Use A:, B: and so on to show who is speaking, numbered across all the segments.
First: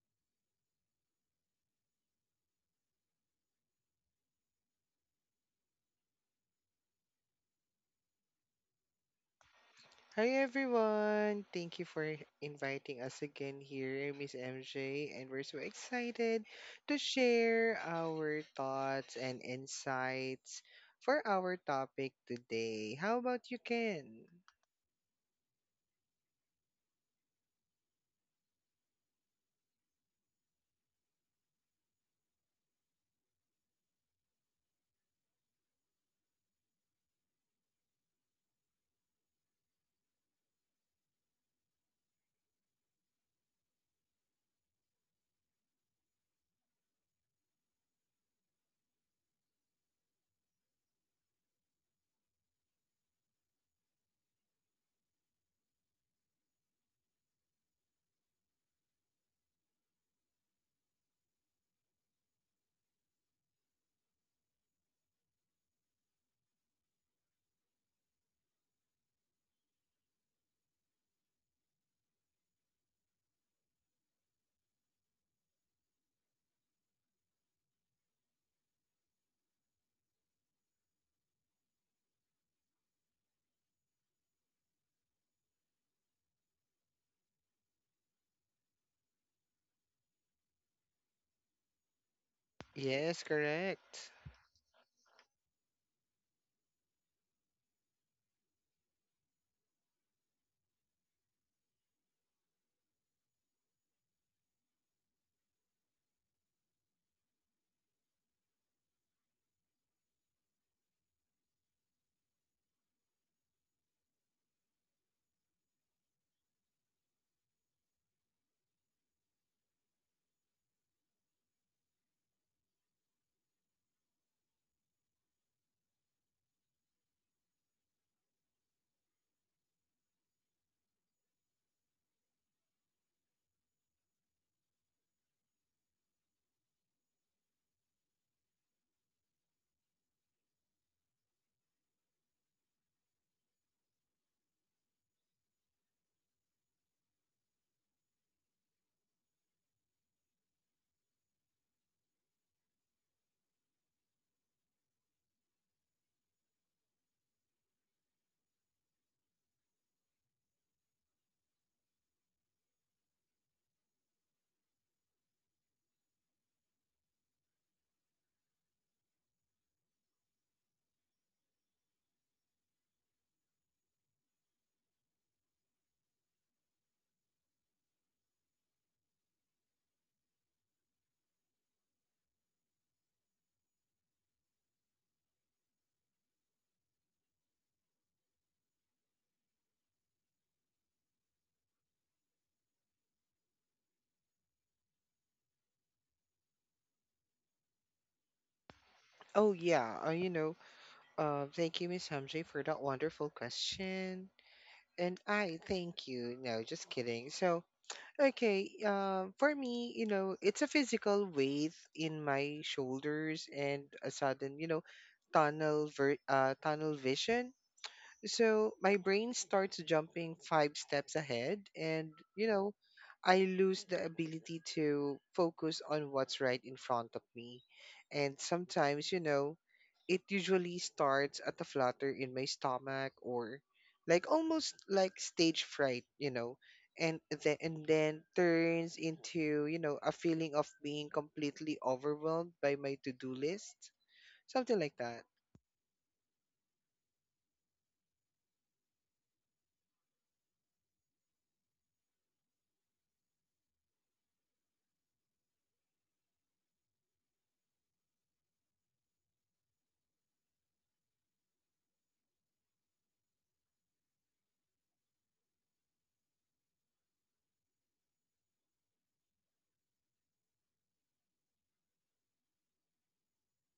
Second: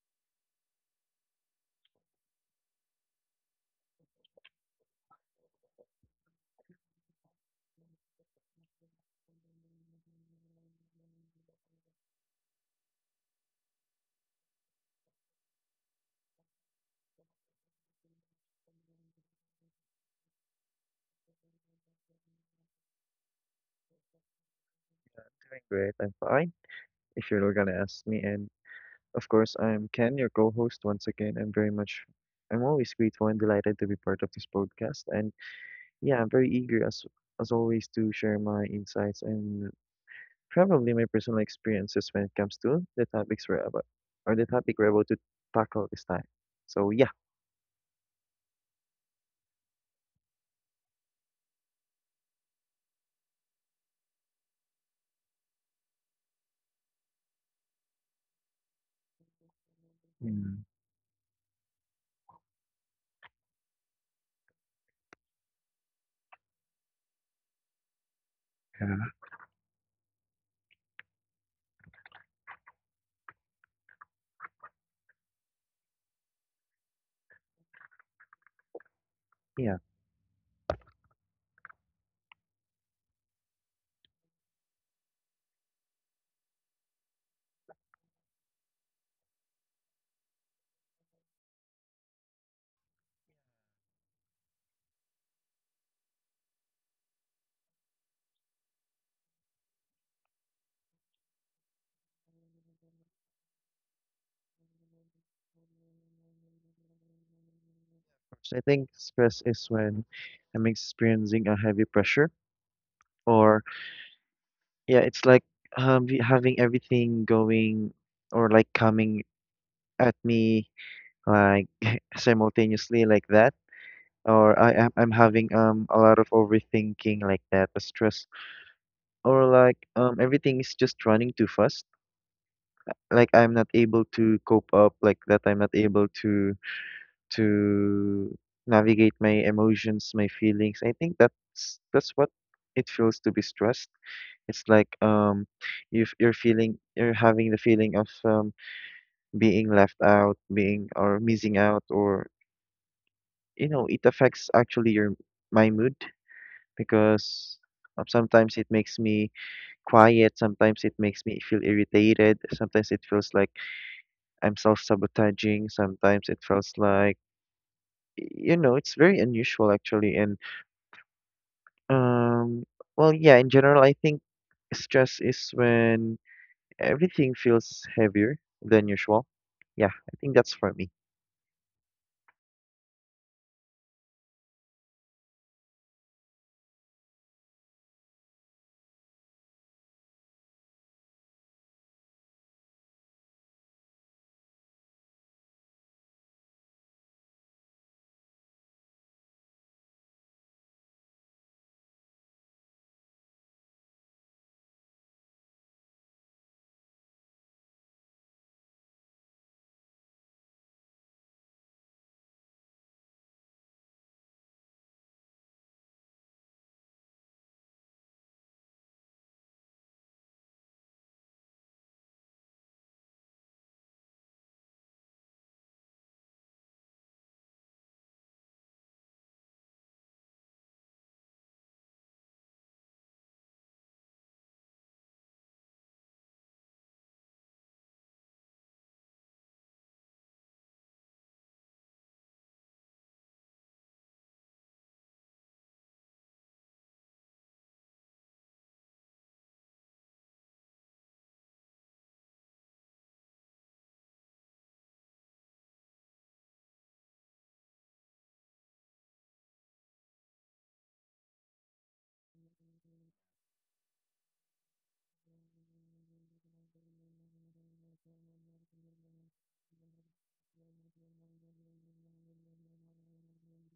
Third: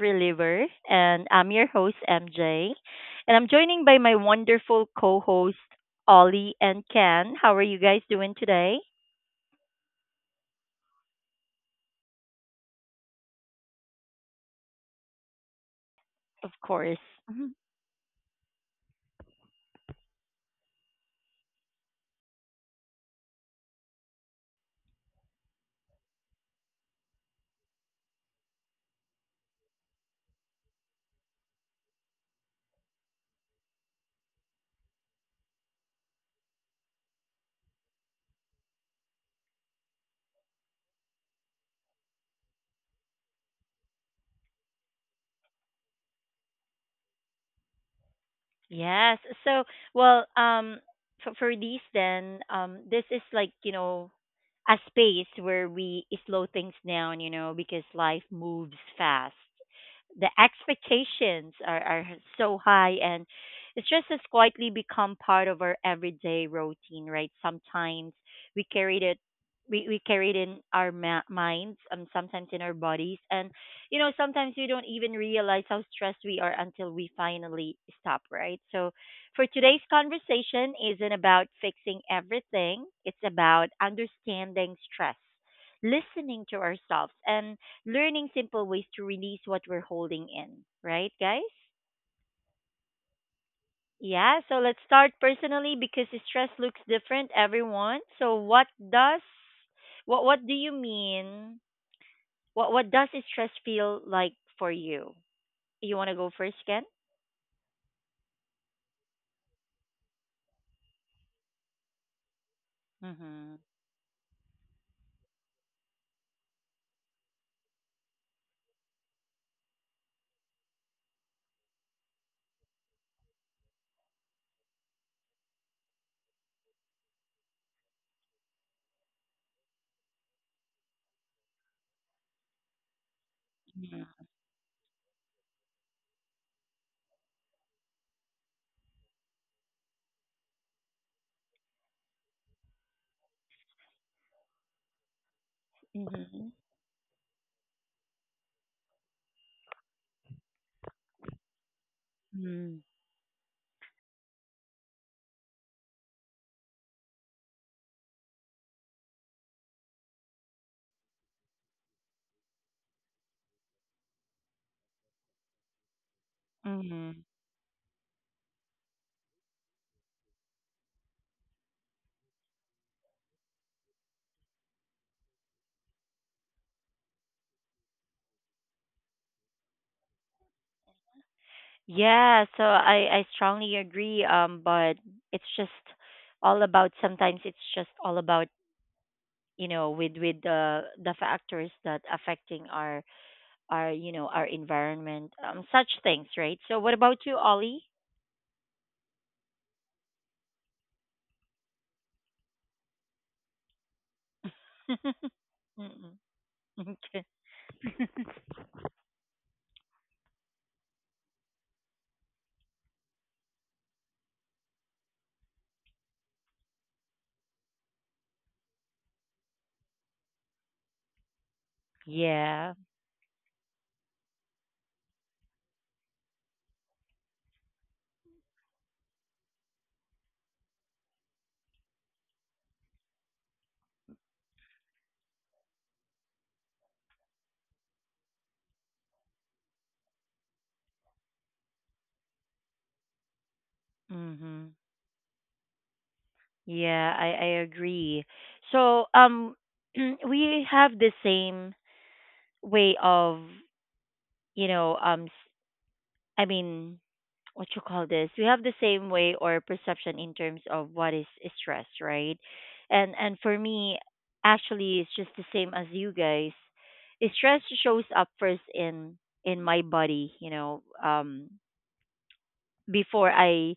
A: Reliever. And I'm your host, MJ. And I'm joining by my wonderful co hosts, Ollie and Ken. How are you guys doing today?
B: Hi, everyone! Thank you for inviting us again here, Miss MJ, and we're so excited
A: Of course.
B: to share our thoughts and insights for our topic today. How about you, Ken?
C: Doing great. I'm fine if you're gonna ask me, and of course, I'm Ken, your co-host once again. I'm always grateful and delighted to be part of this podcast. And yeah, I'm very eager as always to share my insights and probably my personal experiences when it comes to the topic we're about to tackle this time. So yeah.
A: Yes. So, well, um, for these then, this is like, a space where we slow things down, you know, because life moves fast. The
C: Mm,
A: expectations are so high and it's just as quietly become part of our everyday routine, right? Sometimes we carried
C: yeah,
A: it, we carried in our minds, sometimes in our bodies. And you know, sometimes we don't even realize how stressed we are until we finally stop, right? So, for
C: yeah.
A: today's conversation isn't about fixing everything, it's about understanding stress, listening to ourselves, and learning simple ways to release what we're holding in, right, guys?
B: Yes, correct.
A: Yeah, so let's start personally because the stress looks different everyone. So what does what do you mean? What does stress feel like for you? You want to go first, Ken?
C: I think stress is when I'm experiencing a heavy pressure,
A: Mm-hmm.
C: or yeah, it's like having everything going or like coming at me, like simultaneously, like that. Or I'm having a lot of overthinking, like that, a stress, or like everything is just running too fast. Like I'm not able
A: Yeah.
C: to cope up, like that. I'm not able to to navigate my emotions, my feelings. I think that's what it feels to be stressed. It's like you're
A: Mm-hmm.
C: feeling you're having the feeling of being left out, being or missing out, or
A: Mm.
C: you know, it affects actually your my mood, because sometimes it makes me quiet, sometimes it makes me feel irritated, sometimes it feels like I'm self-sabotaging, sometimes it feels
A: Mm-hmm. Hmm.
C: like, you know, it's very unusual actually. And um well yeah, in general I think stress is when everything feels heavier than usual. Yeah, I think that's for me.
A: Yeah, so I strongly agree. But it's just all about sometimes it's just all about you know with the factors that affecting our, you know, our environment, such things, right. So what about you, Ollie?
B: Oh yeah, uh, you know, thank you, Miss MJ, for that wonderful question, and I thank
A: Mm-mm.
B: you. No, just
A: Okay.
B: kidding. For me, you know, it's a physical weight in my shoulders and a sudden, you know, tunnel vision. So my brain starts jumping five steps ahead, and you know,
A: Yeah.
B: I lose the ability to focus on what's right in front of me. And sometimes, you know, it usually starts at a flutter in my stomach or like almost like stage fright, you know, and then turns into, you know, a feeling of being completely overwhelmed by my to-do list.
A: Mhm.
B: Something like that.
A: Yeah, I agree. So we have the same way of, you know, i mean what you call this, we have the same way or perception in terms of what is stress, right? And for me actually it's just the same as you guys. Stress shows up first in my body, you know, before I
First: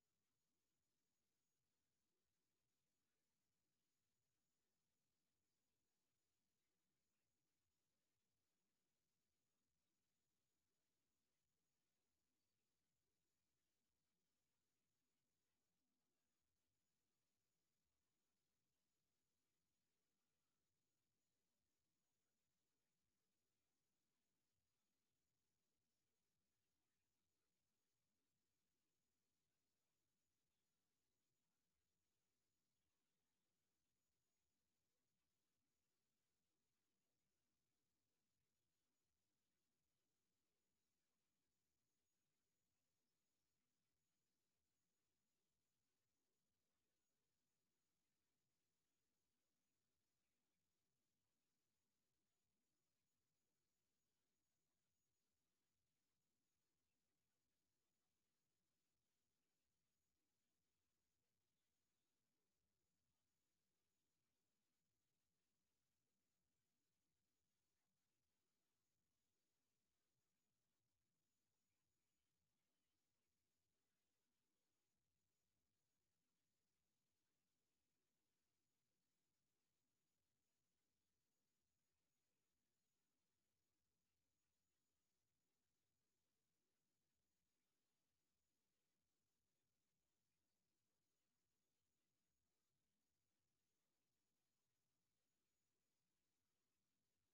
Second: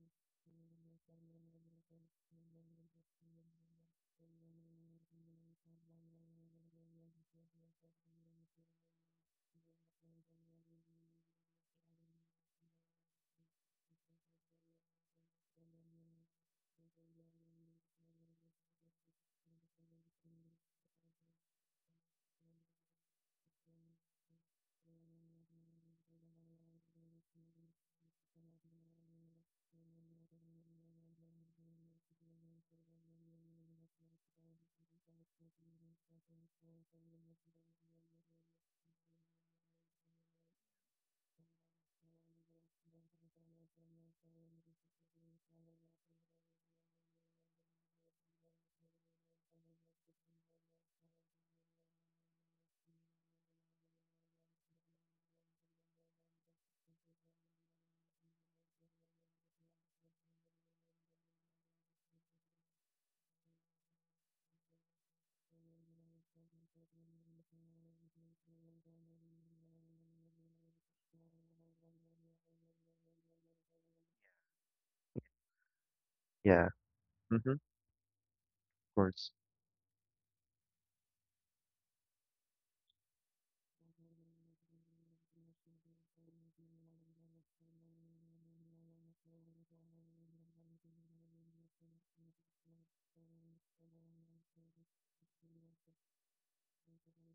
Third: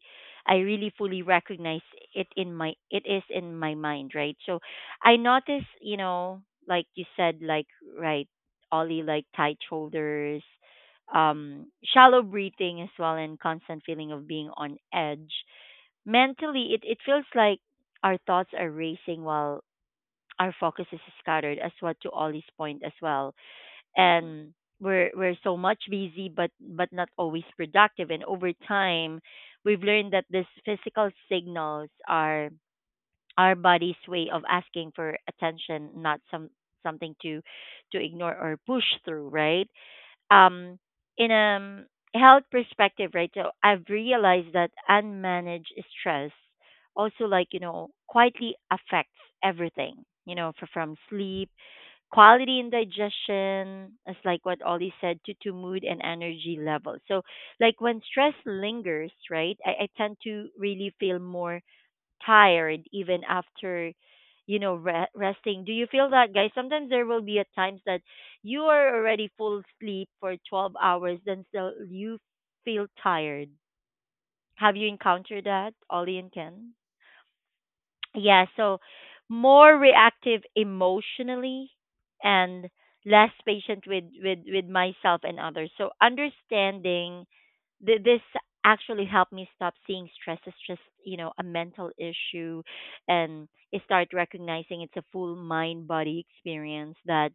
A: I really fully recognize it is in my mind, right? So I notice, you know, like you said, like right, Ollie, like tight shoulders, shallow breathing as well, and constant feeling of being on edge. Mentally, it feels like our thoughts are racing while our focus is scattered, as what to Ollie's point as well, and we're so much busy but not always productive, and over time we've learned that these physical signals are our body's way of asking for attention, not something to ignore or push through, right? um in a health perspective, right? So I've realized that unmanaged stress also, like you know, quietly affects everything, you know, from sleep quality and digestion, as like what Ollie said, to mood and energy levels. So like when stress lingers, right, I tend to really feel more tired even after, you know, resting. Do you feel that guys? Sometimes there will be at times that you are already full sleep for 12 hours then still you feel tired. Have you encountered that, Ollie and
C: Yeah.
A: Ken?
C: Mm-hmm. Of
A: Yeah, so
C: course.
A: more reactive emotionally and less patient with with myself and others, so understanding this actually helped me stop seeing stress as just, you know, a mental issue, and start recognizing it's a full mind body experience that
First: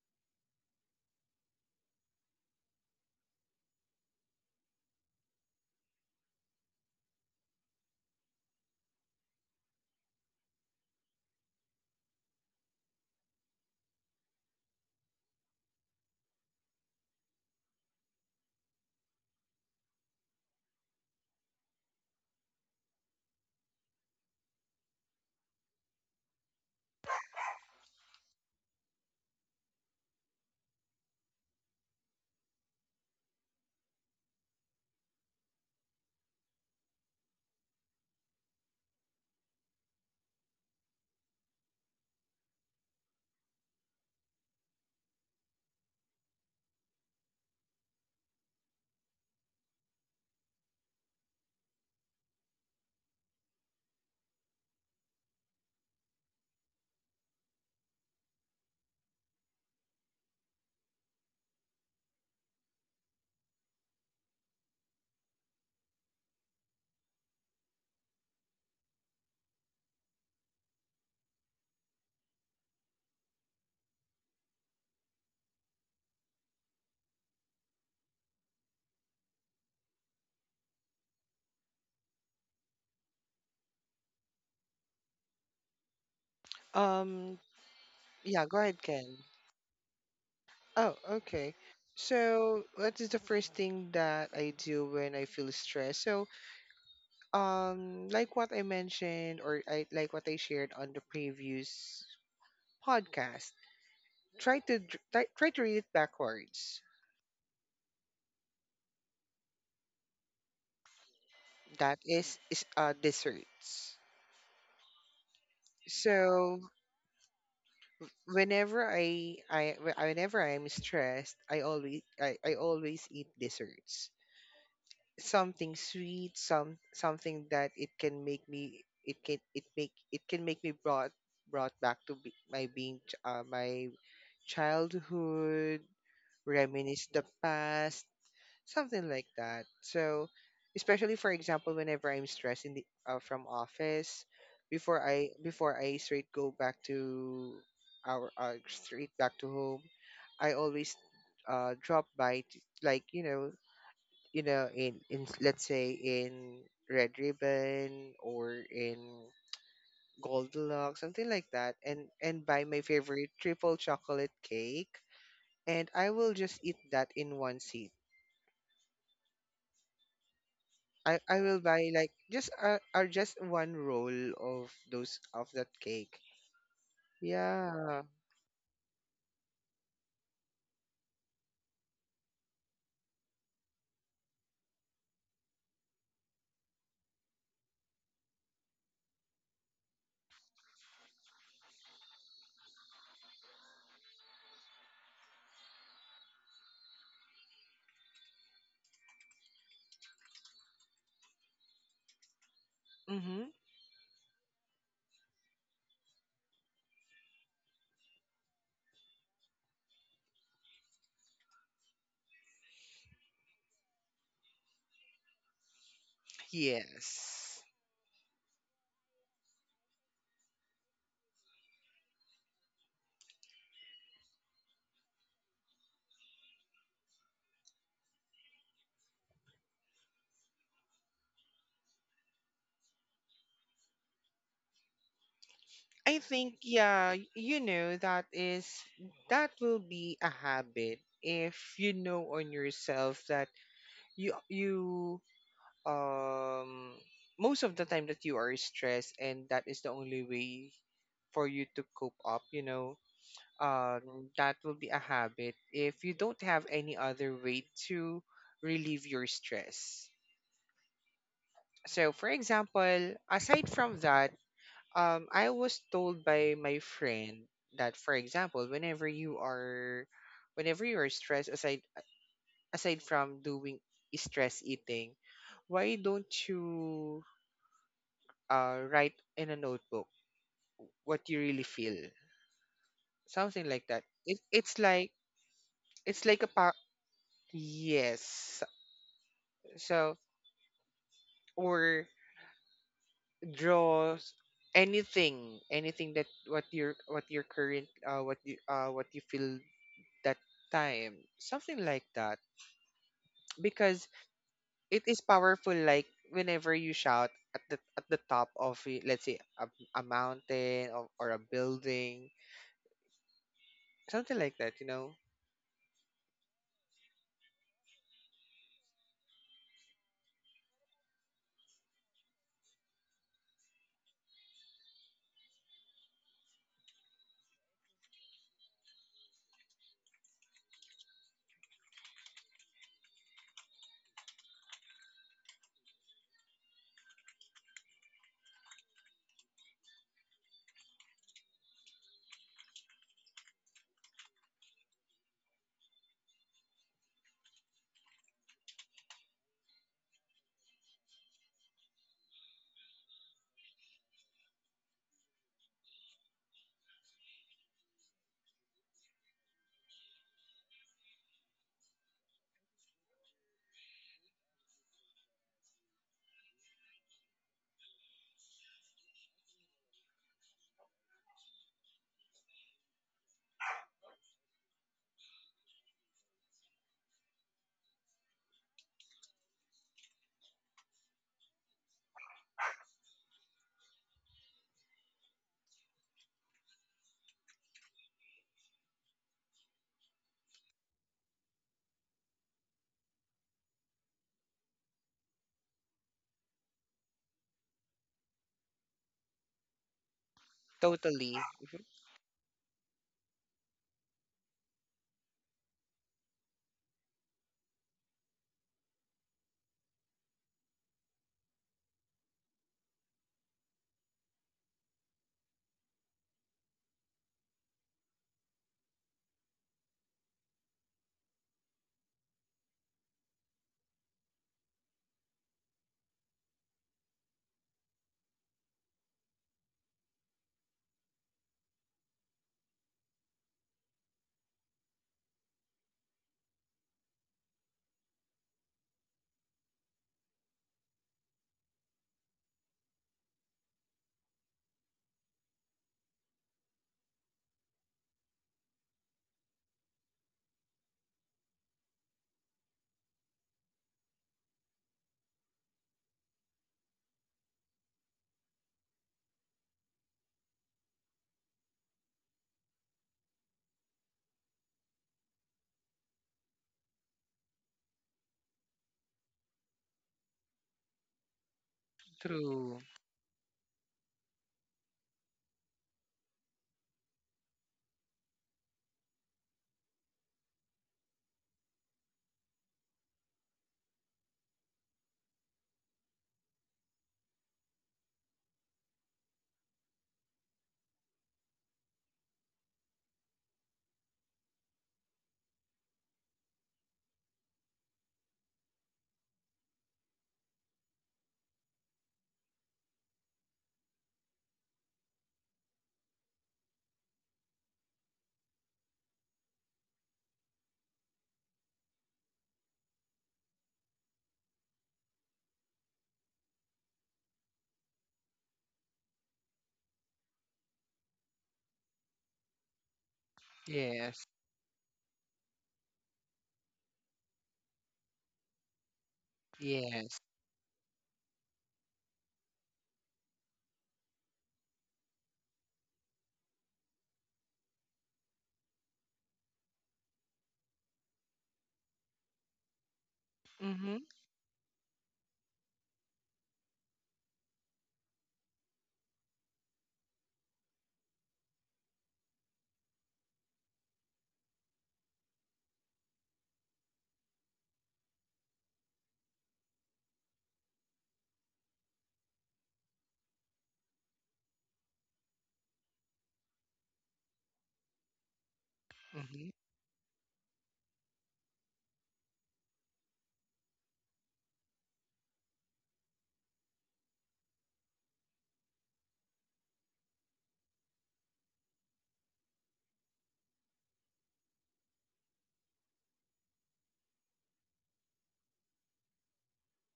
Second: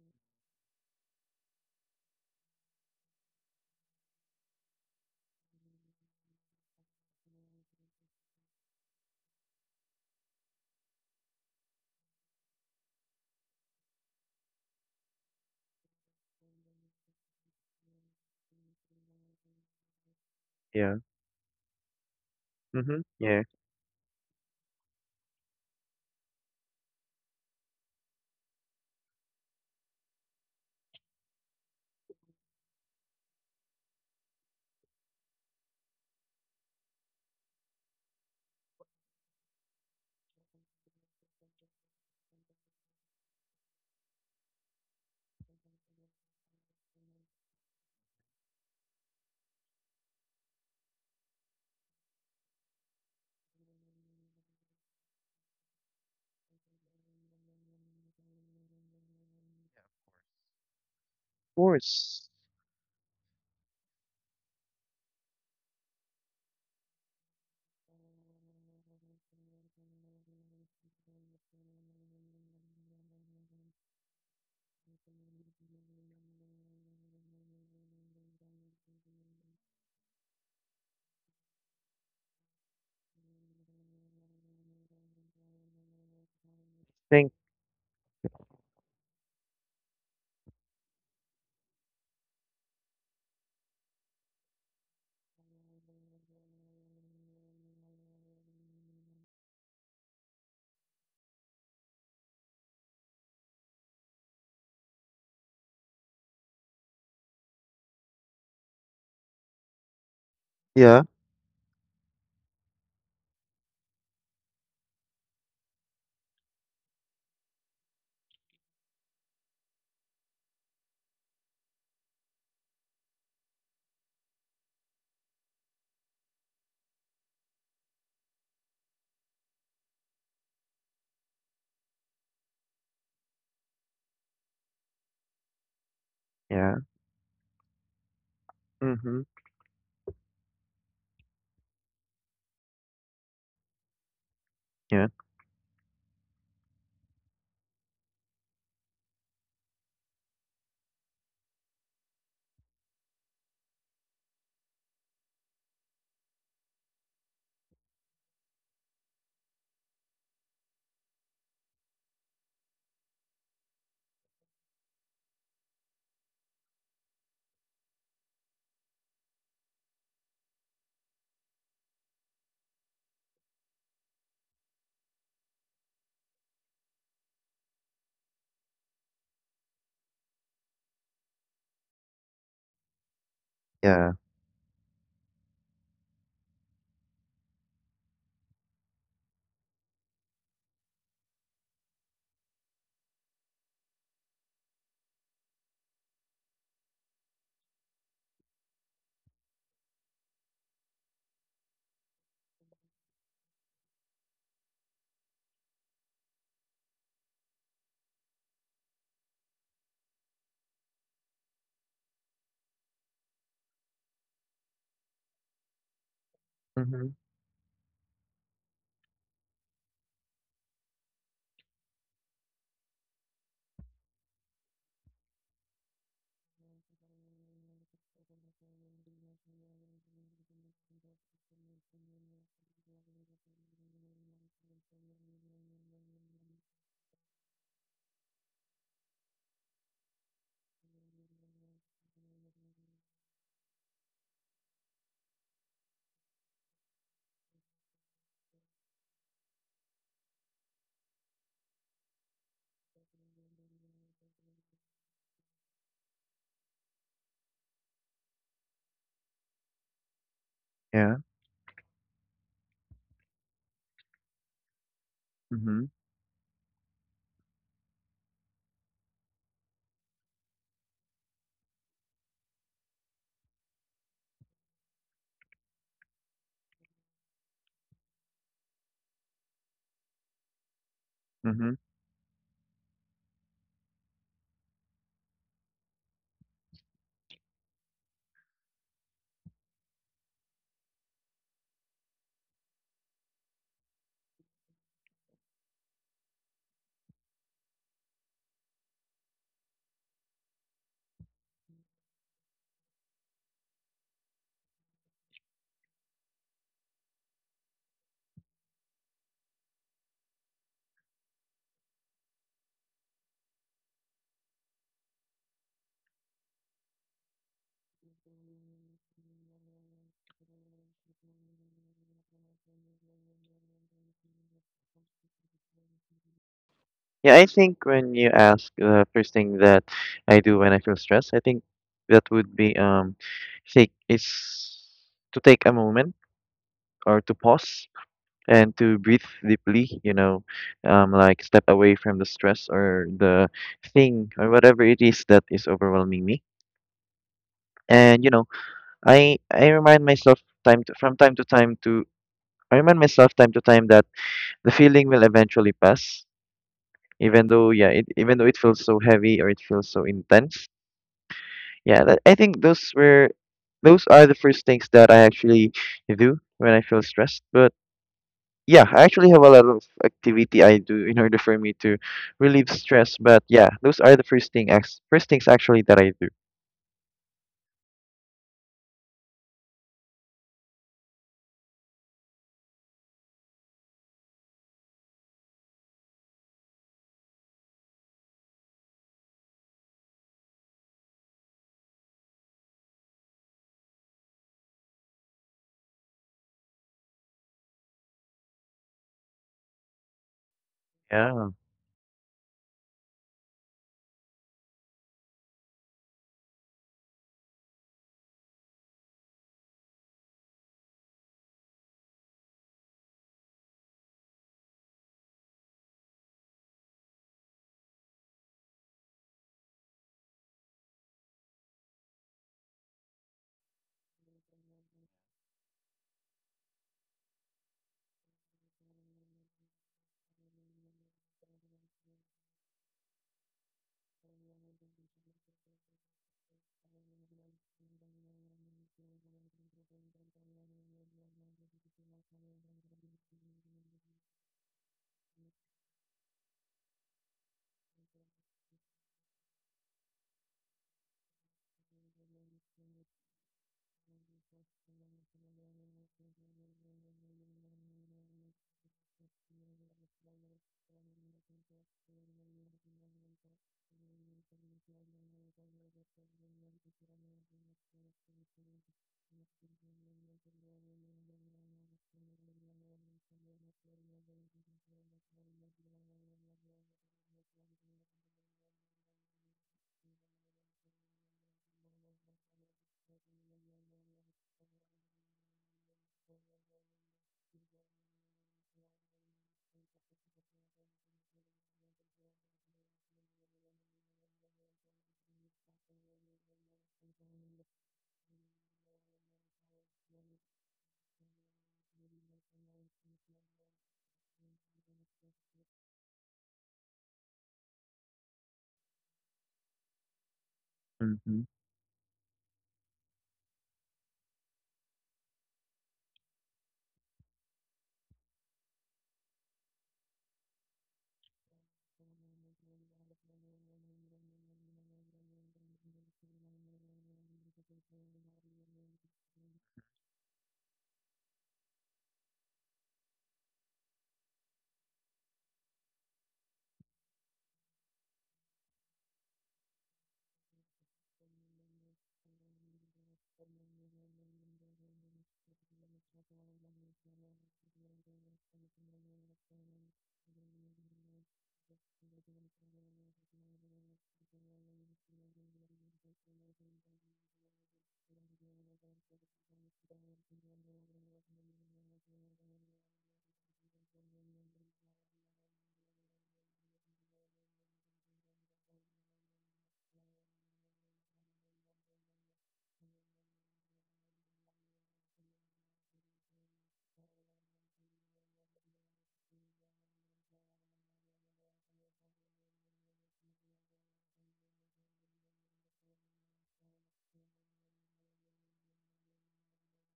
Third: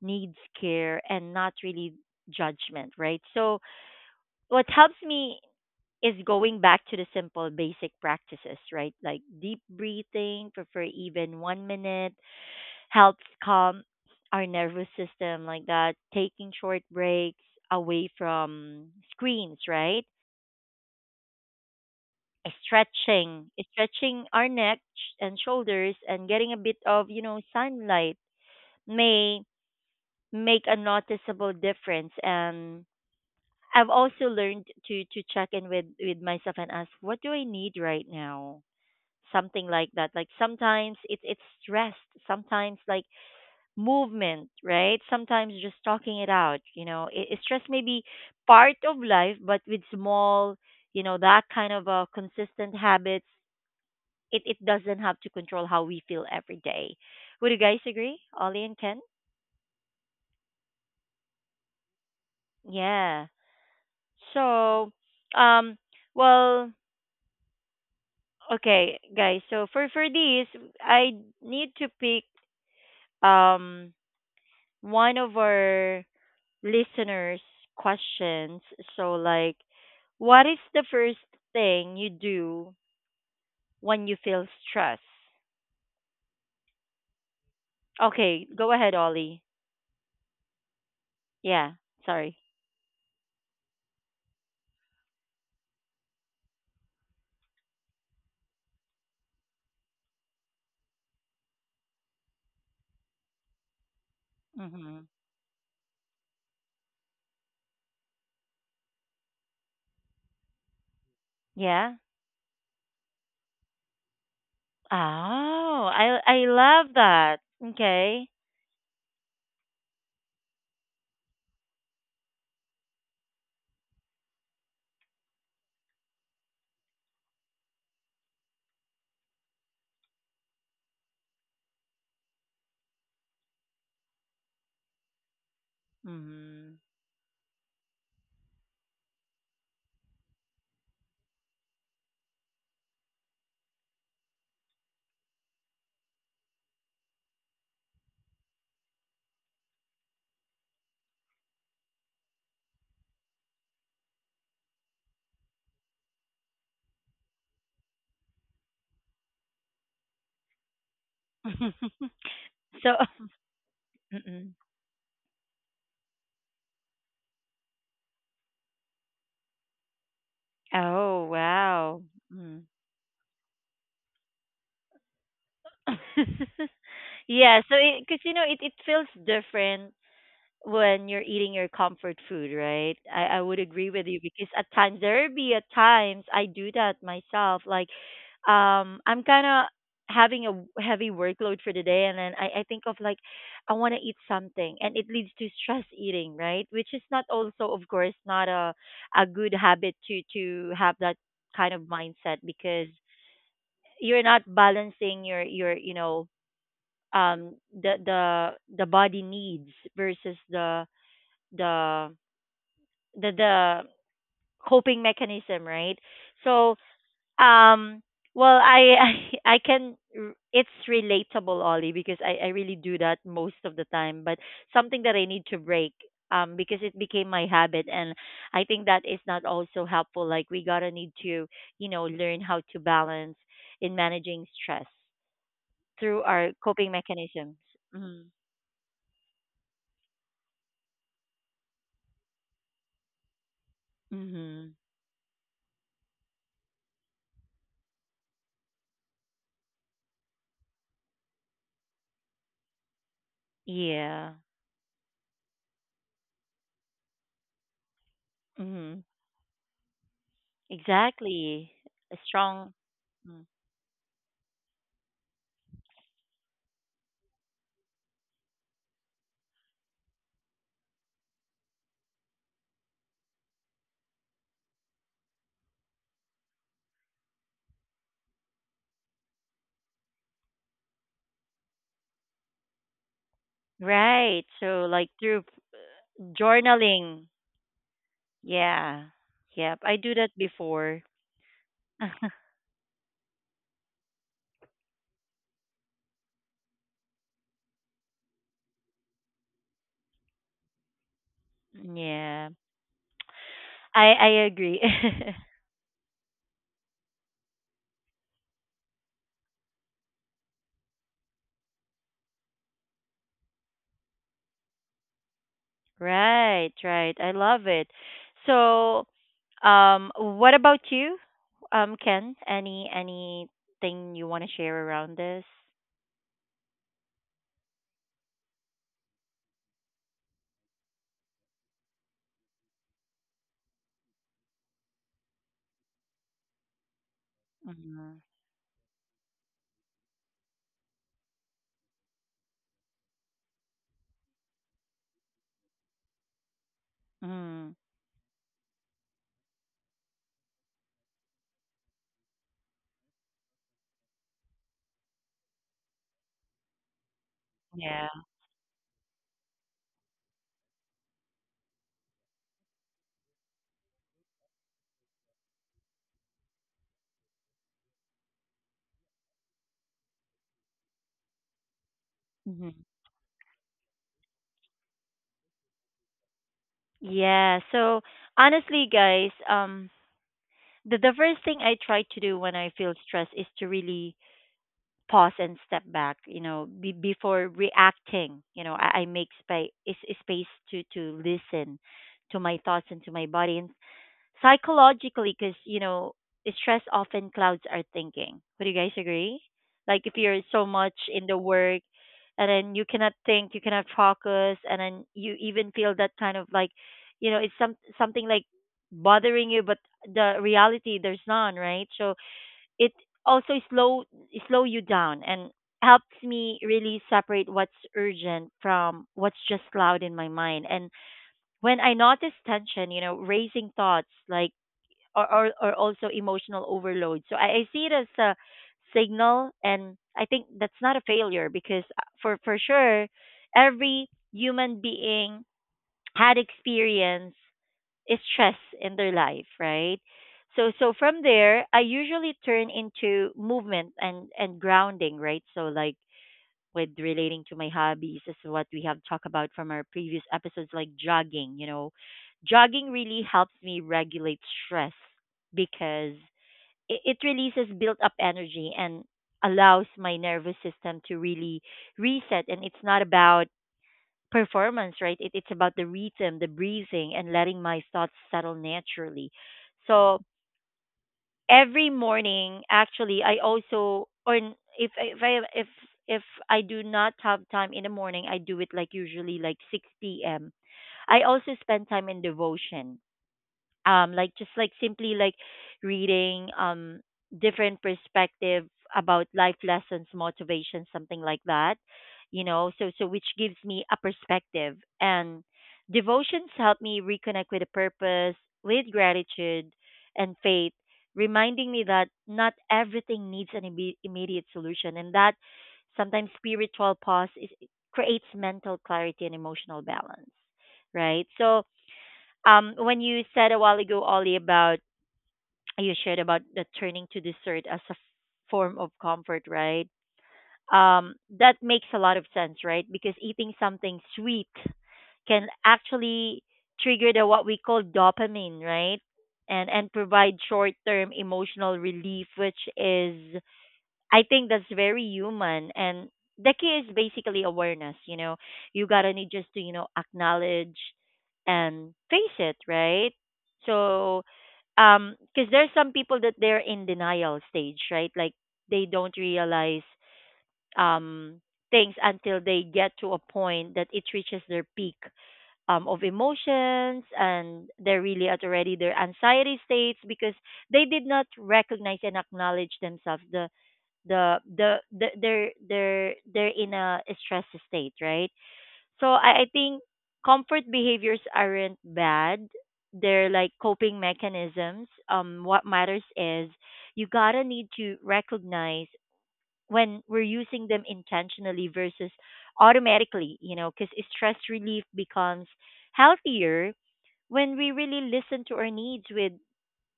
A: needs care and not really judgment, right? So what helps me is going back to the simple basic practices, right? Like deep breathing for even 1 minute helps calm our nervous system, like that. Taking short breaks away from screens, right?
C: Yeah. Mm-hmm. Yeah. Of
A: Stretching, stretching our neck and shoulders and getting a bit of, you know, sunlight may make a noticeable difference. And I've also learned to check in with myself and ask, what do I need right now? Something like that. Like sometimes it's stressed, sometimes like movement, right, sometimes just talking it out, you know. It stress may be part of life, but with small, you know, that kind of consistent habits, it doesn't have to control how we feel every day. Would you guys agree, Ollie and Ken?
C: course.
A: Yeah. So um well okay guys, so for these, I need to pick um one of our listeners' questions. So, like, what is the first thing you do when you feel stress?
C: Thank.
B: Um
A: Okay,
B: yeah, go
A: go
B: ahead,
A: ahead,
B: Ken.
A: Ollie.
B: Oh, okay.
A: Yeah, sorry.
B: So, what is the first thing that I do when I feel stressed? So, like what I mentioned, or I like what I shared on the previous podcast, try to dr-
A: Mm-hmm.
B: try, try to read it backwards.
C: Yeah.
A: Yeah.
B: That is desserts.
A: Oh, I
B: So,
A: love that. Okay.
B: whenever I am stressed, I always eat desserts. Something sweet, something that it can make me it can it make it can make me brought brought back to be, my being ch- my childhood,
A: Mm-hmm.
C: Yeah.
B: reminisce the past, something
C: Mm-hmm.
B: like that. So, especially for example, whenever I'm stressed in the from office, before
C: Yeah.
B: I before I straight go back to our straight back to home, I always drop by to, let's say in Red Ribbon or in Goldilocks, something like that, and buy my
A: So,
B: favorite triple chocolate
A: mm-mm.
B: cake, and I will just eat that in one seat. I
A: Oh
B: will buy
A: wow.
B: like just
A: Mm.
B: uh, or just one roll of those of that cake.
A: Yeah. So,
B: Yeah.
A: because you know, it feels different when you're eating your comfort food, right? I would agree with
C: Yeah.
A: you because at times there be at times I do that myself. Like, I'm kind of having a heavy workload for the day, and then I think of like, I want to eat something, and it leads to stress eating, right? Which is not also, of course, not a a good habit to have that kind of mindset because
B: Mm-hmm.
A: you're not balancing your, you know, um the the the body needs versus the the the the coping mechanism, right? So,
C: Mm-hmm.
B: Yes,
A: um, well, I I can it's relatable, Ollie, because I really do that most of the time. But something that I need to break, because it became my habit, and I think that is not also helpful. Like we gotta need to, you know, learn how to balance in managing stress
B: I
A: through our
B: think,
A: coping
B: yeah,
A: mechanisms.
B: you know that
A: Mm-hmm.
B: is, that will be a habit if you know on yourself that you
A: Mm-hmm.
B: you um most of the time that you are stressed and that is the only way for you to cope up, you know, um
A: Yeah.
B: that will be a habit if you don't have any other way to
A: Mm-hmm.
B: relieve your stress.
C: Yeah.
A: Exactly.
B: So
A: A
B: for
A: strong
B: example,
A: Mm.
B: aside from that, I was
C: Mm-hmm.
B: told by my friend that for example whenever you are stressed, aside from doing stress eating, why don't you write in a notebook what you really
C: Mm-hmm.
B: feel? Something like that. It,
A: Right.
B: it's
A: So like
B: like,
A: through
B: it's like a
A: journaling.
B: yes.
A: Yeah. Yep. I do
B: So,
A: that before.
B: or draw anything, anything that what your current what you feel that time, something like that.
A: Yeah.
B: Because
A: I agree.
B: it is powerful, like whenever you shout at the top of let's say a mountain, or a building, something like that, you know.
A: Right, right. I love it. So, what about you? Ken, any anything you want to share around this?
C: Yeah, I think when you ask the first thing that I do when I feel stressed, I think that would be take is to take a moment or to pause
A: Mhm.
C: and to breathe deeply, you know, like step away from the stress or the thing or whatever it is that is overwhelming me.
A: Mm.
C: And you know, I remind myself time to, from time to time to I remind myself time to time that the feeling will eventually pass, even though yeah,
A: Yeah.
C: even though it feels so heavy or it feels so intense. Yeah, I think those are the first things that I actually do when I feel stressed. But yeah, I actually have a lot of activity I do in order for me to relieve
A: Mhm.
C: stress. But yeah, those are the first thing, ex- first things actually that I do.
A: Yeah. So honestly, guys, the first thing I try to do when I feel stressed is to really pause and step back, you know, before reacting. You know, I make space to listen to my thoughts and to my body and psychologically because you know stress often clouds our thinking. Would you guys agree? Like if you're so much in
B: Totally.
A: the
C: Yeah.
A: work and then you cannot think, you cannot focus, and then you even feel that kind of like, you know, it's something like bothering you, but the reality there's none, right? So it also slow you down and helps me really separate what's urgent from what's just loud in my mind. And when I notice tension, you know, raising thoughts like or also emotional overload. So I see it as a signal, and I think that's not a failure because for sure, every human being had experience is stress in their life, right? So so from there, I usually turn into movement and grounding, right? So like with relating to my hobbies is what we have talked about from our previous episodes, like jogging. You know, jogging really helps me regulate stress because it releases built up energy and allows my nervous system to really reset. And it's not about performance, right? It, it's about the rhythm, the breathing, and letting my thoughts settle naturally. So, every morning
B: True.
A: actually I also or if I, if I do not have time in the morning, I do it like usually like 6 p.m. I also spend time in devotion, like just like simply like reading, different perspective about life lessons, motivation, something like that, you know, so so which gives me a perspective. And devotions help me reconnect with a purpose, with gratitude and faith, reminding me that not everything needs an immediate solution, and that sometimes spiritual pause is, creates mental clarity and emotional balance, right?
C: Hmm.
A: So when you said a while ago, Ollie, about you shared about the turning to dessert as a form of comfort, right? That makes a lot of sense, right? Because eating something
B: Yes.
A: sweet can actually trigger the what we call dopamine, right? And
B: Yes.
A: provide short term emotional relief, which is I think that's very human. And the key is basically awareness. You know, you gotta need just to, you know, acknowledge and face it, right?
B: Mm-hmm,
A: So, because there's some people that they're in denial stage, right? Like they don't realize, um, things until they get to a point that it reaches their peak of emotions, and they're really at already their anxiety states because they did not recognize and acknowledge themselves they're they're in a stress state, right? So I
B: mm-hmm.
A: think comfort behaviors aren't bad, they're like coping mechanisms. Um what matters is you gotta need to recognize when we're using them intentionally versus automatically, you know, because stress relief becomes healthier when we really listen to our needs with,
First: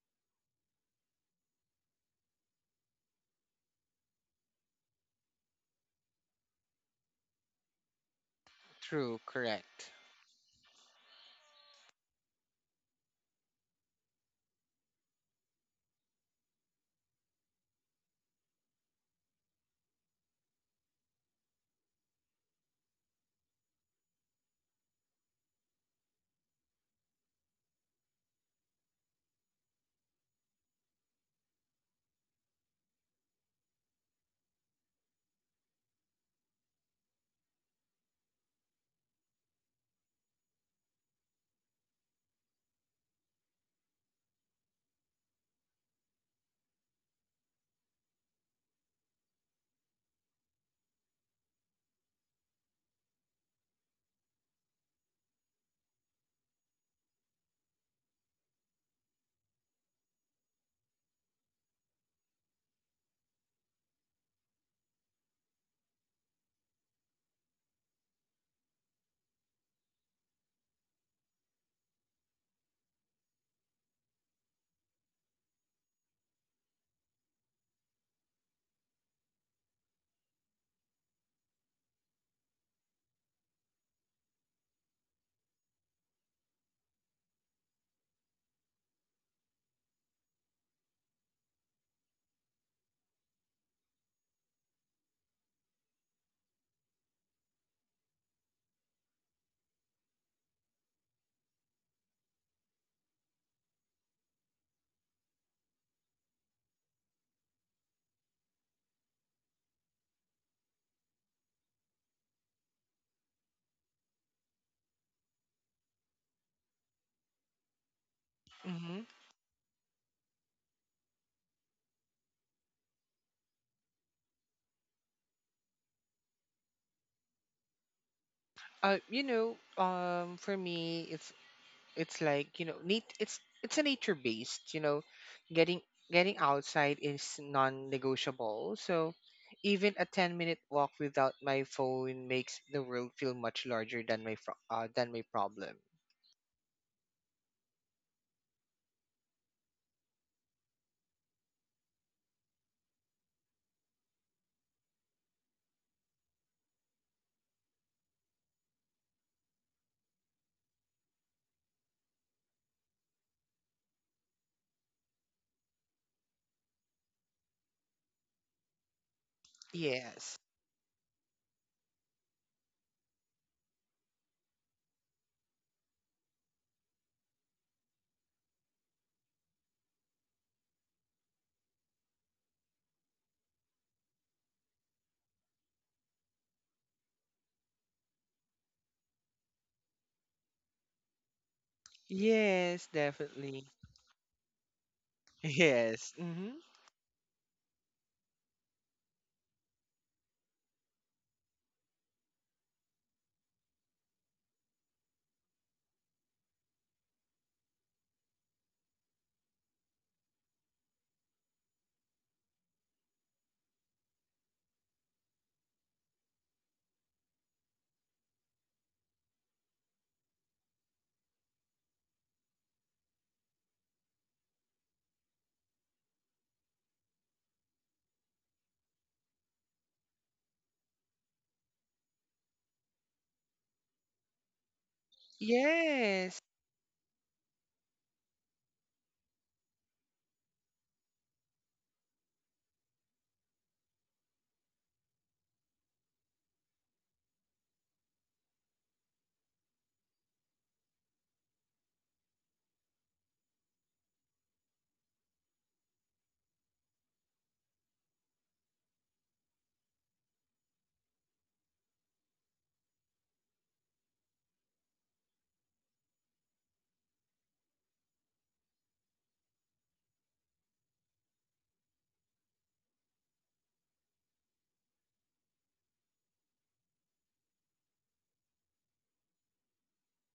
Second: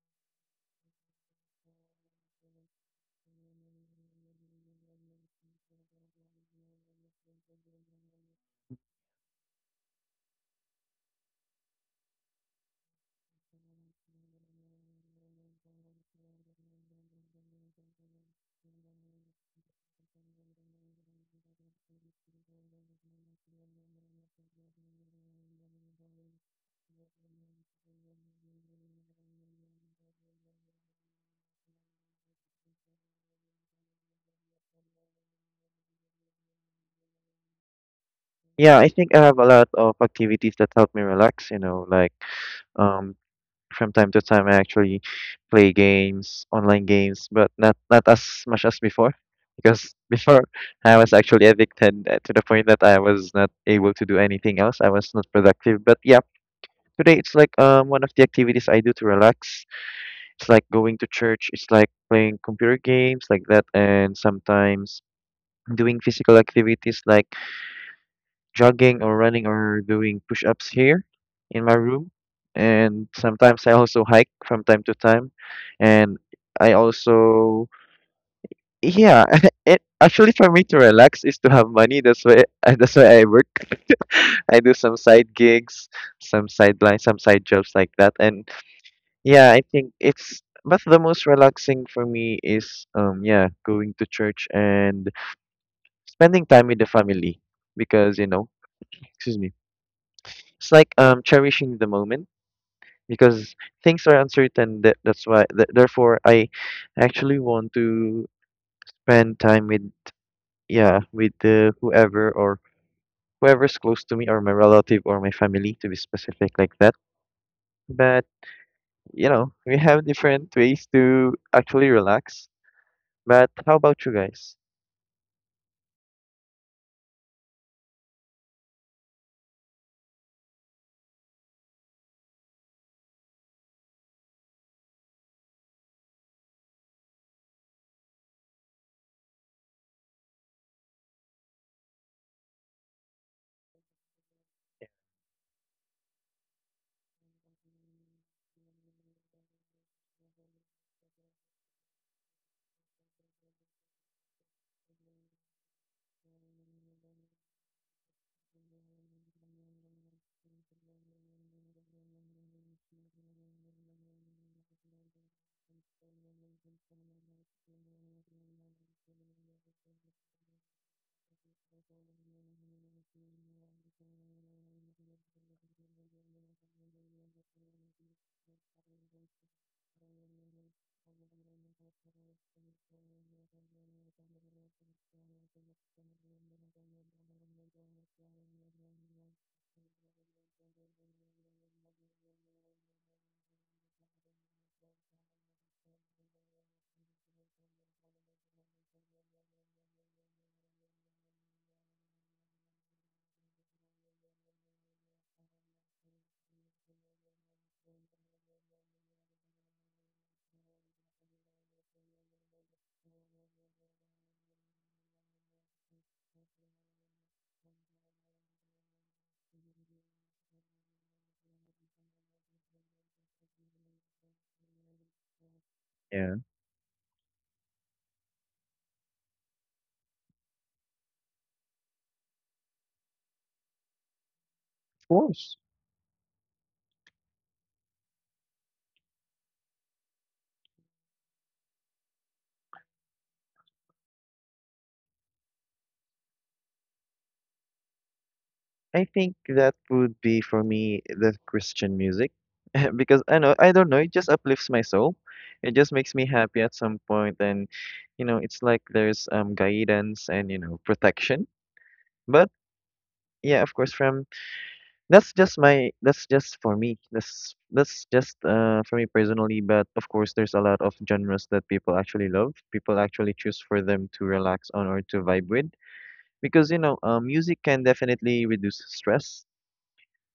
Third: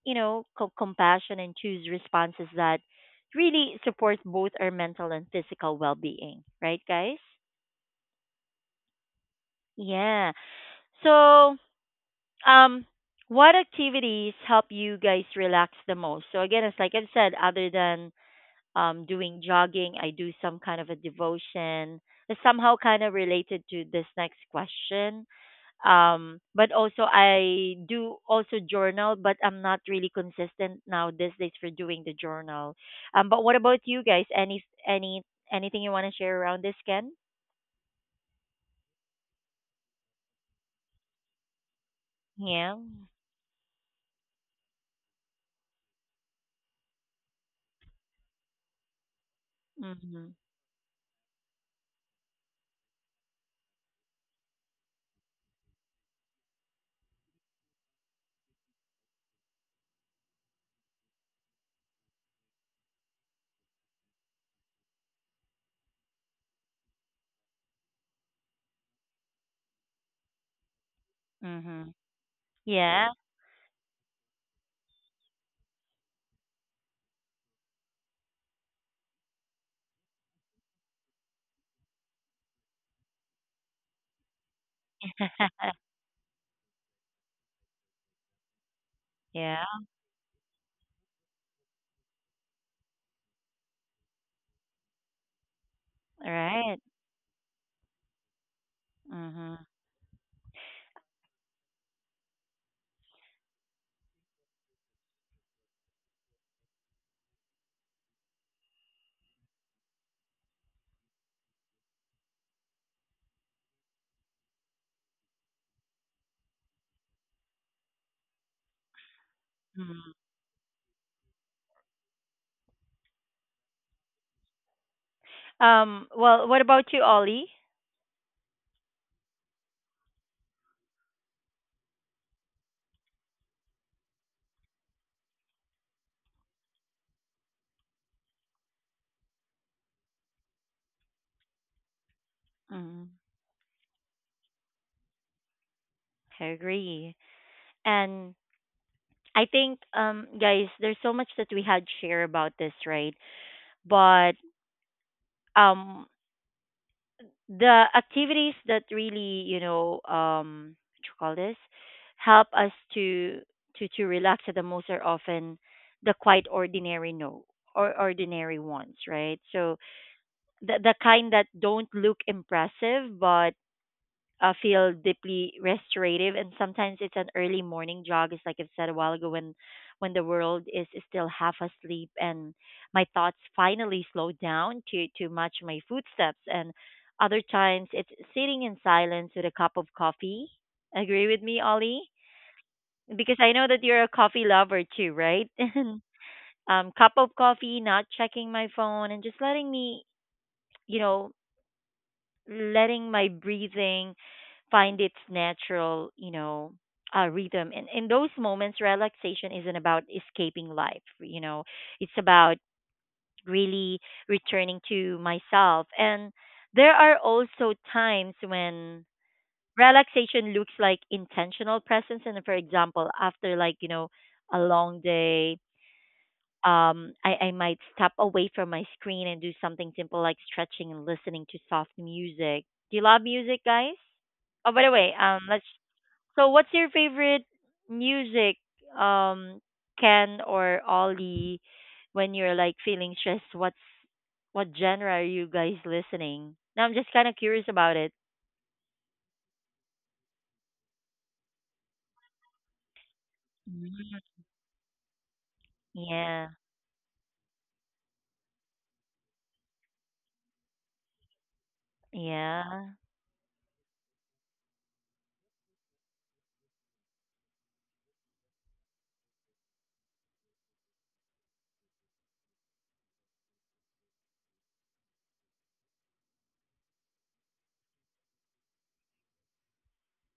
A: you know, compassion and choose responses that really support both our mental and physical well-being, right guys?
B: True. Correct.
A: Yeah. So, um what activities help you guys relax the most? So again, it's like I've said, other than doing jogging, I do some kind of a devotion. It's somehow kind of related to this next question. But also I do also journal, but I'm not really consistent now these days for doing the journal. But what about you guys? Any anything you want to share around this, Ken?
C: Yeah, I think I have a lot of activities that help me relax, you know, like
A: Yeah.
C: um, from time to time I actually play games, online games, but not as much as before. Because
A: Mhm.
C: before I was actually addicted to the point that I was not able to do anything else. I was not productive. But yeah, today it's like one of the activities I do to relax, it's like going to church, it's like playing computer games, like that, and sometimes doing physical activities like jogging or running or doing push-ups here in my
A: Mhm.
C: room. And
A: Yeah.
C: sometimes I also hike from time to time. And I also, yeah, it actually for me to relax is to have money. That's why that's why I work. I do some side gigs, some sideline, some side jobs, like that. And yeah, I
A: Yeah.
C: think it's, but the most relaxing for me is yeah, going to church and
A: All
C: spending time with
A: right.
C: the family because you know, excuse me,
A: Mhm.
C: it's like cherishing the moment, because things are uncertain. That that's why th therefore I actually want to spend time with, yeah, with the whoever, or whoever's close to me, or my relative or my family, to be specific, like that. But
B: Mm-hmm.
C: you know, we have
A: Mhm.
C: different ways to actually relax. But how about you guys?
A: Well, what about you, Ollie?
B: You know, for me it's like you know, neat, it's a nature based you know, getting getting outside is non-negotiable, so even a 10-minute walk without my phone makes the world
A: Mhm.
B: feel much larger than than my problem.
A: I agree. And I think, guys, there's so much that we had share about this, right? But um the activities that really, you know, what you call this help us to to relax at the most are often the quite ordinary, no, or ordinary ones, right? So
B: Yes.
A: the kind that don't look impressive but feel deeply restorative. And sometimes it's an early morning jog, it's like I've said a while ago, when the world is still half asleep and my thoughts finally slow down to match my footsteps. And other times it's sitting in silence with a cup of coffee. Agree with me, Ollie?
B: Yes,
A: Because I know
B: definitely.
A: that you're a coffee lover too, right?
B: yes. Mm-hmm.
A: Cup of coffee, not checking my phone, and just letting me, you know, letting my breathing find its natural, you know, rhythm. And in those moments, relaxation isn't about escaping life, you know, it's about really returning to myself. And there are also times when relaxation looks like intentional presence. And for example, after like, you know, a long day,
C: Yeah, of
A: um, I might step away from my screen and do something simple like stretching and listening to soft music. Do you love music, guys? Oh, by the way,
C: course.
A: let's.
B: Yes.
A: So, what's your favorite music, um, Ken or Ollie, when you're like feeling stressed? What's what genre are you guys listening? Now I'm just kind of curious about it.
C: I think that would be for me the Christian music, because I know, I don't know, it
A: Mm.
C: just uplifts my soul. It just makes me
A: Yeah,
C: happy at some point. And you know, it's like there's guidance and you know, protection. But
A: yeah.
C: yeah, of course, from that's just my, that's just for me. That's just for me personally, but of course there's a lot of genres that people actually love. People actually choose for them to relax on or to vibe with. Because you know, music can definitely reduce stress.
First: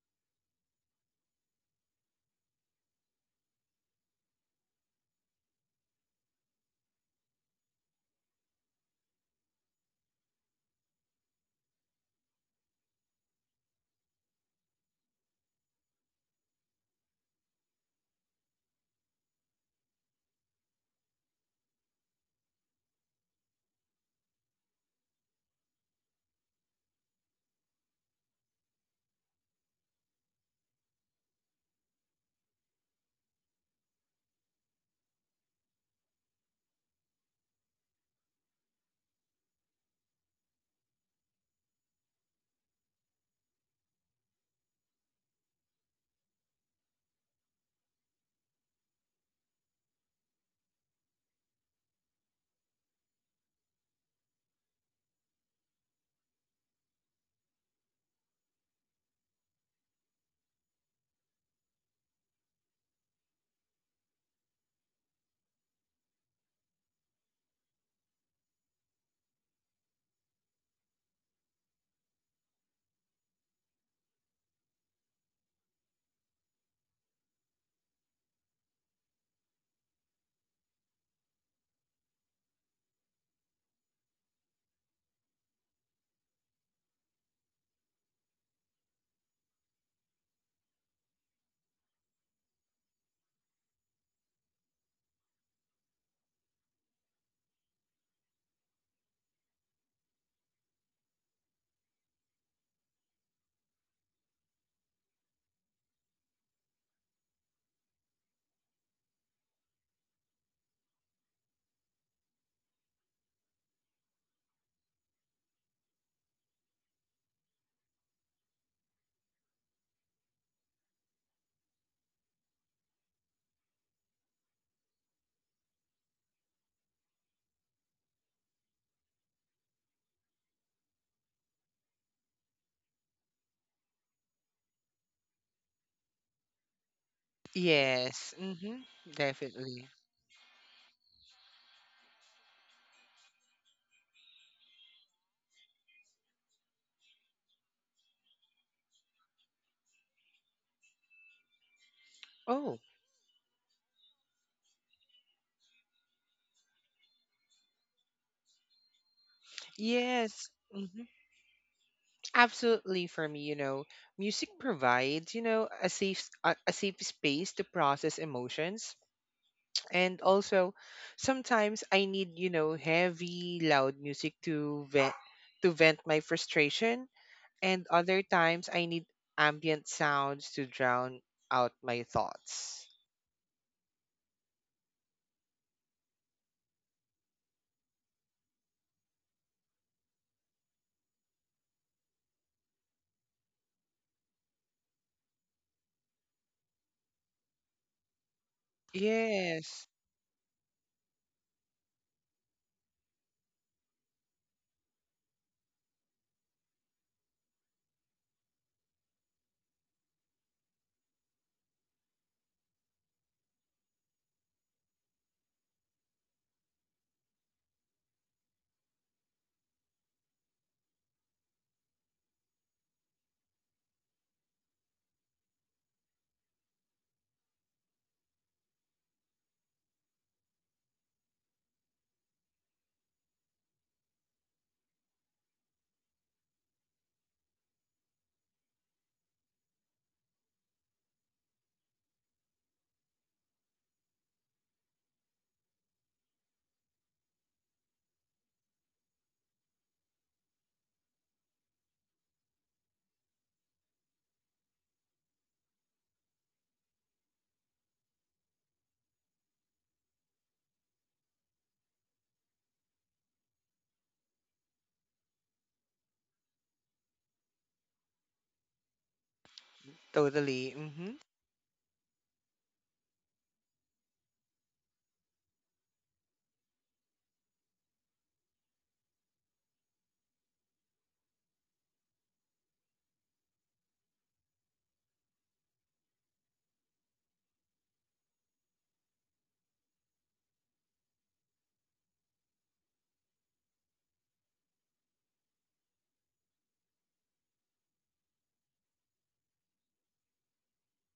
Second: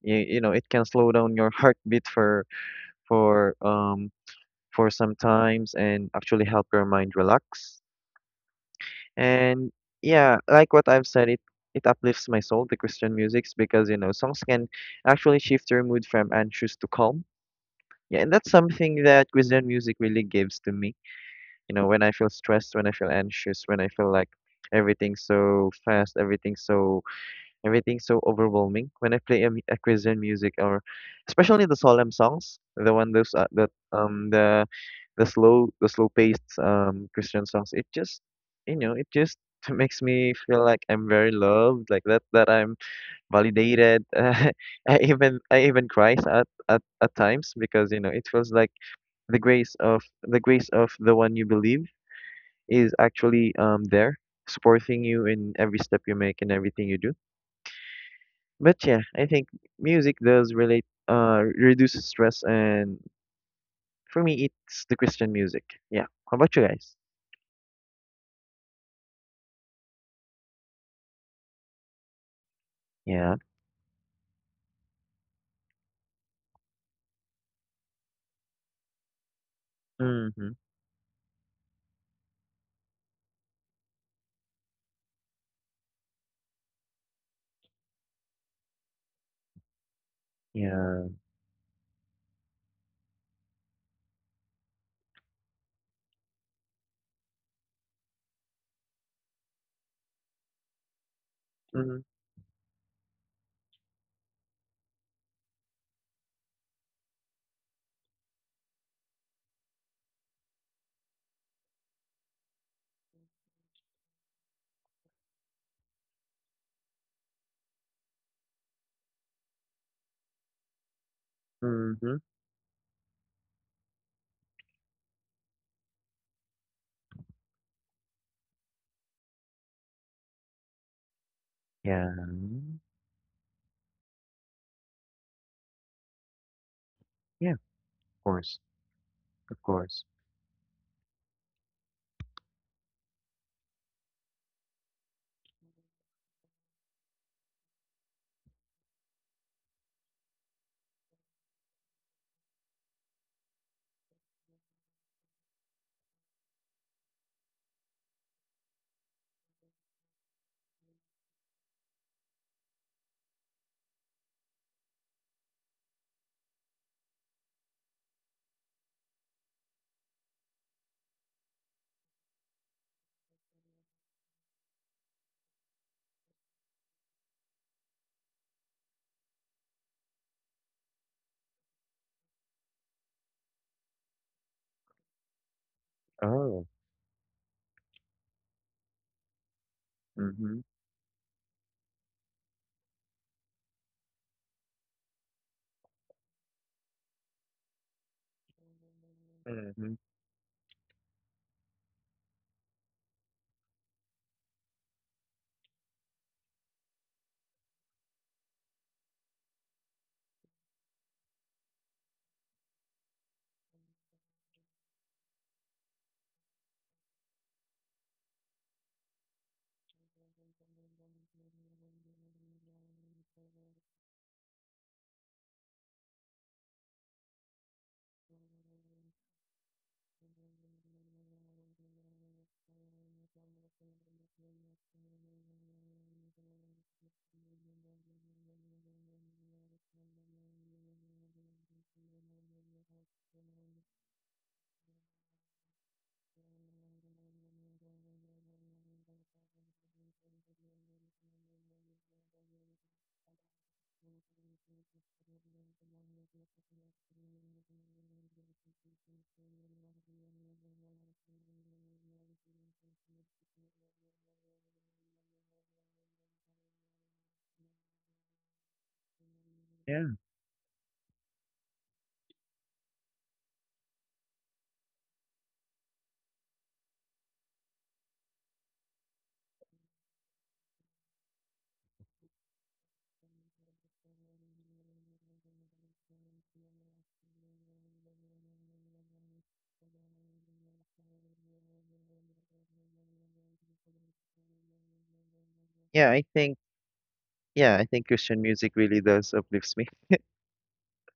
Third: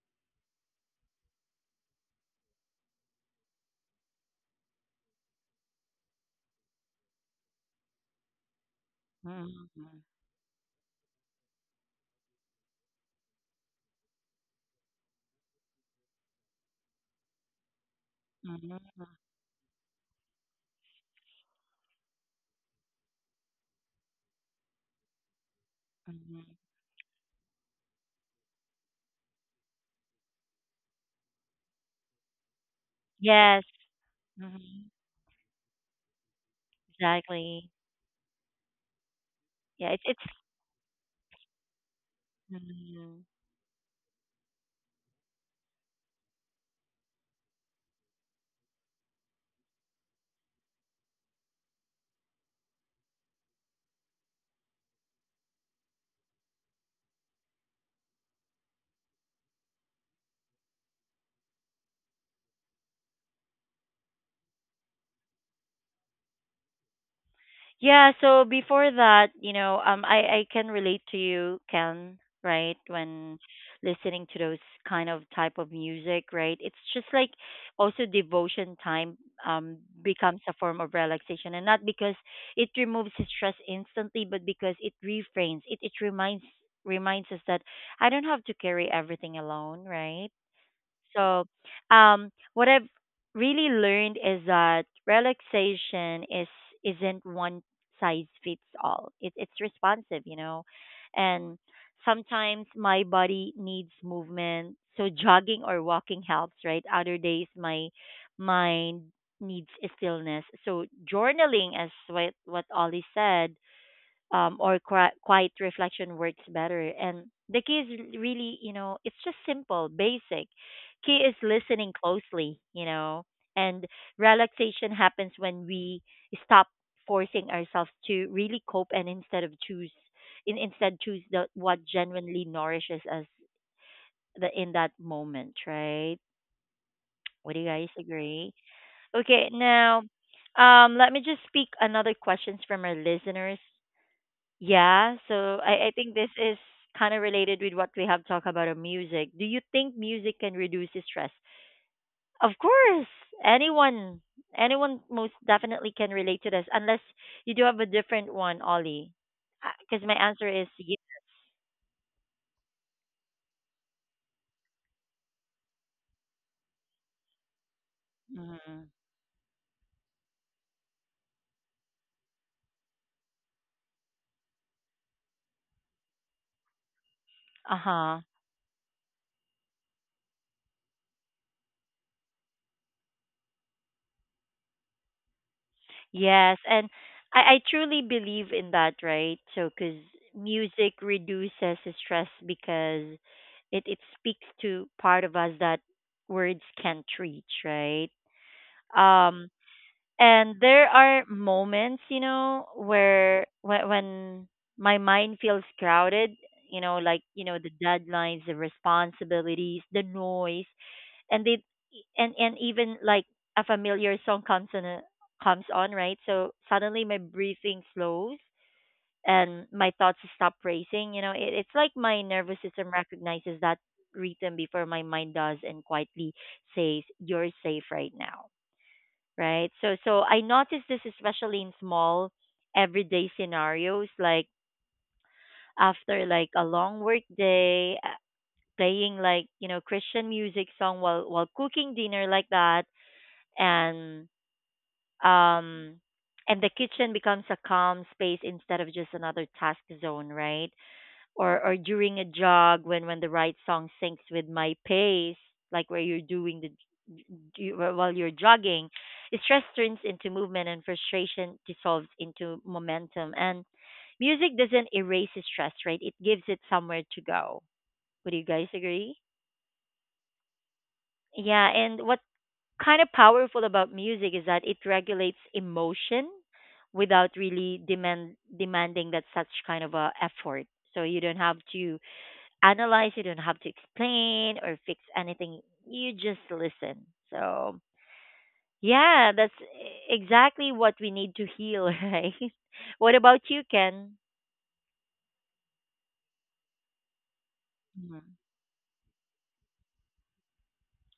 C: You know, it can slow down your heartbeat for for um some times and actually help your mind relax. And
A: Mm-hmm.
C: yeah, like what I've said, it uplifts my soul, the Christian musics, because you know, songs can actually shift your mood from anxious to calm. Yeah, and that's something
A: Mm-hmm.
C: that Christian music really gives to me. You know, when I feel stressed, when I feel anxious, when I feel like everything's so fast everything's so everything's so overwhelming, when I play a Christian music, or especially the solemn songs, the one, those
A: Yes.
C: that
A: Hmm.
C: the slow paced Christian
A: Exactly.
C: songs. It just, you know, it just
A: Yeah,
C: makes
A: it's
C: me feel like I'm very loved, like that, that I'm
A: mhm.
C: validated. I even cry at times, because you know, it feels like the grace of the one you believe is actually there supporting you in every step you make and everything you do. But yeah, I think music does reduce stress, and for me, it's the Christian music. Yeah. How about you guys?
A: Yeah, so before that, you know, um, I can relate to you, Ken, right?
C: Yeah.
A: When listening to those kind of type of music, right? It's just like also devotion time becomes
C: Mm-hmm.
A: a form of relaxation, and not because it removes the stress instantly, but because it refrains. It reminds us that I don't have to carry everything alone, right?
C: Yeah.
A: So, what I've really learned is that relaxation is isn't one size fits all. It's responsive, you know, and
C: Mm-hmm.
A: sometimes my body needs movement, so jogging or walking helps, right? Other days, my mind needs stillness. So journaling, as what Ollie said, or quiet reflection works better. And the key is really, you know, it's just simple, basic. Key is listening
C: Mm-hmm.
A: closely, you know, and relaxation happens when we stop forcing ourselves to really cope, and instead choose what
C: Yeah,
A: genuinely
C: mm,
A: nourishes us in that moment, right?
C: yeah.
A: Would
C: Of
A: you guys
B: Yes.
A: agree?
C: course,
B: Mm-hmm.
A: Okay,
C: of
B: Definitely.
C: course.
A: now let me just speak another questions from our listeners. Yeah, so I think this is kind of related with what we have talked about on music. Do you think music can reduce the stress? Of
B: Oh,
A: course, anyone, anyone most definitely can relate to this, unless you do have a different one, Ollie. Because my answer
B: yes.
A: is yes.
B: Absolutely, for me, you know, music provides, you know, a safe space to process
A: Mm.
B: emotions. And also sometimes I need, you know, heavy loud music to vent, my frustration,
A: Uh
B: and
A: huh.
B: other times I need ambient sounds to drown out my thoughts.
A: Yes,
C: Oh.
A: and I truly believe in that, right? So, because
C: Mm-hmm.
A: music reduces stress because it speaks to part of us that words can't reach, right? Um,
B: Yes,
C: Mm-hmm.
A: and there are moments, you know, where when my mind feels crowded, you know, like, you know, the deadlines, the responsibilities, the noise, and they and even like a familiar song comes comes on, right? So suddenly my breathing slows and my thoughts stop racing. You know, it's like my nervous system recognizes that rhythm before my mind does, and quietly says, you're safe right now, right? So so I notice this especially in small everyday scenarios, like after like a long work day, playing like, you know, Christian music song while cooking dinner like that. And um the kitchen becomes a calm space instead of just another task zone, right? Or during a jog when the right song syncs with my pace, like where you're doing while you're jogging, stress turns into movement and frustration dissolves into momentum. And music doesn't erase stress, right? It gives it somewhere to go. Would you guys agree?
C: Yeah.
B: totally. Mhm.
A: Yeah. And what kind of powerful about music is that it regulates emotion without really demanding that such kind of a effort. So you don't have to analyze, you don't have to explain or fix anything. You just listen. So yeah, that's exactly what we need to heal, right? What about you, Ken?
C: Yeah, I think, yeah, I think
A: Mhm.
C: Christian music really does uplifts me.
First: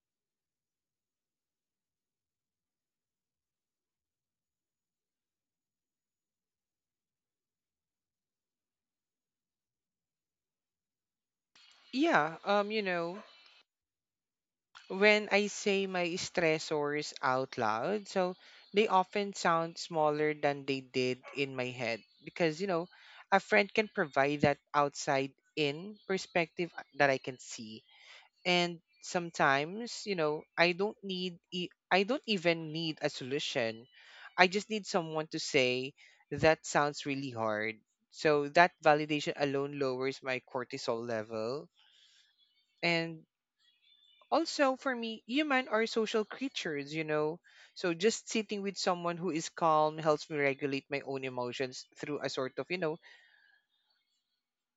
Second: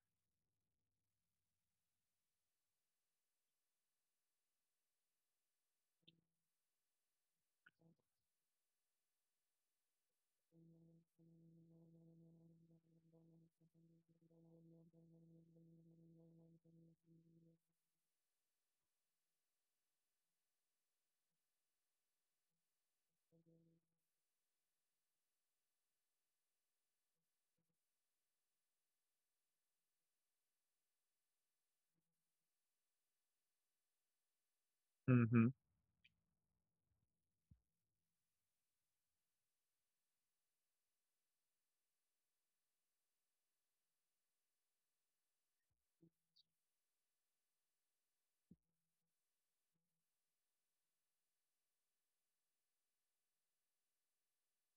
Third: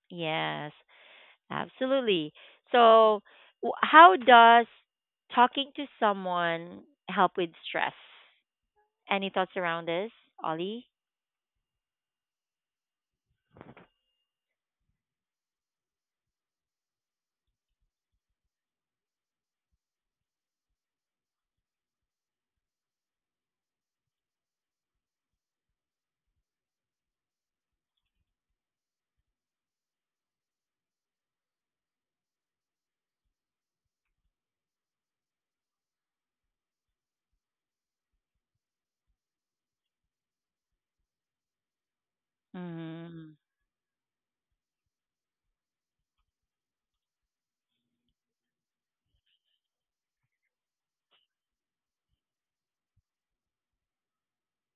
A: Yes, absolutely. So how does talking to someone help with stress? Any thoughts around this, Ollie?
B: Yeah, you know, when I say my stressors out loud, so they often sound smaller than they did in my head because, you know, a friend can provide that outside in perspective that I can see. And sometimes, you know, I don't even need a solution. I just need someone to
C: Mm-hmm.
B: say, that sounds really hard. So that validation alone lowers my cortisol level. And
A: Mm.
B: also for me, human are social creatures, you know, so just sitting with someone who is calm helps me regulate my own emotions through a sort of, you know,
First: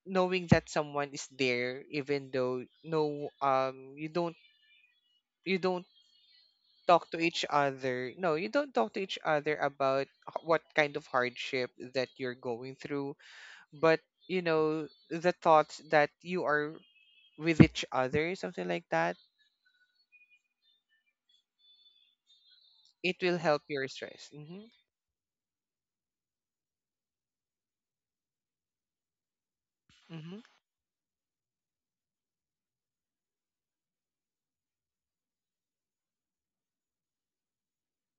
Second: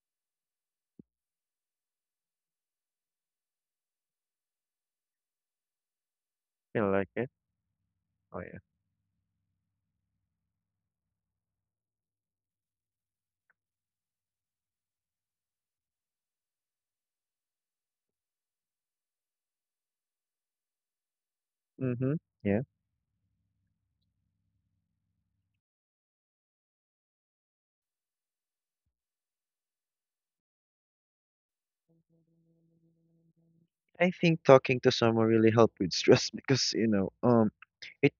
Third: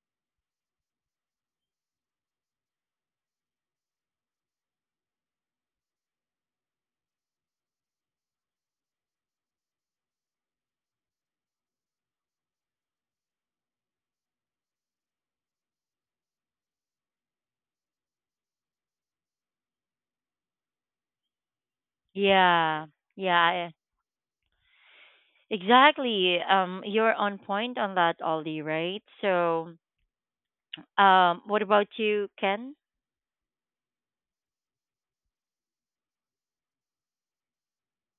B: knowing that someone is there, even though, you don't, you don't
C: You
B: talk
C: like
B: to
C: it?
B: each other, no,
C: Oh
B: you
C: yeah.
B: don't talk to each other about what kind of hardship that you're going through, but you know the thoughts that you are with each other, something like that.
C: Mm-hmm. Yeah.
A: Yeah,
B: It will help
A: yeah,
B: your stress.
A: exactly. You're on point on that, Ollie, right? So,
B: Mm-hmm,
A: what about you, Ken?
C: I think talking to someone really helped with stress, because, you know, it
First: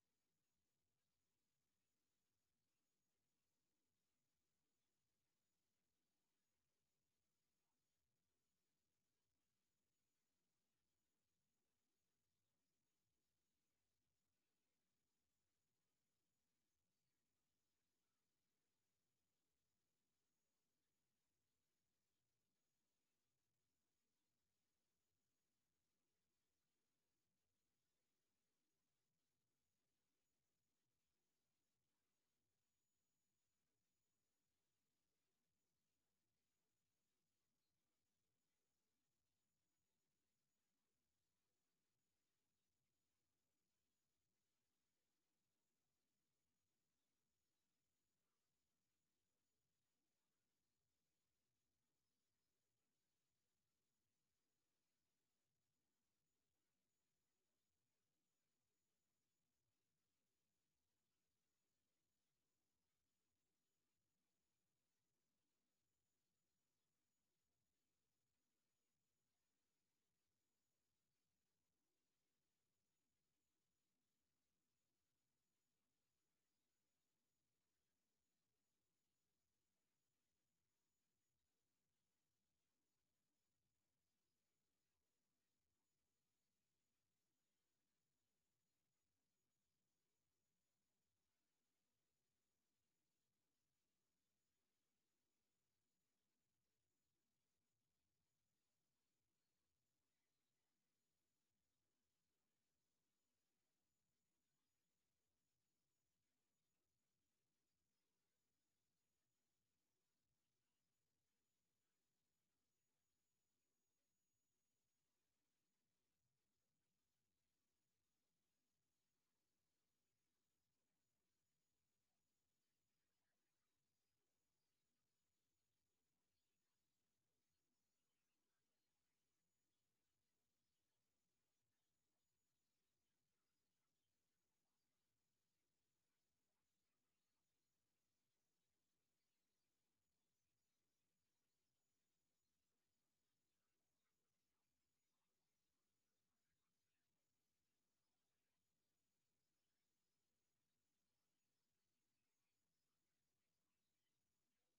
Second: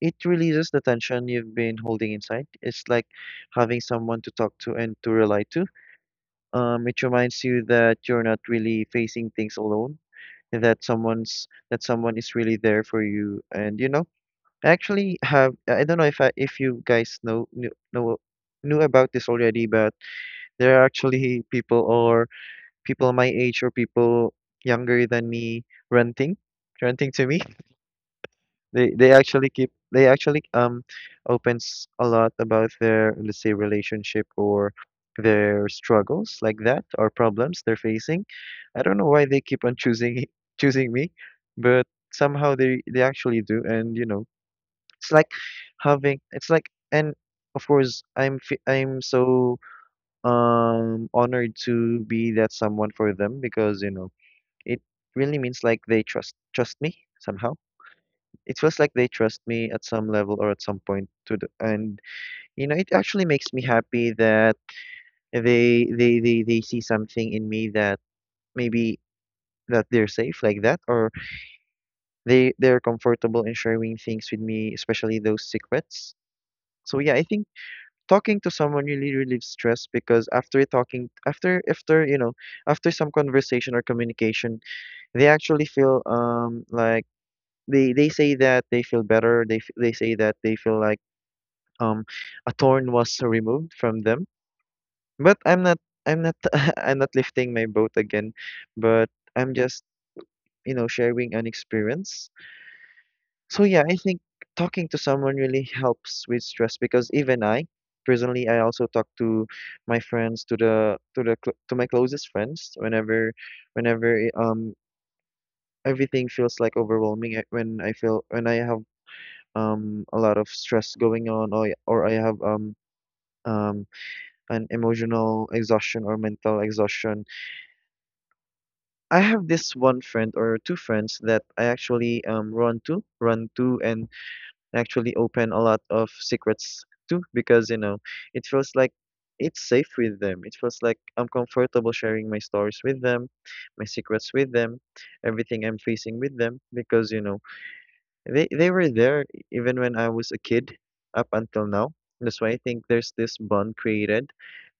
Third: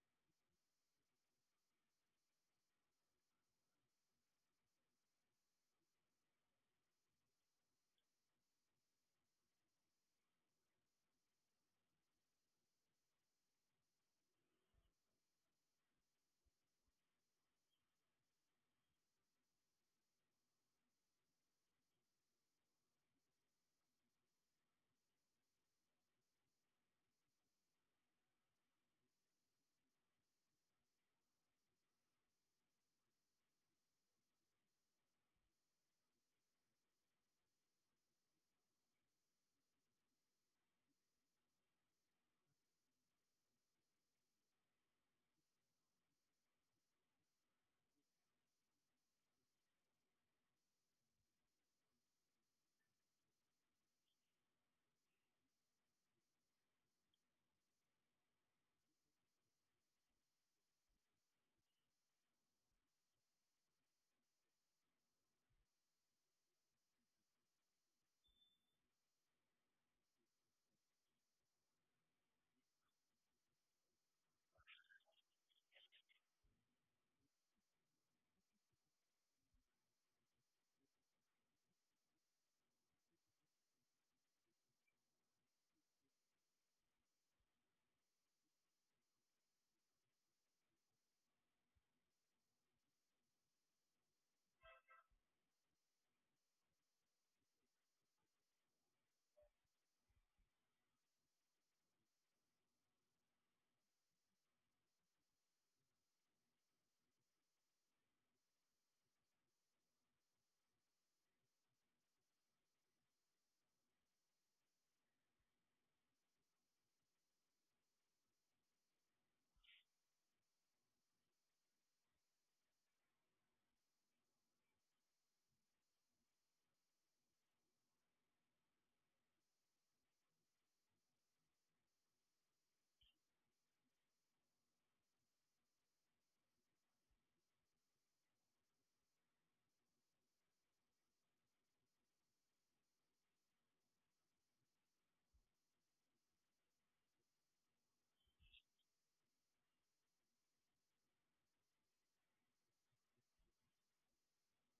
C: it releases the tension you've been holding inside. It's like having someone to talk to and to rely to. It reminds you that you're not really facing things alone, and that someone is really there for you. And you know, I actually have, I don't know if if you guys know knew about this already, but there are actually people, or people my age or people younger than me, renting renting to me. They actually opens a lot about their, let's say, relationship or their struggles, like that, or problems they're facing. I don't know why they keep on choosing choosing me, but somehow they actually do. And you know, it's like it's like, and of course I'm so honored to be that someone for them, because you know, it really means like they trust me somehow. It feels like they trust me at some level or at some point to the, and you know, it actually makes me happy that they see something in me that maybe that they're safe, like that, or they're comfortable in sharing things with me, especially those secrets. So yeah, I think talking to someone really relieves stress, because after you know, after some conversation or communication, they actually feel like they say that they feel better. They say that they feel like um a thorn was removed from them. But I'm not I'm not lifting my boat again, but I'm just, you know, sharing an experience. So yeah, I think talking to someone really helps with stress, because even I personally, I also talk to my friends, to my closest friends, whenever whenever eh, um everything feels like overwhelming. When I feel, when I have a lot of stress going on, or I have um an emotional exhaustion or mental exhaustion. I have this one friend or two friends that I actually run to, and actually open a lot of secrets to, because you know, it feels like it's safe with them. It feels like I'm comfortable sharing my stories with them, my secrets with them, everything I'm facing with them, because you know, they were there, even when I was a kid up until now. That's why I think there's this bond created.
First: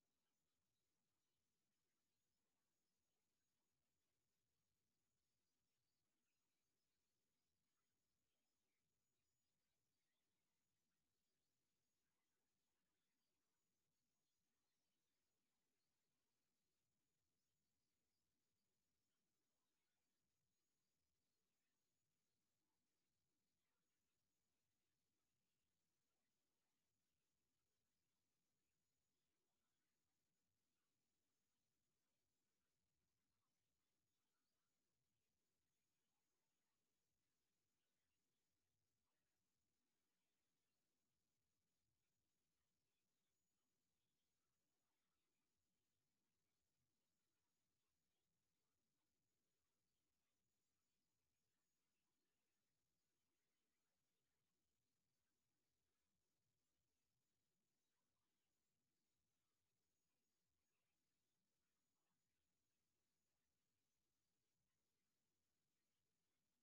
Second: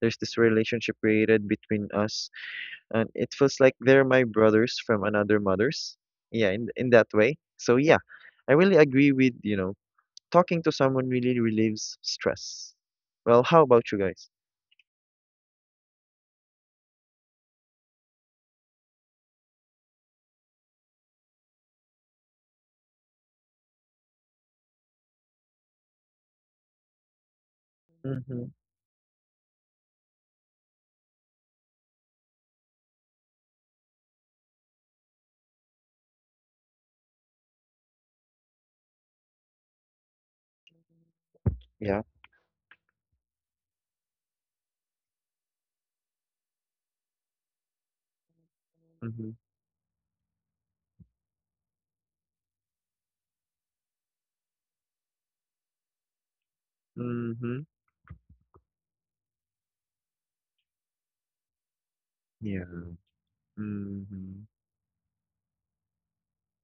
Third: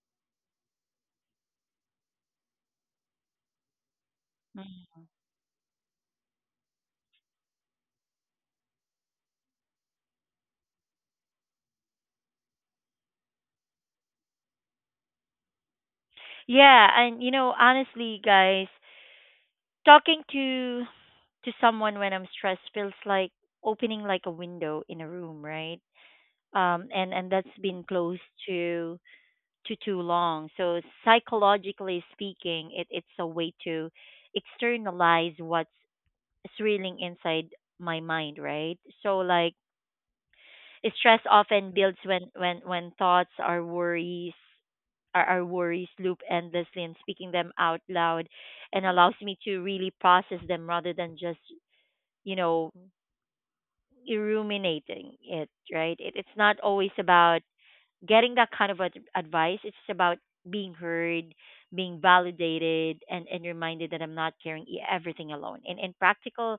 C: There's this relationship created between us, and it feels like they're my brothers
A: Mm.
C: from another mother's. Yeah, in that way. So yeah, I really agree with, you know, talking to someone really relieves stress. Well, how about you guys?
A: Yeah, and you know, honestly, guys, talking to someone when I'm stressed feels like opening like a window in a room, right? And that's been closed
C: Mm-hmm.
A: to to too long. So psychologically speaking, it's a way to externalize what's swirling inside my mind, right? So like stress often builds
C: Yeah.
A: when thoughts are worries, our worries loop endlessly, and speaking them out loud and allows
C: Mm-hmm.
A: me to really process them rather than just, you know, ruminating it, right? It's not always about
C: Mm-hmm.
A: getting that kind of advice, it's about being heard, being
C: Yeah.
A: validated, and reminded that I'm not
C: Mm-hmm.
A: carrying everything alone. And in practical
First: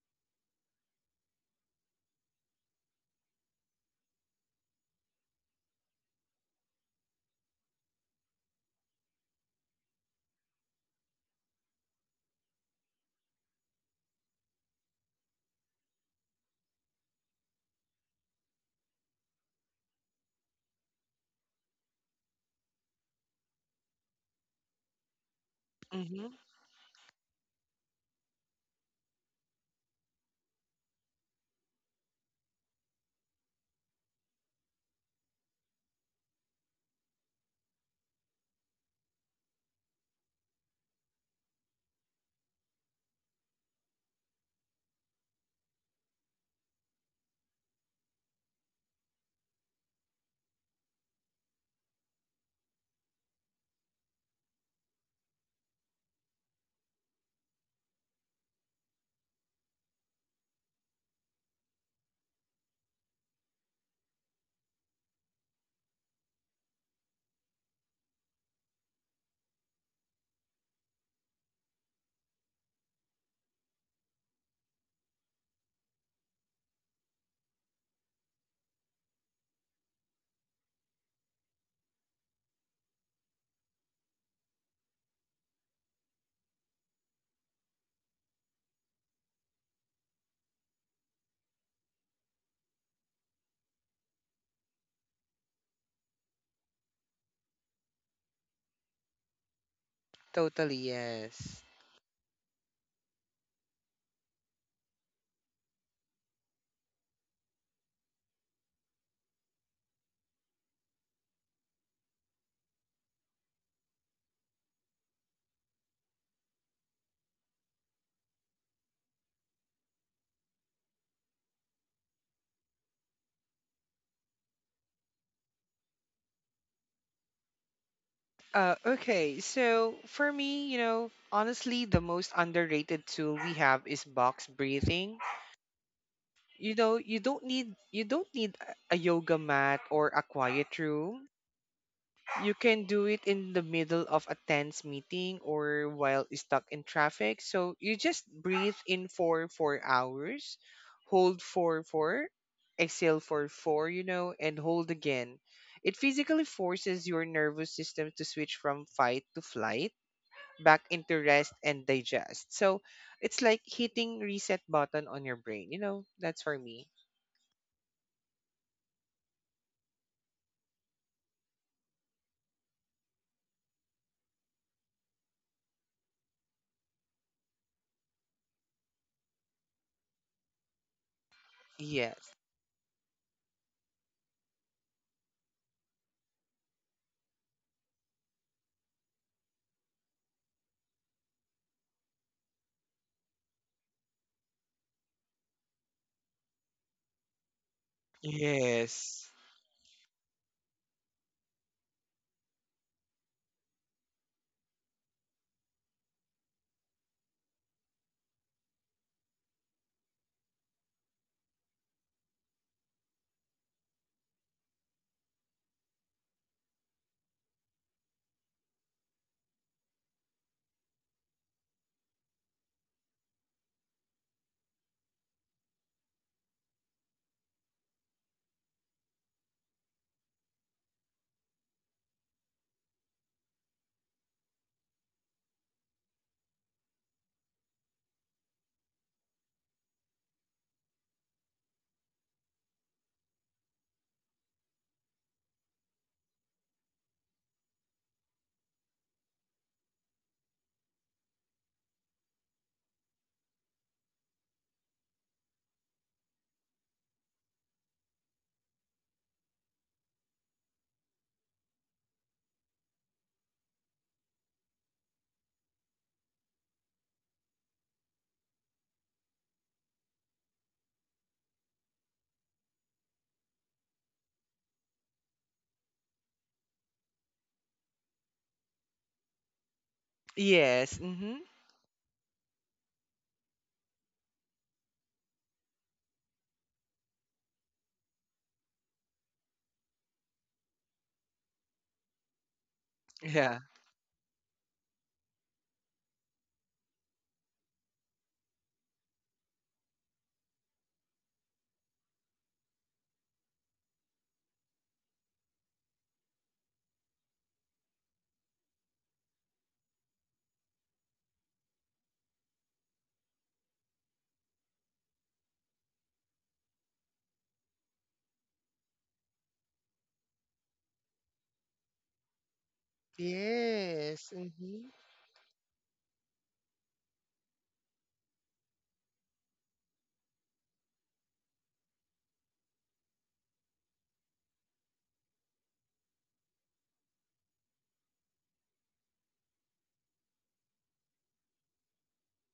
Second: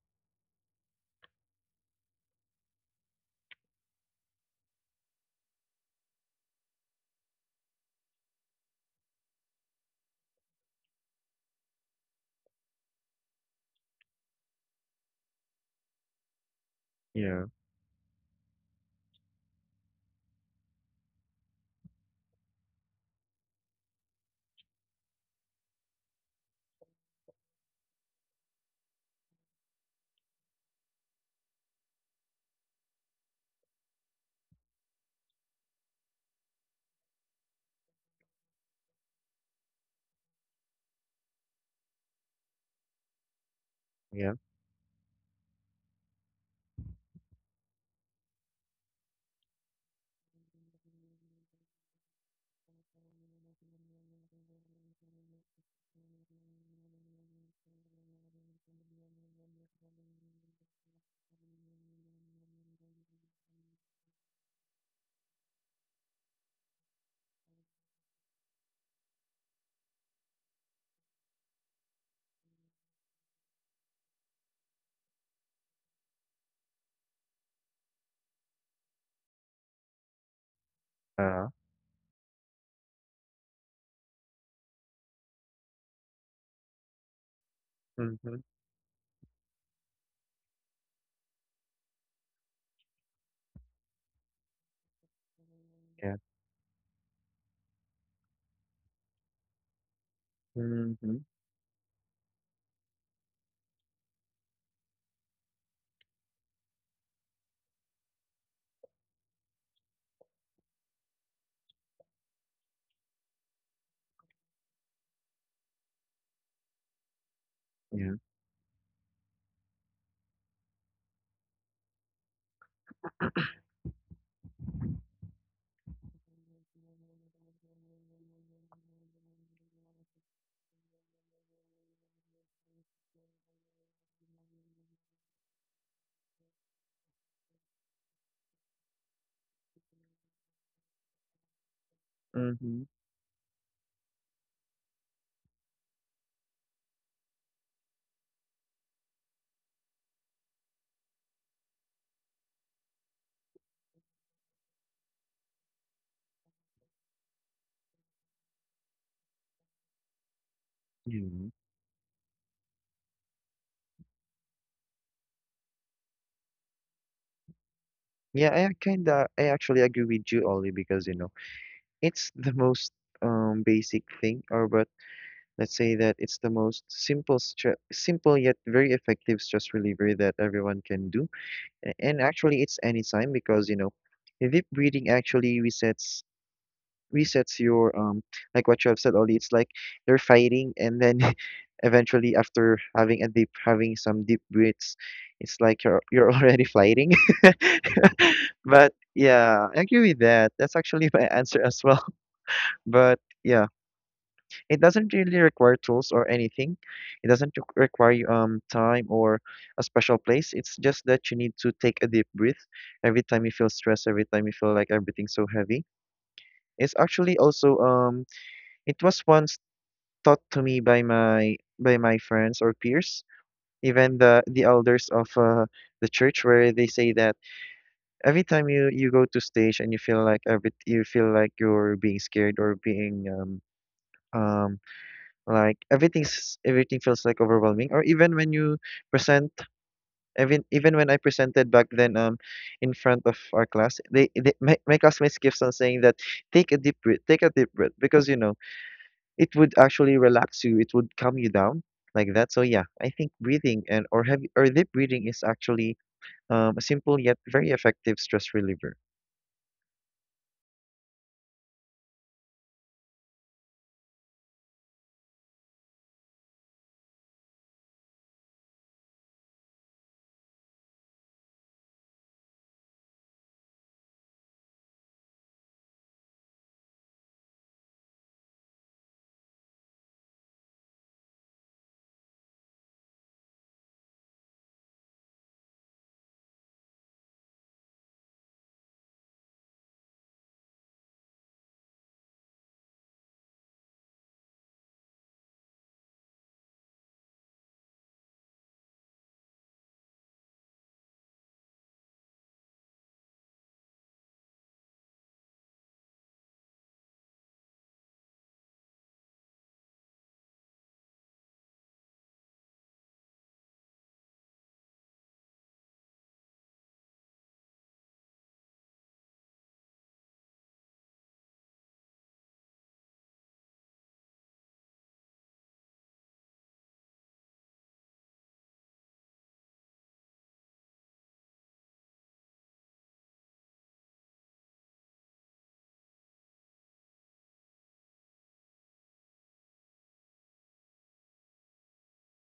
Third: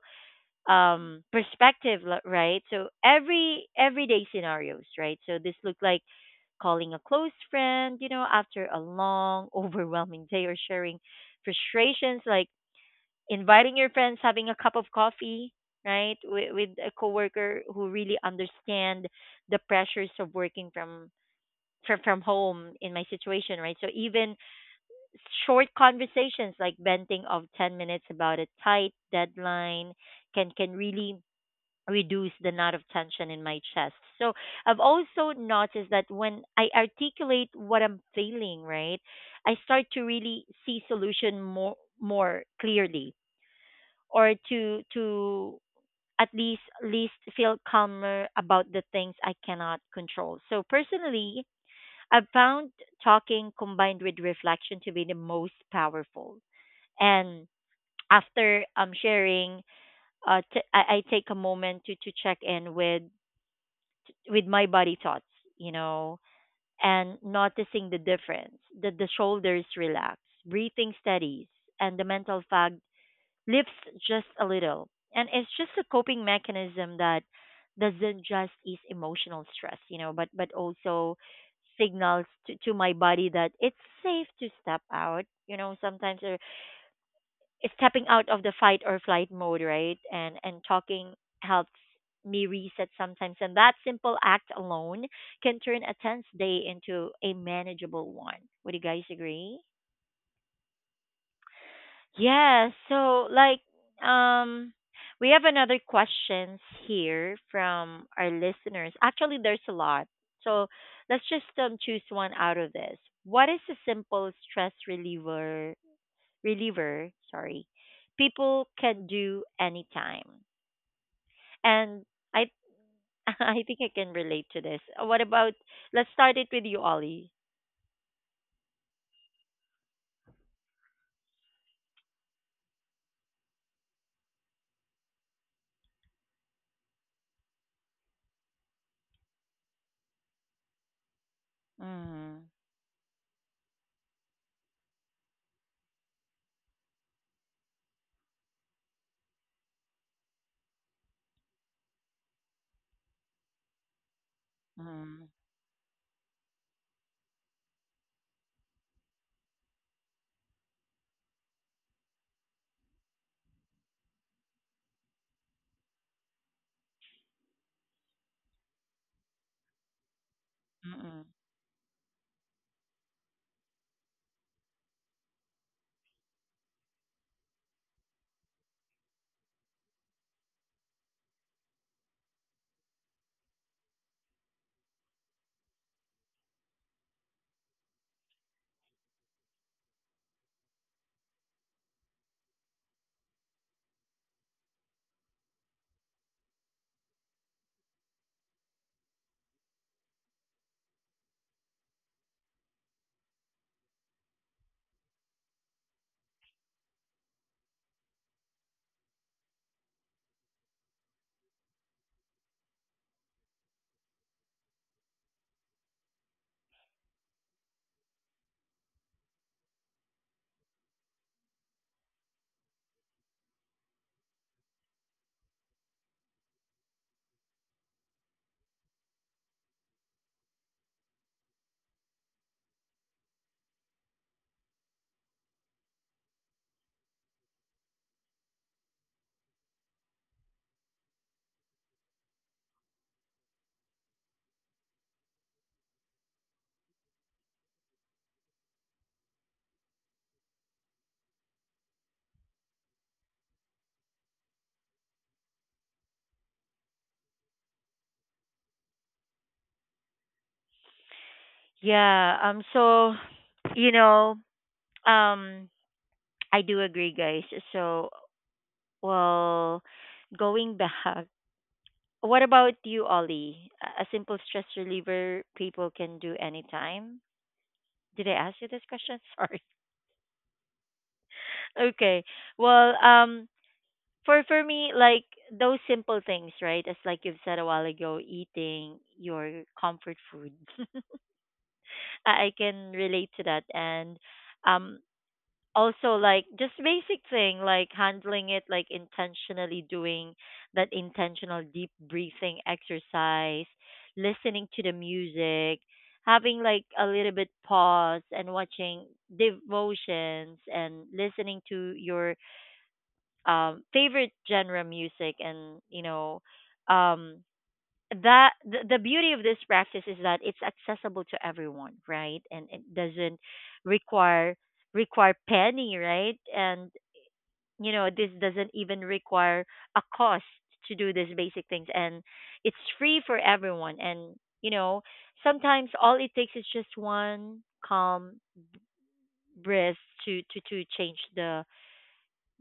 A: perspective, right? So every everyday scenarios, right? So this look like calling a close friend, you know, after a long, overwhelming day, or sharing frustrations, like inviting your friends, having a cup of coffee, right, with a
C: Yeah.
A: coworker who really understand the pressures of working from home in my situation, right? So even short
B: hmm.
A: conversations like venting of 10 minutes about a tight deadline can really reduce the knot of tension in my chest. So I've also noticed that when I articulate what I'm feeling, right, I start to really see solution more clearly, or
C: Yeah.
A: to at least feel calmer about the things I cannot control. So personally, I've found talking combined with reflection to be the most powerful. And after sharing, I take a moment to check in with my body thoughts, you know, and noticing the difference. That the shoulders relax, breathing steadies, and the mental fog lifts just a little. And it's just a coping mechanism that doesn't just ease emotional stress, you know, but also
C: Uh.
A: signals to my body that it's safe to step out, you know, sometimes, or it's stepping out of
C: Mm-hmm.
A: the fight or flight mode, right? And talking helps me reset sometimes, and that simple act alone can turn a
C: Yeah.
A: tense day into a manageable one. Would you guys agree?
B: Totally,
C: Mm-hmm.
B: yes.
A: Yeah, so like um we have another questions here from our listeners. Actually, there's a lot. So let's just choose one out of this. What is a simple stress reliever sorry,
C: Yeah.
A: people can do anytime? And I I think I can relate to this. What about, let's start it with you, Ollie.
B: Okay, so for me, you know, honestly, the most underrated tool we have is box breathing. You know, you don't need a yoga mat or a quiet room.
A: Mm,
B: You
C: Mm-hmm.
B: can do it in the middle of a tense meeting or while stuck in traffic. So you just breathe in for 4 hours, hold for four, exhale for four, you know, and
A: mm,
B: hold
A: mm,
B: again. It physically forces your nervous system to switch from fight to flight back into
C: Mhm.
B: rest and digest. So it's like hitting reset button on your brain, you know? That's for me.
C: Yeah, I actually agree with you, Ollie, because you
A: mm.
C: know, it's the most basic thing, or but let's say that it's the most simple, stre simple yet very effective stress reliever that everyone can do. And
B: Yes.
C: actually, it's anytime because you know, deep breathing actually resets resets your like what you have said, Ollie. It's like they are fighting and then eventually after having some deep breaths, it's like you're you're already fighting. But
B: Yes.
C: yeah, I agree with that. That's actually my answer as well. But yeah, it doesn't really require tools or anything. It doesn't require you, time or a special place. It's just that you need to take a deep breath every time you feel stressed, every time you feel like everything's so heavy. It's actually also it was once taught to me by my friends or peers, even the elders of the church, where they say that every time you go to stage and you feel like every you feel like you're being scared or being um like everything feels like overwhelming or even when you present even when I presented back then in front of our class they my classmates keeps on saying that take a deep breath because you know it would actually relax you. It would calm you down like that. So yeah, I think breathing and or heavy or deep breathing is actually a simple yet very effective stress reliever.
A: Yeah, so you know, um I do agree, guys. So, well, going back, what about you, Ollie? A simple stress reliever people can do anytime. Did I ask you this question? Sorry.
B: Yes. Mm-hmm.
A: Okay. Well, for me, like those simple things, right? As like you've said a while ago, eating your comfort food. I can relate to that, and um, also like just basic thing, like handling it like intentionally doing that intentional deep breathing exercise, listening to the music, having like a little bit pause and watching devotions and listening to your favorite genre music, and you know, um that the beauty of this practice is that it's accessible to everyone, right? And it doesn't
B: Yes.
A: require
B: Mm-hmm.
A: require penny, right? And you know, this doesn't even require a cost to do these basic things, and it's free for everyone. And you know, sometimes all it takes is just one calm breath to change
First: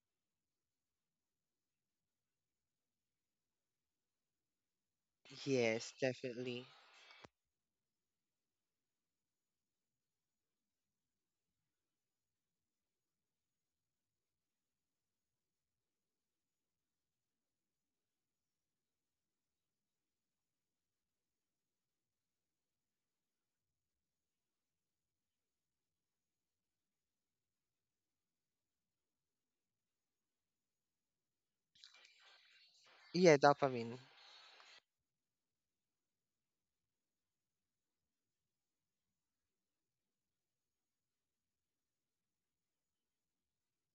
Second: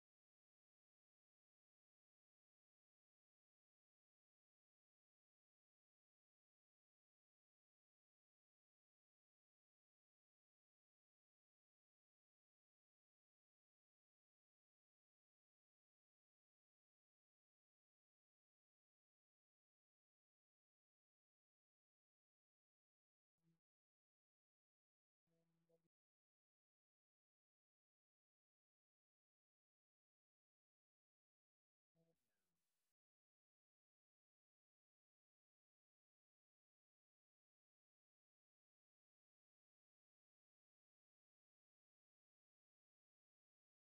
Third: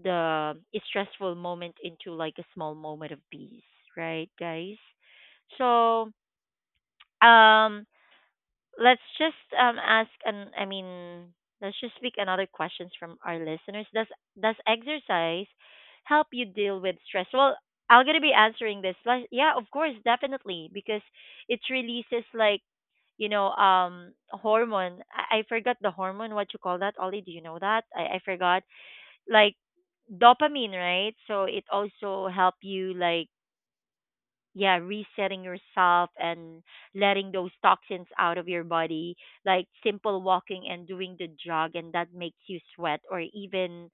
A: the stressful moment into like a small moment of peace, right, guys?
B: Yes,
A: So
B: definitely.
A: um let's just ask and I mean let's just pick another questions from our listeners. Does exercise help you deal with stress? Well, I'm gonna be answering this. Like, yeah, of course, definitely, because it releases like, you know, hormone. I forgot the hormone. What you call that, Ollie? Do you know that? I forgot. Like dopamine, right? So it also help you like,
B: Yeah, dopamine.
A: yeah, resetting yourself and letting those toxins out of your body, like simple walking and doing the jog and that makes you sweat, or even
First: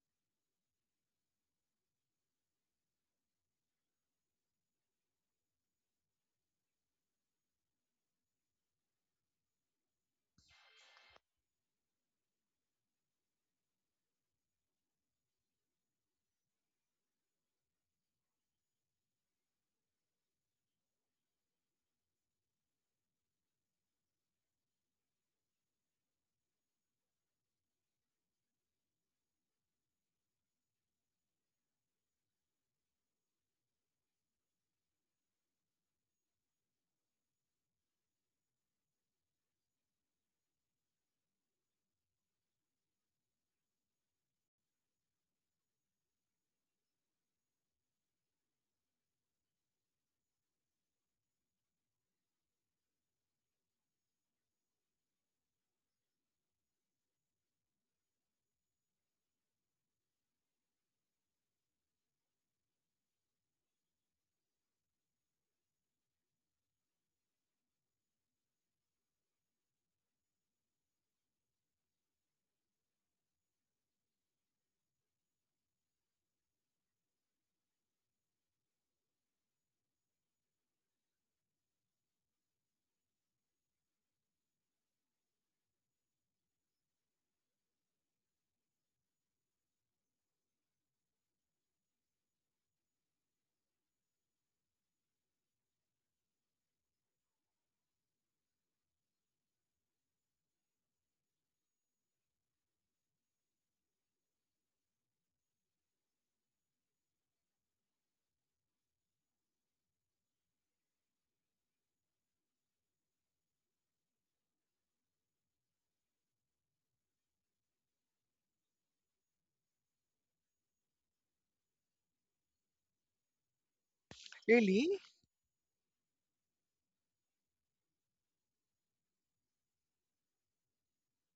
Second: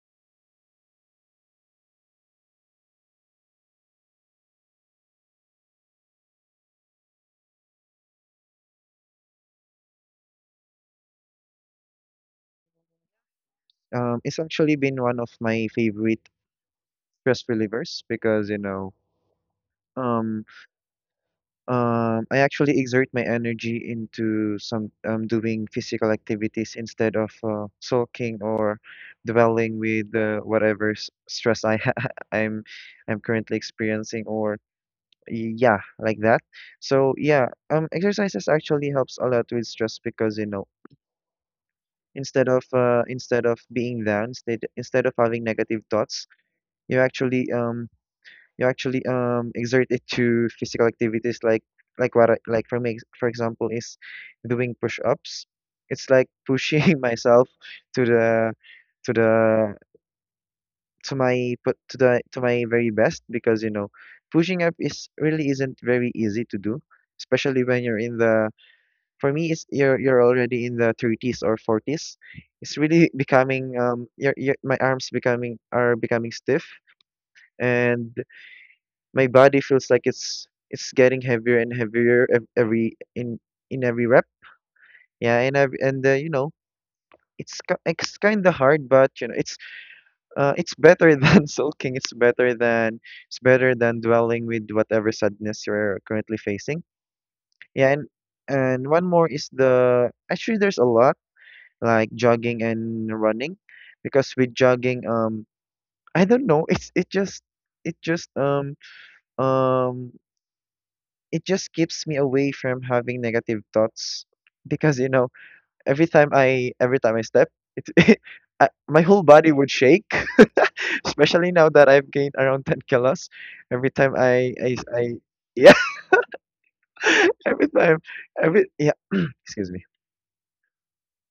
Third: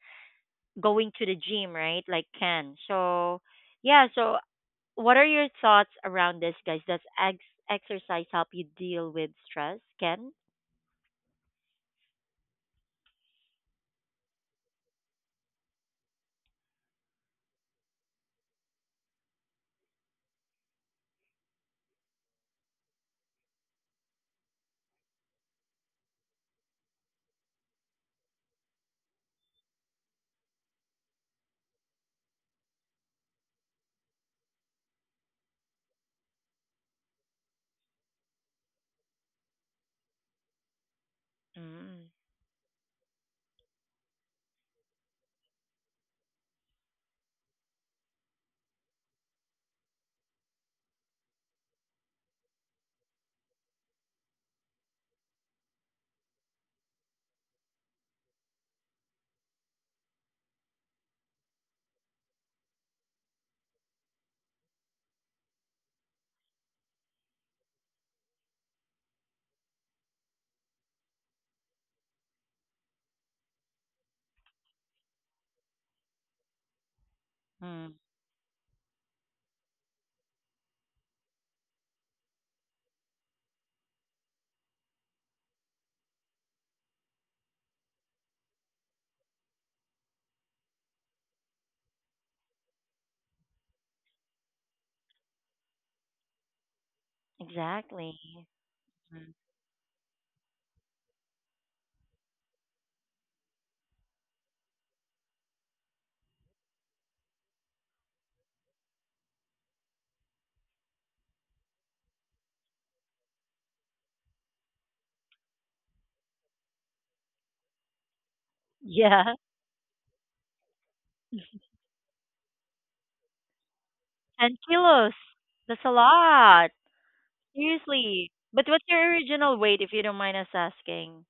A: going to the gym, right? Like can, so yeah, so what are your thoughts around this, guys? Does exercise help you deal with stress, Ken?
C: It's actually been one of my favorite stress relievers because you know um, I actually exert my energy into some doing physical activities instead of sulking or dwelling with whatever stress I I'm I'm currently experiencing or yeah, like that. So yeah, exercises actually helps a lot with stress because you know
A: Mm.
C: instead of being down, instead of having negative thoughts, you actually um you actually exert it to physical activities like like for me for example is doing push ups. It's like pushing myself to to the the to my very best because you know pushing up is really isn't very easy to do, especially when you're in the for me it's you're already in the 30s or 40s. It's really becoming your my arms becoming stiff
A: mm,
C: and my body feels like it's getting heavier and heavier ev- every in every rep. Yeah, and you know it's kind of hard but you know it's better than sulking. It's better than dwelling with whatever sadness you're currently facing. Yeah,
A: exactly.
C: and one more
A: Mm.
C: is the actually there's a lot like jogging and running, because with jogging, I don't know, it just it just um um it just keeps me away from having negative thoughts because you know every time I step, it, my whole
A: Yeah,
C: body would shake, especially now that I've gained around 10 kilos. Every time
A: 10
B: Really?
C: I
A: kilos.
C: yeah,
A: That's a lot.
C: every time
A: Seriously,
C: every
A: but what's
C: yeah,
A: your original
C: excuse
A: weight,
C: me.
A: if you don't mind us asking?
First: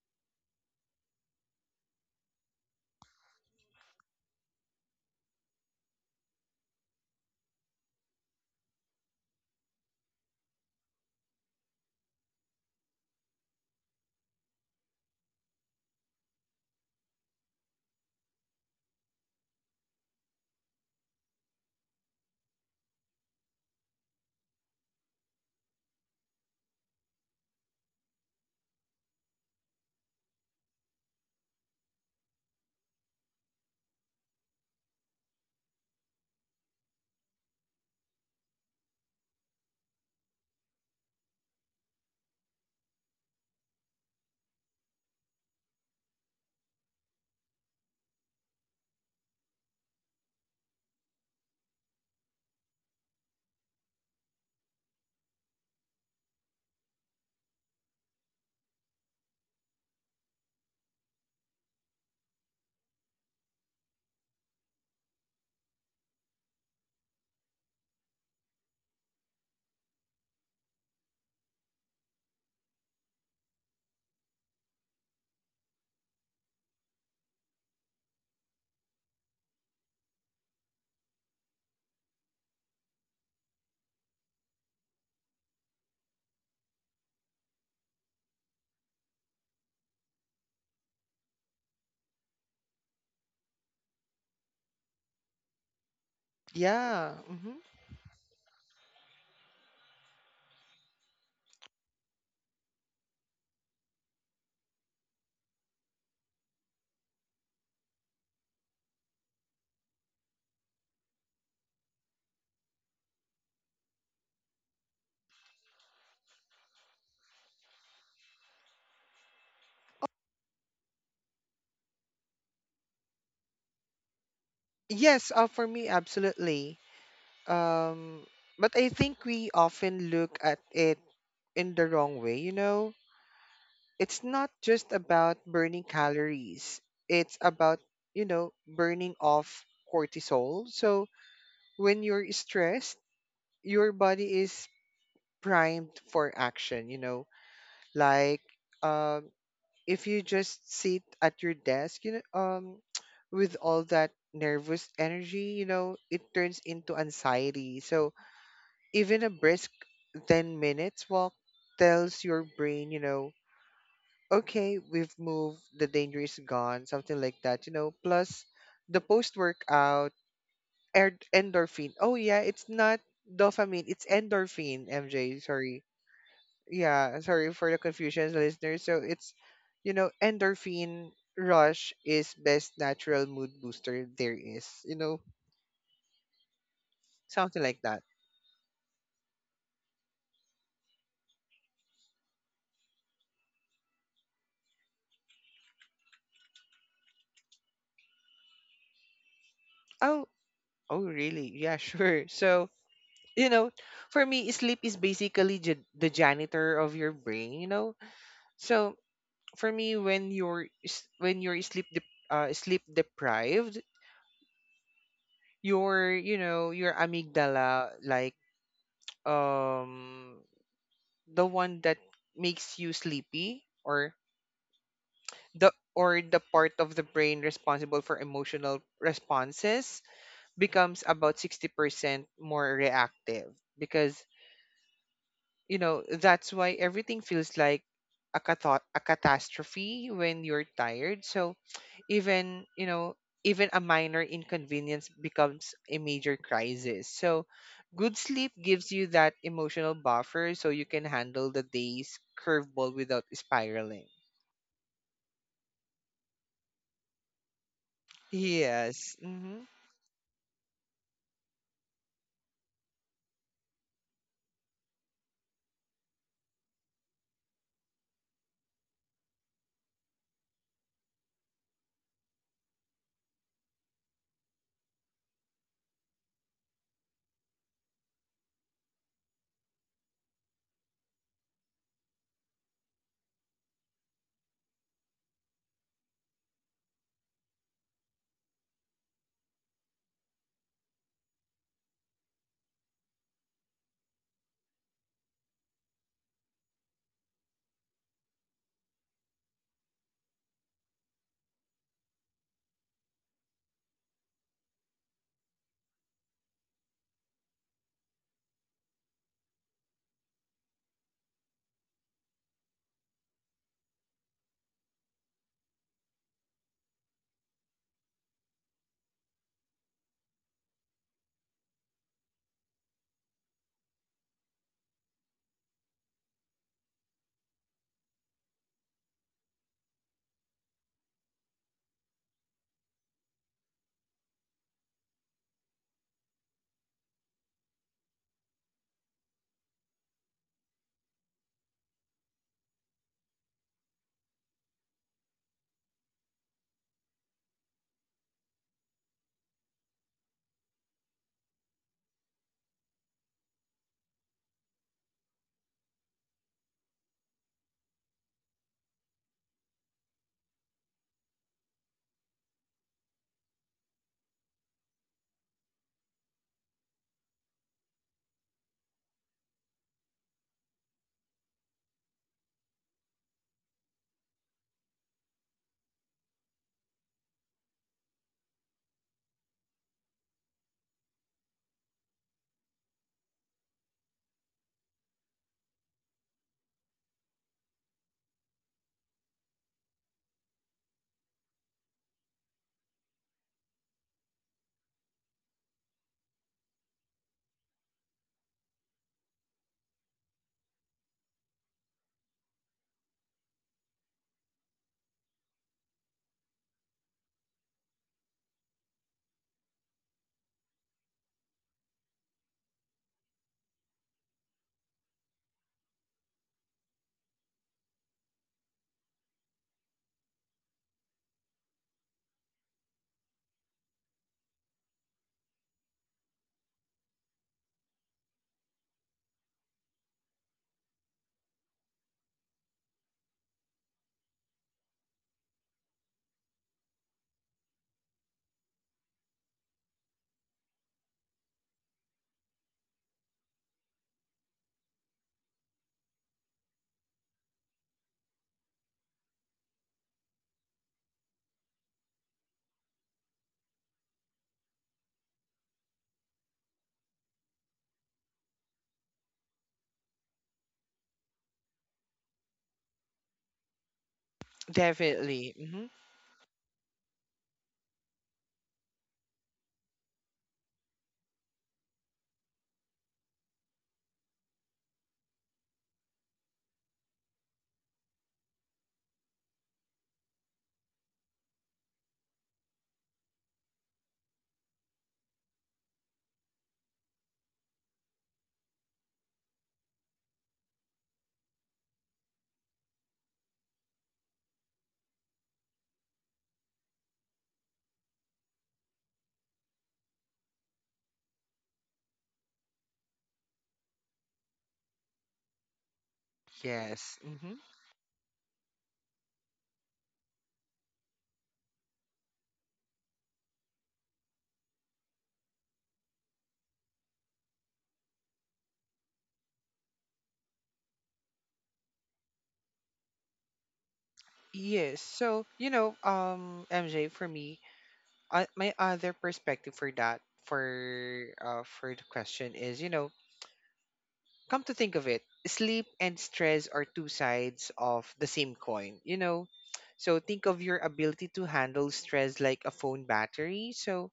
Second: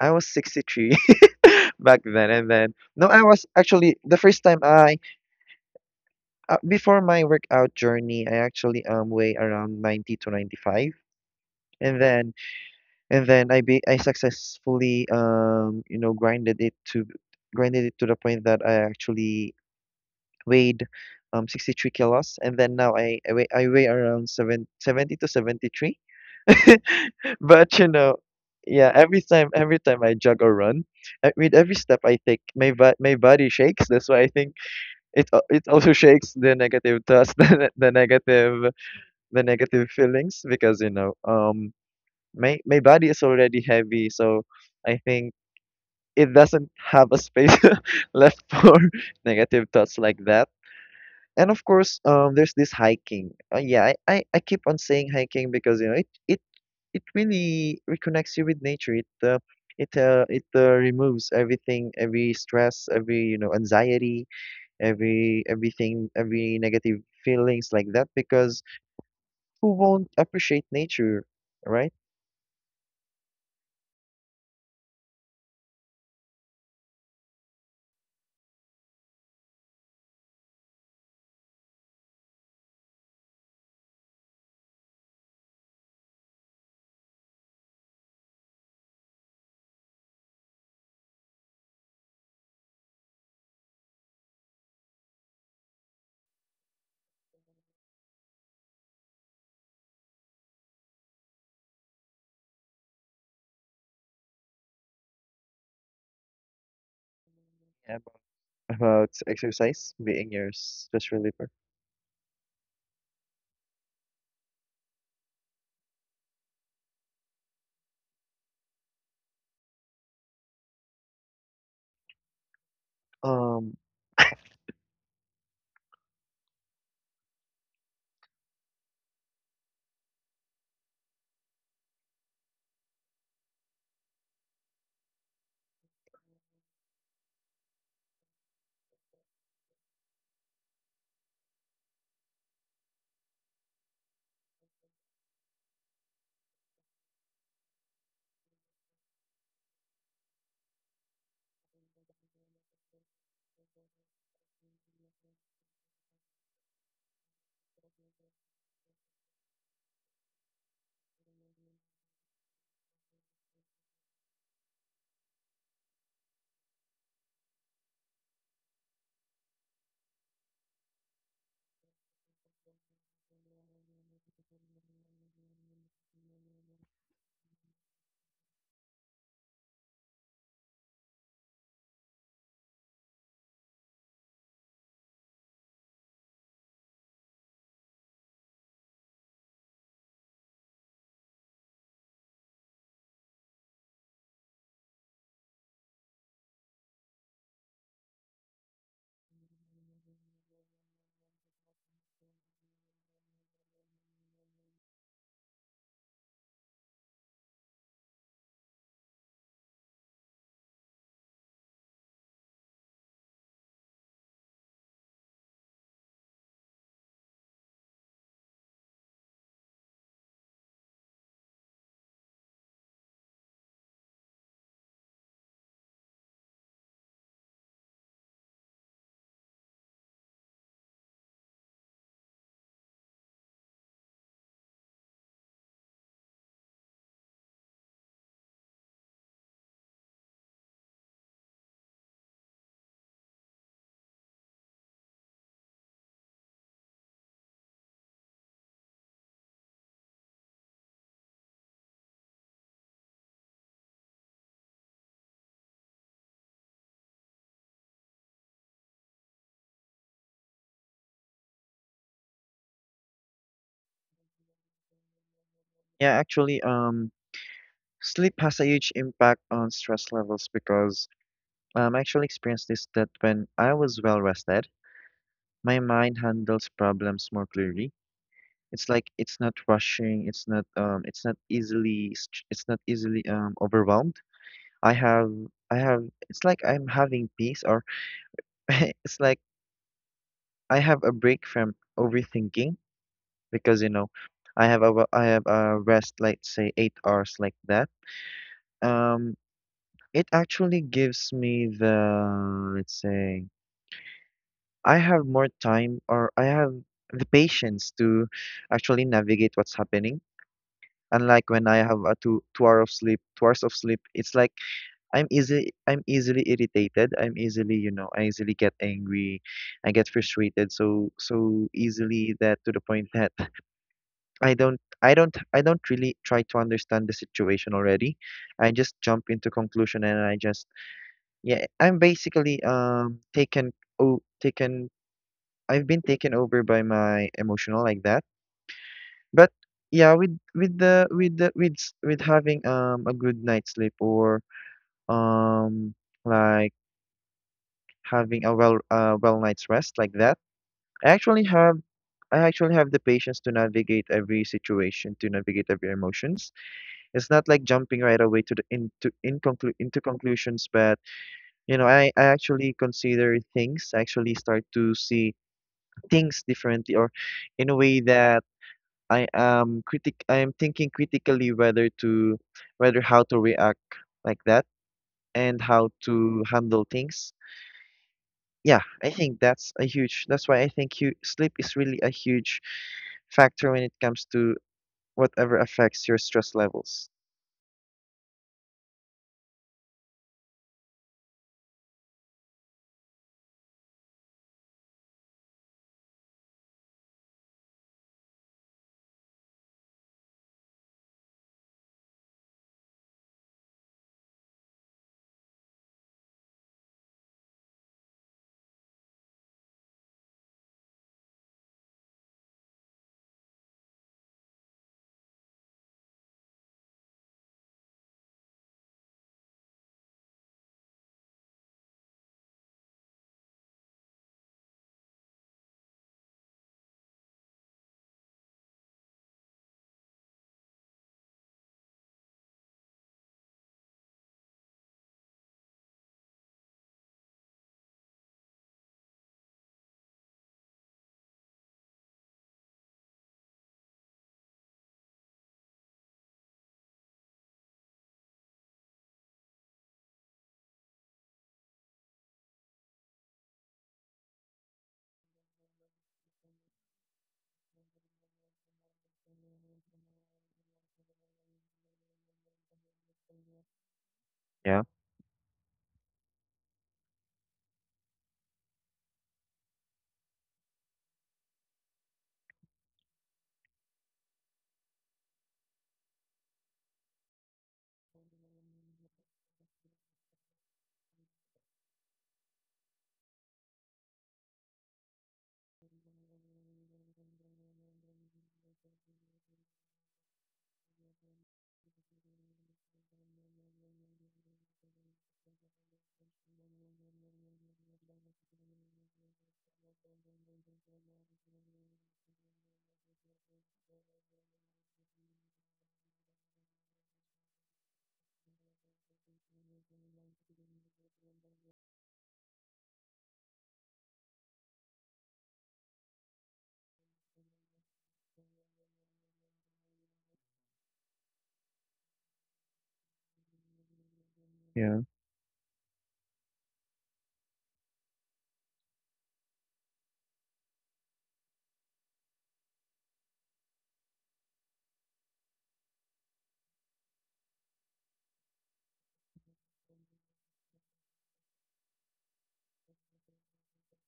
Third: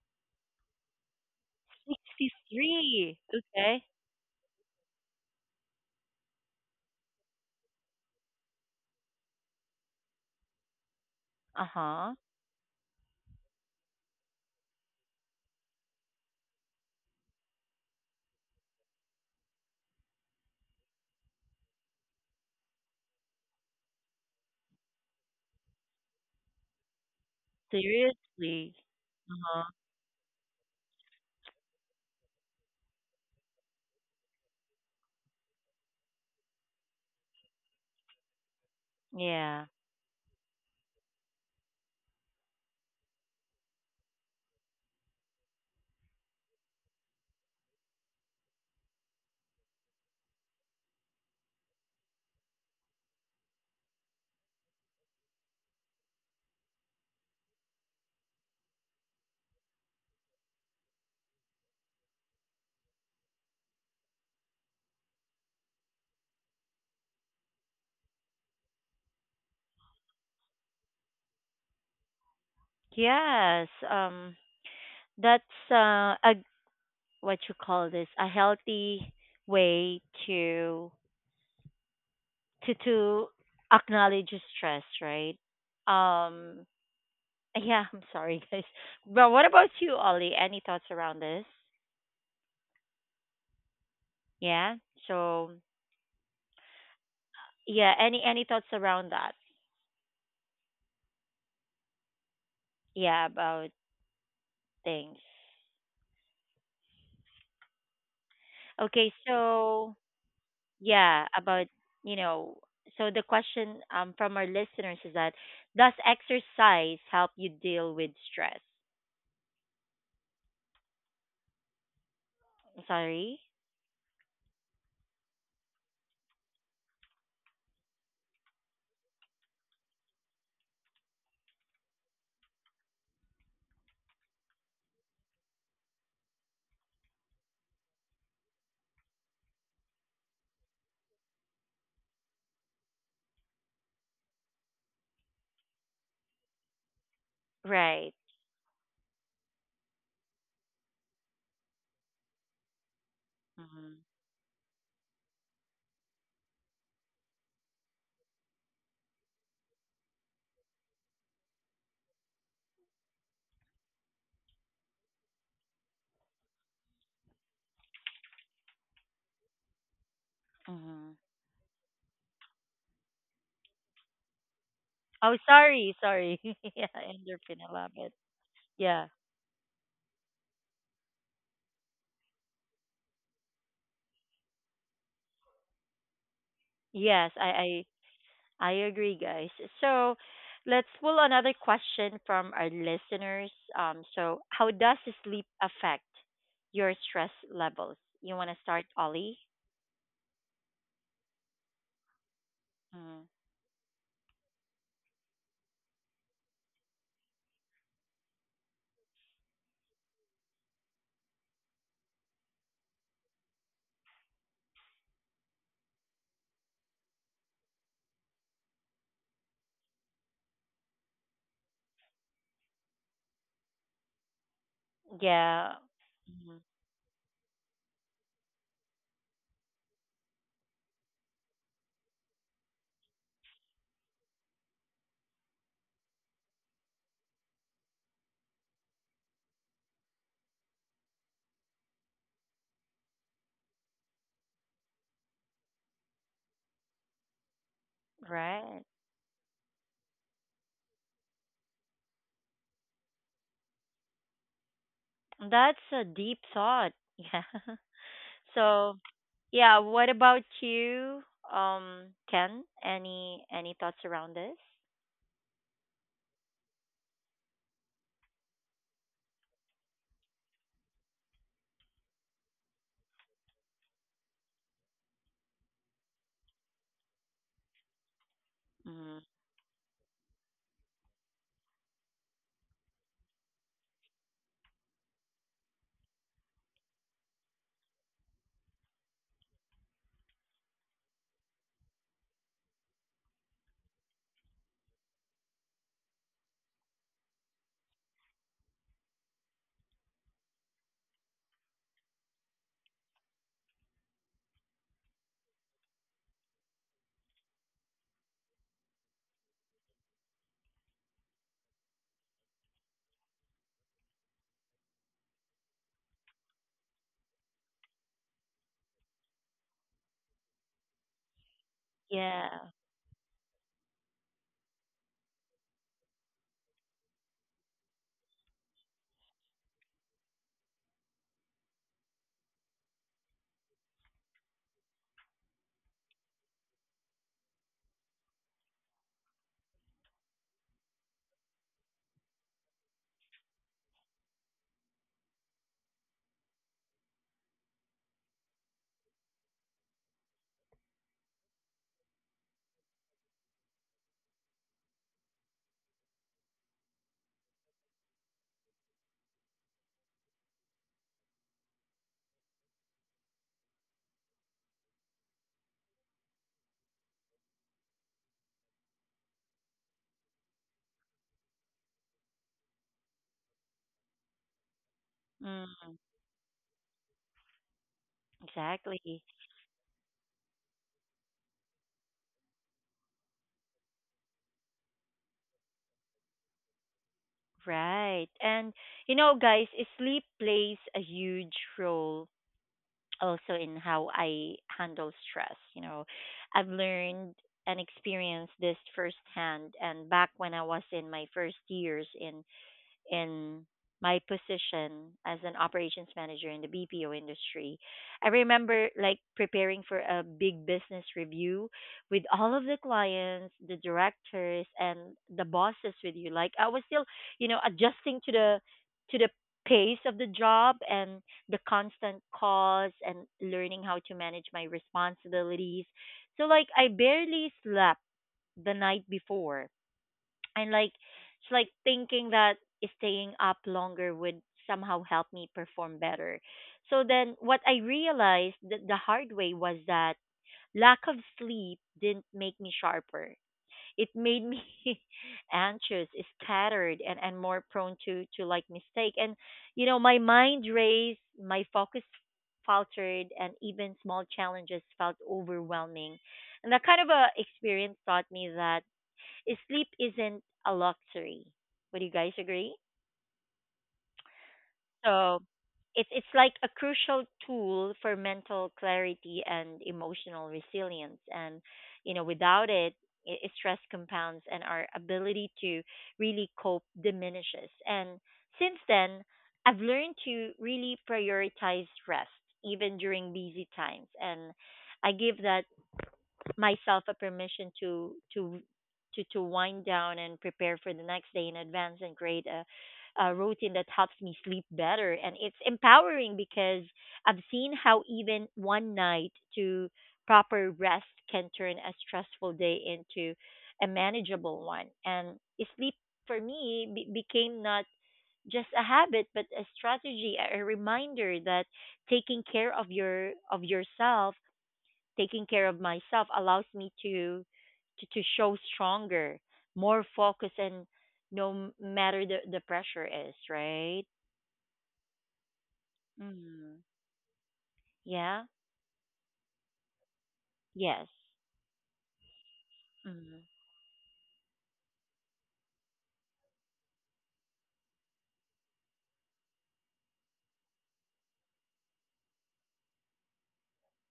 C: I was 63 back then and then no,
A: 63.
C: I was
A: Okay.
C: actually the first time I before my workout journey, I actually weigh around 90 to 95. And
A: Uh-huh.
C: then I be I successfully you know grinded it to the point that I actually weighed 63 kilos, and then now I weigh around seven seventy to 73 but you know
A: Seriously.
C: yeah
A: Uh-huh.
C: every time I jog or run, I, with every step I take my body shakes. That's why I think it also shakes the negative thoughts the negative
A: Yeah.
C: feelings, because you know my my body is already heavy so I think it doesn't have a space left for negative thoughts like that. And of course, there's this hiking. Yeah, I keep on saying hiking because you know it really reconnects you with nature. It removes everything, every stress, every you know anxiety, every negative feelings like that. Because who won't appreciate nature, right?
A: Yes. That's a, what you call this, a healthy way to to acknowledge stress, right? Um yeah, I'm sorry, guys. But what about you, Ollie? Any thoughts around this? Yeah. So
B: Yeah. Mm-hmm.
A: yeah, any thoughts around that? Yeah, about things.
C: Yeah, about
A: Okay,
C: exercise
A: so
C: being your stress
A: yeah,
C: reliever.
A: about, you know, so the question from our listeners is that, does exercise help you deal with stress? Sorry.
C: Um,
B: Yes, for me, absolutely. Um, but I think we often look at it in the wrong way, you know? It's not just about burning calories, it's about, you know, burning off cortisol. So when you're stressed, your body is primed for action, you know?
A: Right.
B: Like, um, if you just sit at your desk, you know, with all
A: Mm-hmm.
B: that nervous energy, you know, it turns into anxiety. So even a brisk 10 minutes walk tells your brain, you know, okay, we've moved, the danger is gone, something like that, you know, plus the post workout
A: Mm-hmm.
B: endorphin. Oh, yeah, it's not dopamine, it's endorphin, MJ,
A: Oh,
B: sorry.
A: sorry, sorry. Yeah,
B: Yeah, sorry
A: endorphin
B: for the
A: a little bit.
B: confusion, listeners. So
A: Yeah.
B: it's, you know, endorphin rush is best natural mood booster there is. You know,
A: Yes, i
B: something like
A: i
B: that.
A: i agree, guys. So let's pull another question from our listeners. So how does sleep affect your stress levels? You want to start, Ollie?
B: Oh, oh, really? Yeah, sure. So,
A: Mm-hmm.
B: you know, for me, sleep is basically the janitor of your brain. You know, so for me, when when you're sleep deprived, your, you know, your amygdala, like, um the one that makes you sleepy, or
A: Yeah.
B: the
A: Mhm.
B: part of the brain responsible for emotional responses becomes about 60% more reactive, because, you know, that's why everything feels like a catastrophe when you're tired. So even, you know, even a minor inconvenience becomes a major crisis. So good sleep
A: Right.
B: gives you that emotional buffer, so you can handle the day's curveball without spiraling.
A: That's a deep thought. Yeah. So,
B: Yes. Hmm.
A: yeah, what about you? Ken, any thoughts around this?
C: yeah, actually, sleep has a huge impact on stress levels because I actually experienced this that when I was well rested, my mind handles problems more clearly. It's like
A: Mm.
C: it's not rushing, it's not easily st- it's not easily overwhelmed. I have I have it's like I'm having peace or it's like I have a break from overthinking because you know I have a rest like say 8 hours like that. Um, it actually gives me the let's say. I have more time or I have the patience to actually navigate what's happening. Unlike when I have a 2 hours of sleep, it's like I'm easily irritated. I'm easily, you know, I easily get angry. I get frustrated so so easily
A: Yeah.
C: that to the point that I don't really try to understand the situation already. I just jump into conclusion and I just yeah, I'm basically taken. I've been taken over by my emotional like that. But yeah, with with having a good night's sleep or um like having a well night's rest like that, I actually have I actually have the patience to navigate every situation, to navigate every emotions. It's not like jumping right away to the into in conclu into conclusions, but you know, I actually consider things, I actually start to see things differently or in a way that I am thinking critically whether to whether how to react like that and how
A: Mm.
C: to handle things. Yeah,
A: Exactly.
C: I think that's a huge, that's why I think you sleep is really a huge factor when it comes to whatever affects your stress levels.
A: Right. And you know, guys, sleep plays a huge role also in how I handle stress, you know. I've learned and experienced this firsthand, and back when I was in my first years in my position as an operations manager in the BPO industry, I remember like preparing for a big business review with all of the clients, the directors and the bosses with you. Like I was still, you know, adjusting to the pace of the job and the constant calls and learning how to manage my responsibilities. So like I barely slept the night before, and like it's like thinking that staying up longer would somehow help me perform better. So then what I realized that the hard way was that lack of sleep didn't make me sharper, it made me anxious, scattered, and more prone to like mistake, and, you know, my mind raced, my focus faltered, and even small challenges felt overwhelming. And that kind of a experience taught me that sleep isn't a luxury. Would you guys agree?
C: Yeah,
A: So
B: Definitely. Hmm.
A: it's like a crucial tool for mental clarity and emotional resilience. And you know, without it, stress compounds and our ability to really cope diminishes. And since then, I've learned to really prioritize rest even during busy times. And I give that myself a permission to wind down and prepare for the next day in advance and create a routine that helps me sleep better, and it's empowering because I've seen how even one night to proper rest can turn a stressful day into a manageable one. And sleep for me
B: Yes. Hmm.
A: became not just a habit but a strategy, a reminder that taking care of your, of yourself, taking care of myself allows me to show stronger, more focus, and no matter the pressure is, right?
B: Yes.
C: yeah,
B: So, you know,
A: Mm-hmm.
B: MJ, for me,
A: Yeah.
B: my other perspective for that,
A: Yes.
B: for the question is, you know,
A: Mm-hmm.
B: come to think of it, sleep and stress are two sides of the same coin, you know. So think of your ability to handle stress like a phone battery. So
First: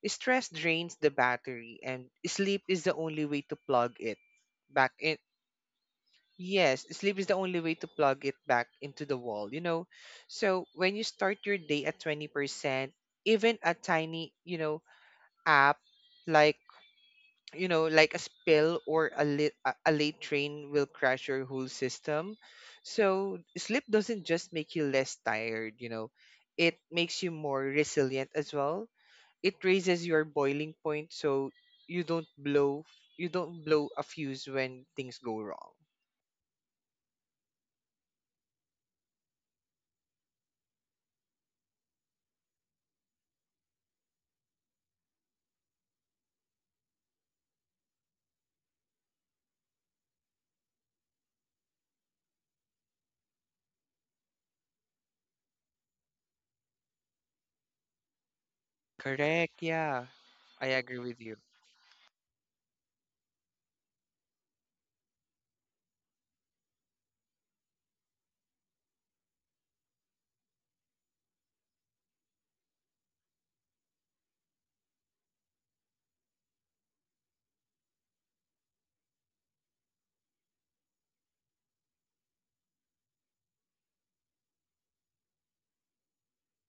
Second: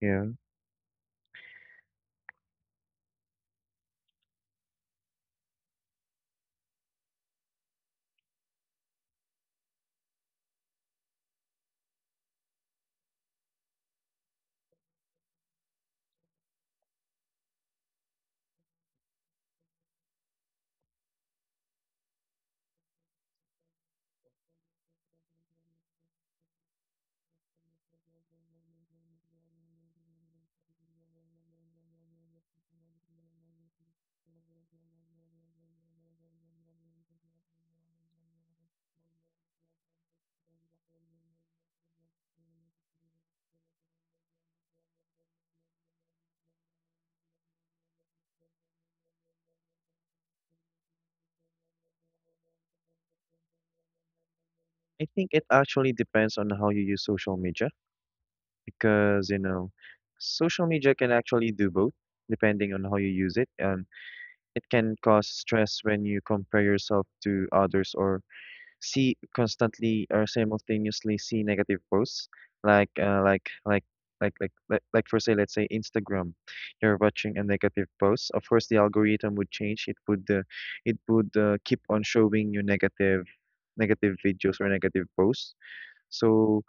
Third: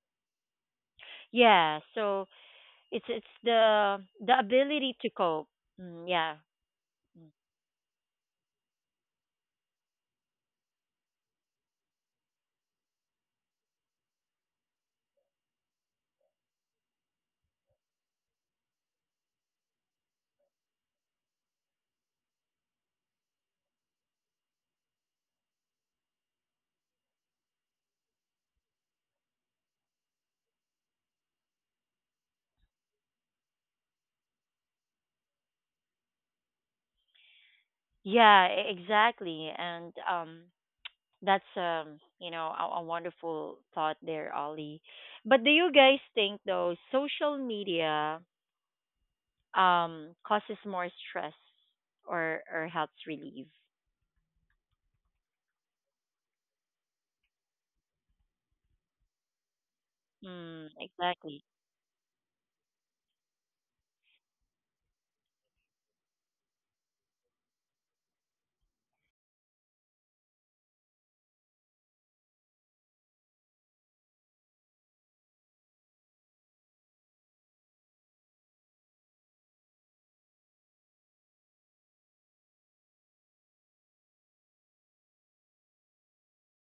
C: yeah.
B: stress drains the
A: Yeah.
B: battery, and
A: So
B: sleep is the
A: it's
B: only
A: it's
B: way to plug
A: the
B: it
A: the
B: back
A: ability to
B: in.
A: cope. Mm, yeah.
B: Yes, sleep is
A: Mm.
B: the only way to plug it back into the wall, you know. So when you start your day at 20%, even a tiny, you know, app, like, you know, like a spill or a late, a late train will crash your whole system. So sleep doesn't just make you less tired, you know. It makes you more resilient as well. It raises your boiling point, so you don't blow you don't blow a fuse when things go wrong.
A: Yeah. Exactly. And that's you know, a wonderful thought there, Ollie. But do you guys think, though, social media, causes more stress, or helps relieve?
C: I think it actually depends on how you use social media because, you
B: Correct.
C: know,
B: Yeah. I
A: Mm,
C: social media
B: agree
C: can
B: with you.
A: exactly.
C: actually do both depending on how you use it. And. It can cause stress when you compare yourself to others or see constantly or simultaneously see negative posts like like for say let's say Instagram. You're watching a negative post, of course the algorithm would change, it would keep on showing you negative videos or negative posts. So,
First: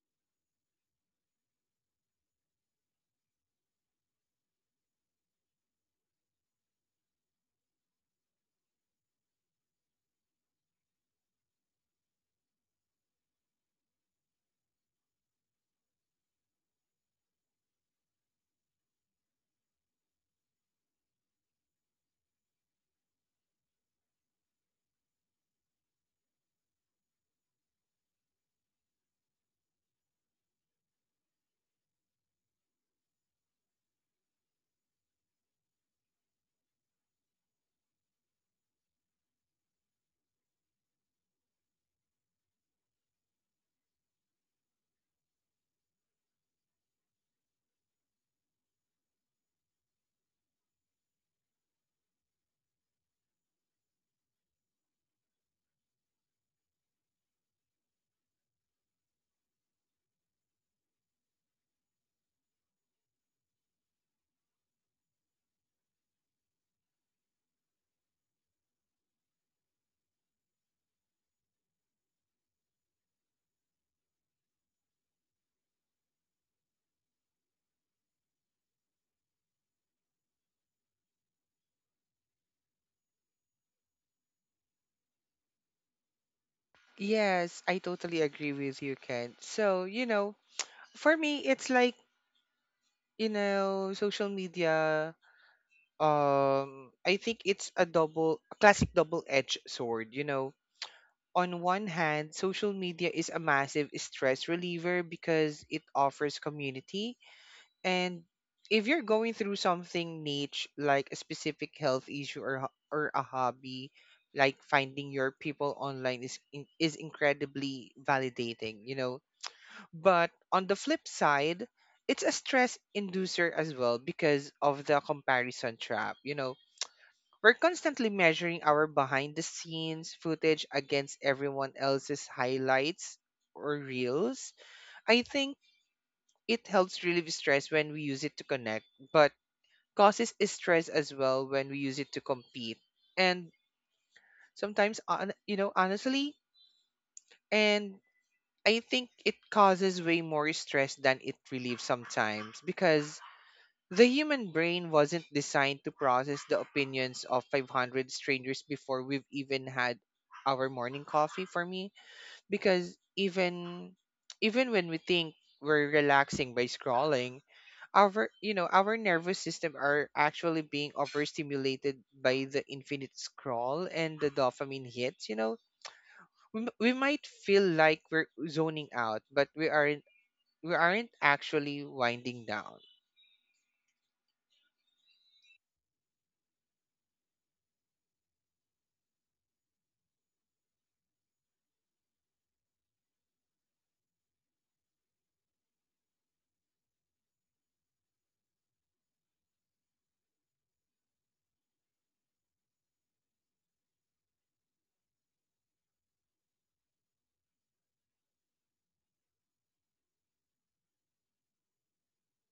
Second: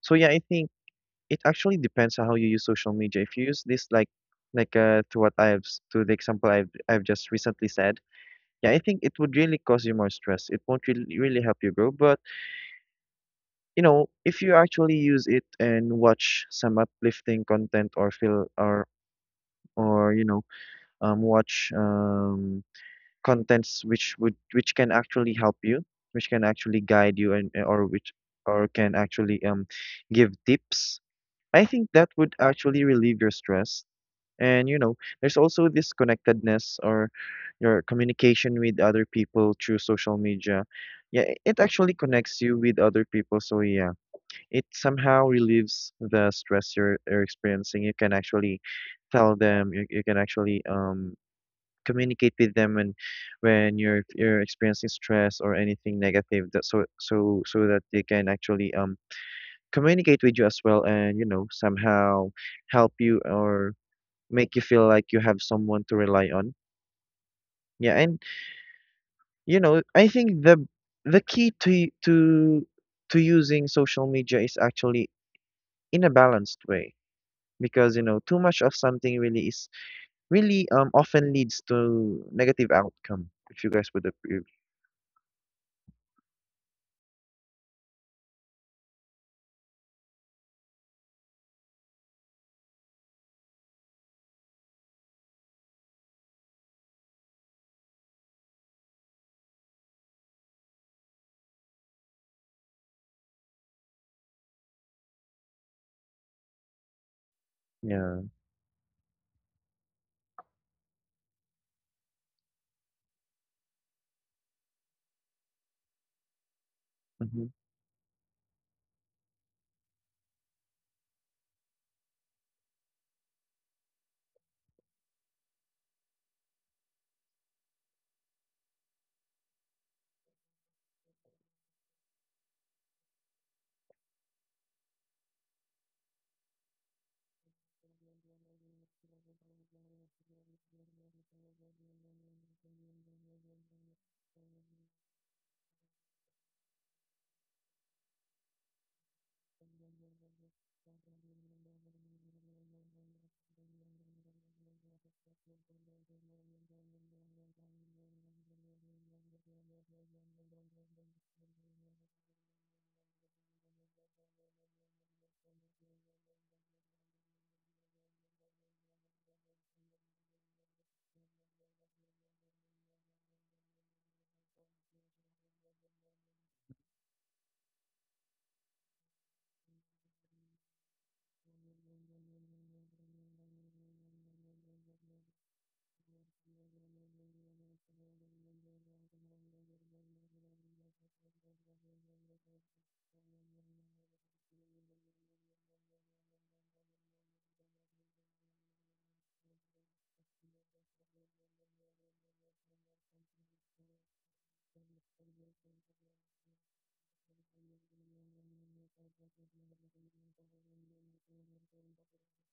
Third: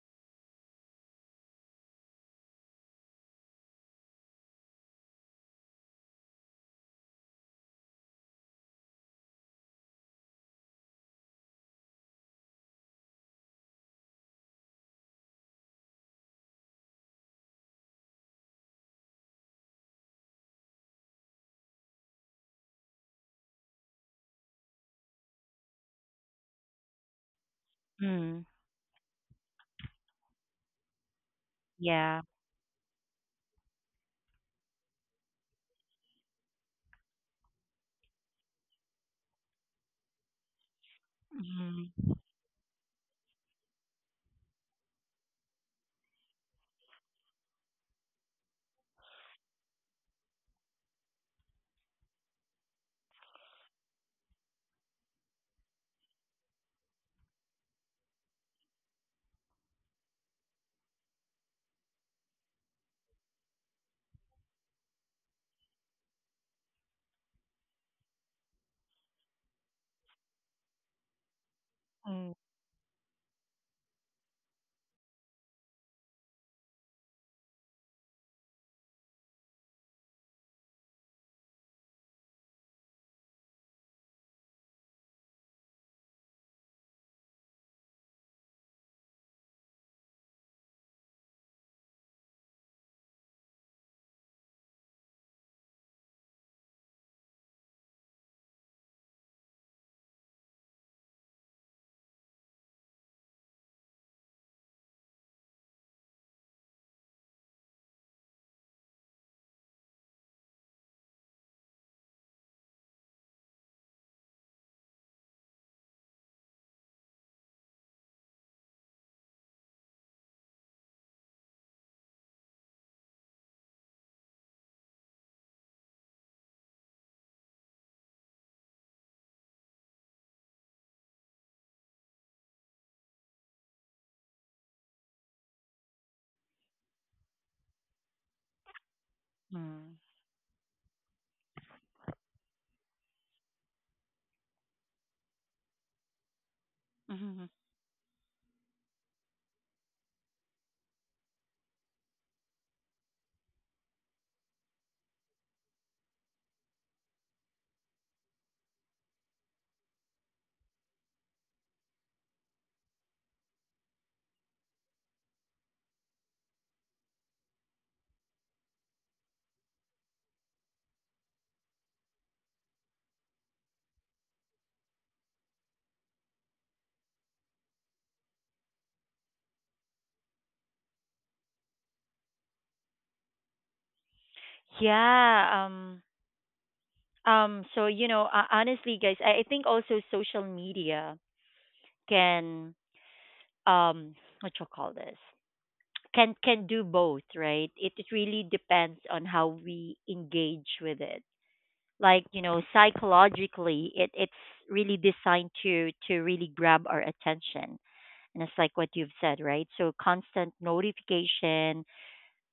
C: so yeah I think it actually depends on how you use social media. If you use this like to what to the example I've just recently said, yeah, I think it would really cause you more stress. It won't really help you grow. But you know, if you actually use it and watch some uplifting content, or feel or you know, watch contents which would which can actually help you, which can actually guide you, and or which
A: Mm,
C: or can actually give tips, I think that
A: yeah.
C: would actually relieve your stress. And you know, there's also this connectedness or your communication with other people through social media. Yeah, it actually
A: Mm,
C: connects you with other people. So yeah, it somehow relieves the stress you're experiencing. You can actually tell them. You can actually communicate with them when you're experiencing stress or anything negative, That so that they can actually communicate with you as well, and you know somehow help you or make you feel like you have someone to rely on. Yeah, and you know, I think the the key to
A: mm,
C: to to using social media is actually in a balanced way, because you know too much of something really often leads to negative outcome, if you guys would approve.
B: Yes, I totally agree with you, Ken. So, you know, for me, it's like, you know, social media, I think it's a double, a classic double-edged sword, you know. On one hand, social media is a massive stress reliever because it offers community.
C: Yeah.
B: And if you're going through something niche, like a specific health issue or a hobby, like finding your people online is is
C: Hmm.
B: incredibly validating, you know. But on the flip side, it's a stress inducer as well because of the comparison trap, you know. We're constantly measuring our behind the scenes footage against everyone else's highlights or reels. I think it helps relieve stress when we use it to connect, but
A: mm,
B: causes stress as well when we use it to compete. And sometimes you know, honestly,
A: mhm.
B: and I think it causes way more stress than it relieves sometimes, because the human brain wasn't designed to process the opinions of 500 strangers before we've even had our morning coffee. For me, because even, even when we think we're relaxing by scrolling, our, you know, our nervous system are actually being overstimulated by the infinite scroll and the dopamine hits, you know, we might feel like we're zoning out, but we aren't, we aren't actually winding down.
A: Yeah. So you know, honestly, guys, I think also social media can, um what you call this, can do both, right? It really depends on how we engage with it. Like, you know, psychologically it's really designed to really grab our attention, and it's like what you've said, right? So constant notification,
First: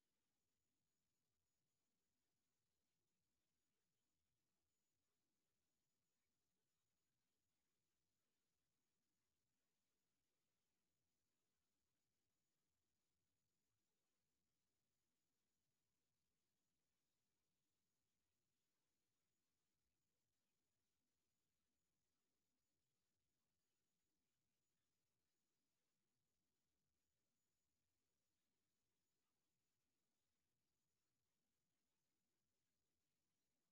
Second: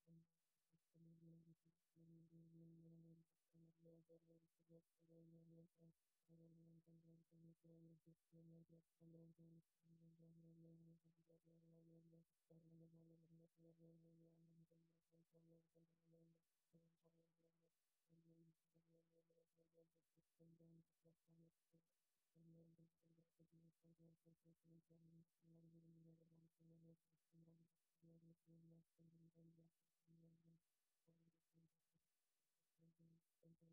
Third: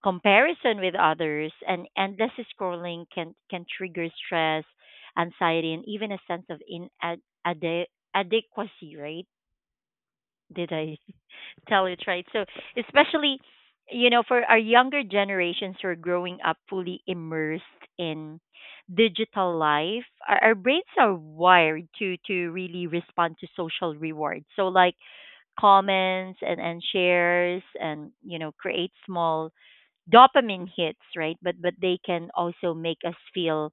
A: comparison with others, and endless scrolling can trigger stress, anxiety, and even a sense of inadequacy, right? Did I tell it right? So especially, you know, for our younger generations who are growing up fully immersed in digital life, our brains are wired to really respond to social rewards. So like comments and shares, and you know, create small dopamine hits, right? But they can also make us feel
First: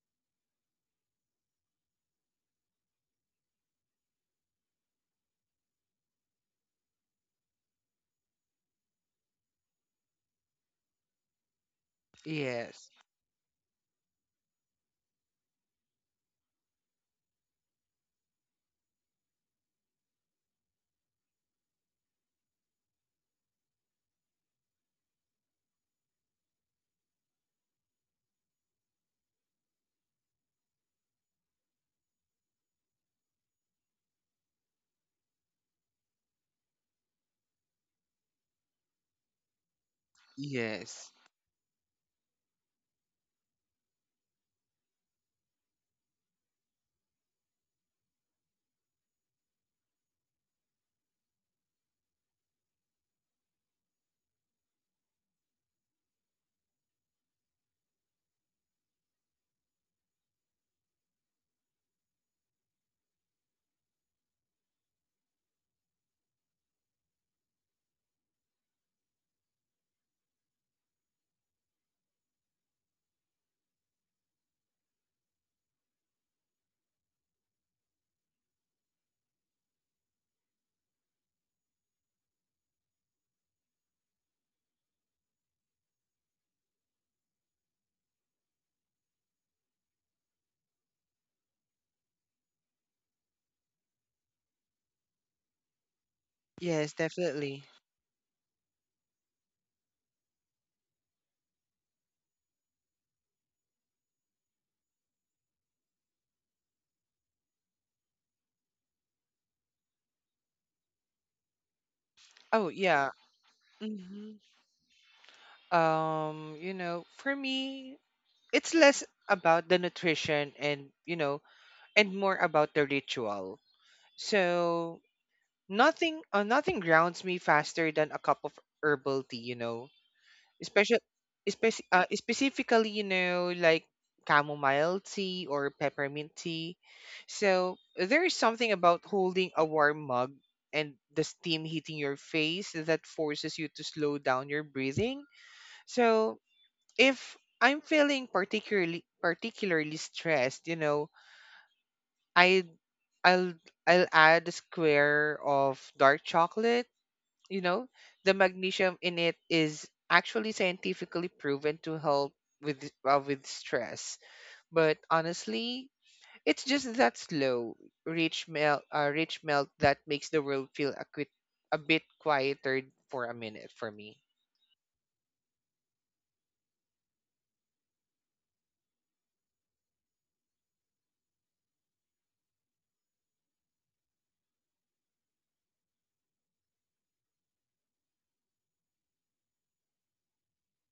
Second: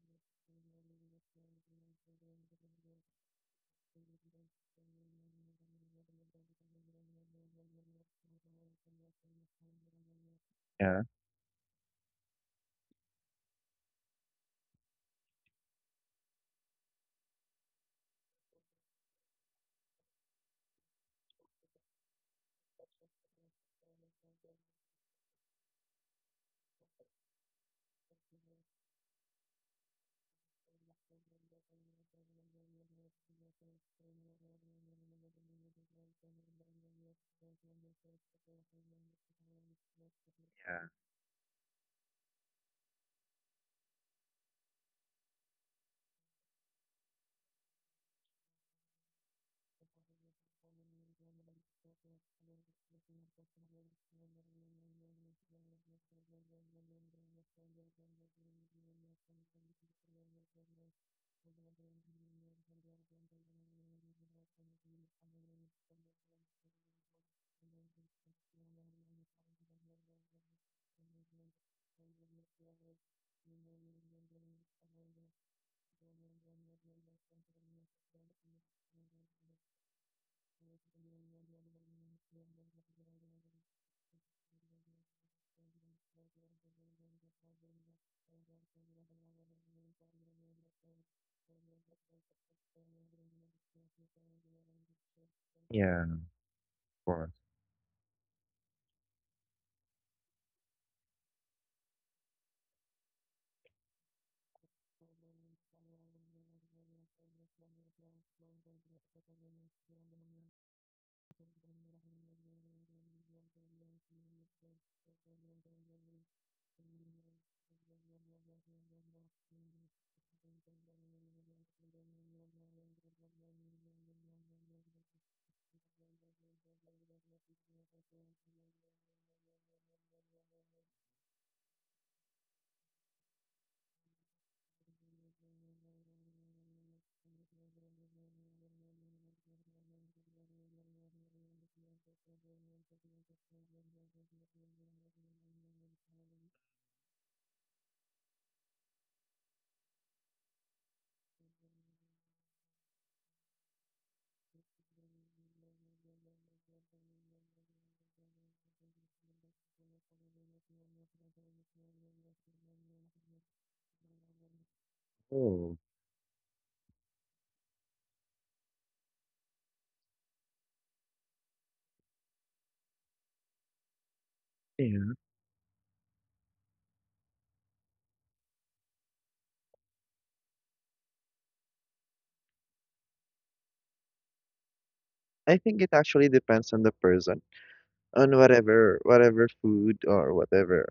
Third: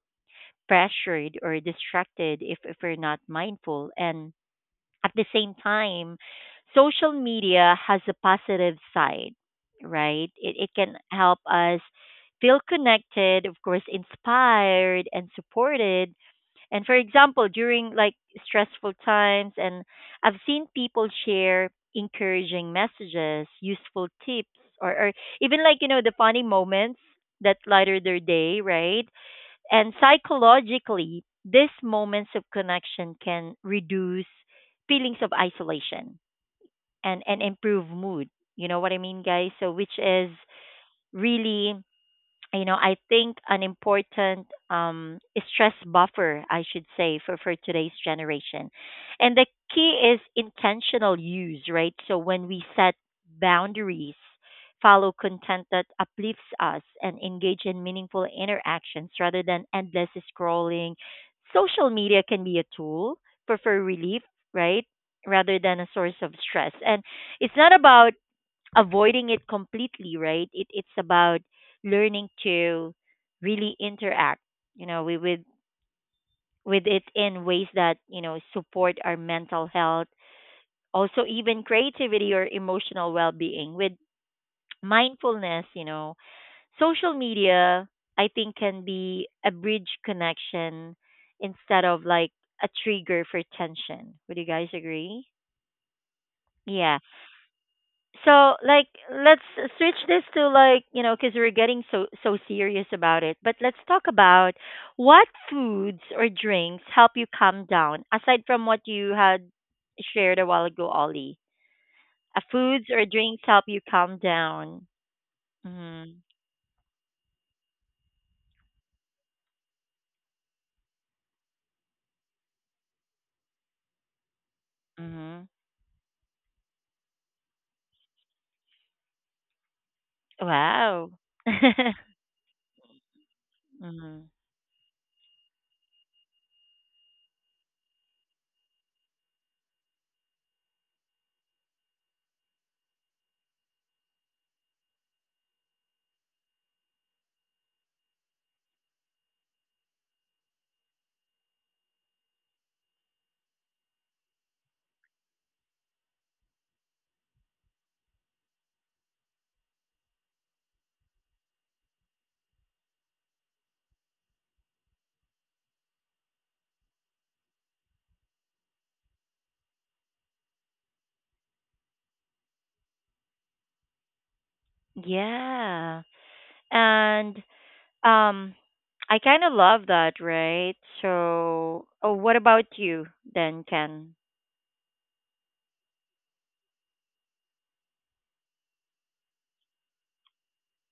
A: pressured or distracted if we're not mindful. And at the same time, social media has a positive side, right? It can
C: Yeah.
A: help us feel
B: Yes.
A: connected, of course, inspired, and supported. And for example, during like stressful times, and I've seen people share encouraging messages, useful tips, or even like, you know, the funny moments that lighter their day, right? And psychologically, these moments of connection can reduce feelings of isolation, and improve mood. You know what I mean, guys? So, which is
B: Yes.
A: really, you know, I think an important stress buffer, I should say, for today's generation. And the key is intentional use, right? So when we set boundaries, follow content that uplifts us, and engage in meaningful interactions rather than endless scrolling, social media can be a tool for relief, right? Rather than a source of stress. And it's not about avoiding it completely, right? It's about learning to really interact, you know, we with it in ways that, you know, support our mental health, also even creativity or emotional well-being with mindfulness, you know. Social media, I think, can be a bridge connection instead of like a trigger for tension. Would you guys agree?
C: Yeah, of
B: Yes,
A: Yeah.
C: course.
B: definitely.
A: So like, let's switch this to, like, you know, because we're getting so, so serious about it. But let's talk about what foods or drinks help you calm down, aside from what you had shared a while ago, Ollie.
B: Oh
A: Foods or
B: yeah.
A: drinks help you calm
B: Hmm.
A: down. Mhm.
B: You know, for me, it's less about the nutrition, and you know, and more about the ritual. So
A: Mhm.
B: nothing grounds me faster than a cup of herbal tea, you know, especially
A: Wow.
B: especially specifically, you know, like
A: Mhm.
B: chamomile tea or peppermint tea. So there is something about holding a warm mug and the steam hitting your face that forces you to slow down your breathing. So if I'm feeling particularly stressed, you know, I I'll I'll add a square of dark chocolate, you know. The magnesium in it is actually scientifically proven to help with stress. But
C: Oh,
B: honestly, it's just that slow rich melt that makes the world feel a bit quieter for a minute for me.
C: yeah,
A: Yeah. And um I kind of love that, right? So, oh, what about you then, Ken?
C: I think it actually depends on the person, on whatever whatever food or whatever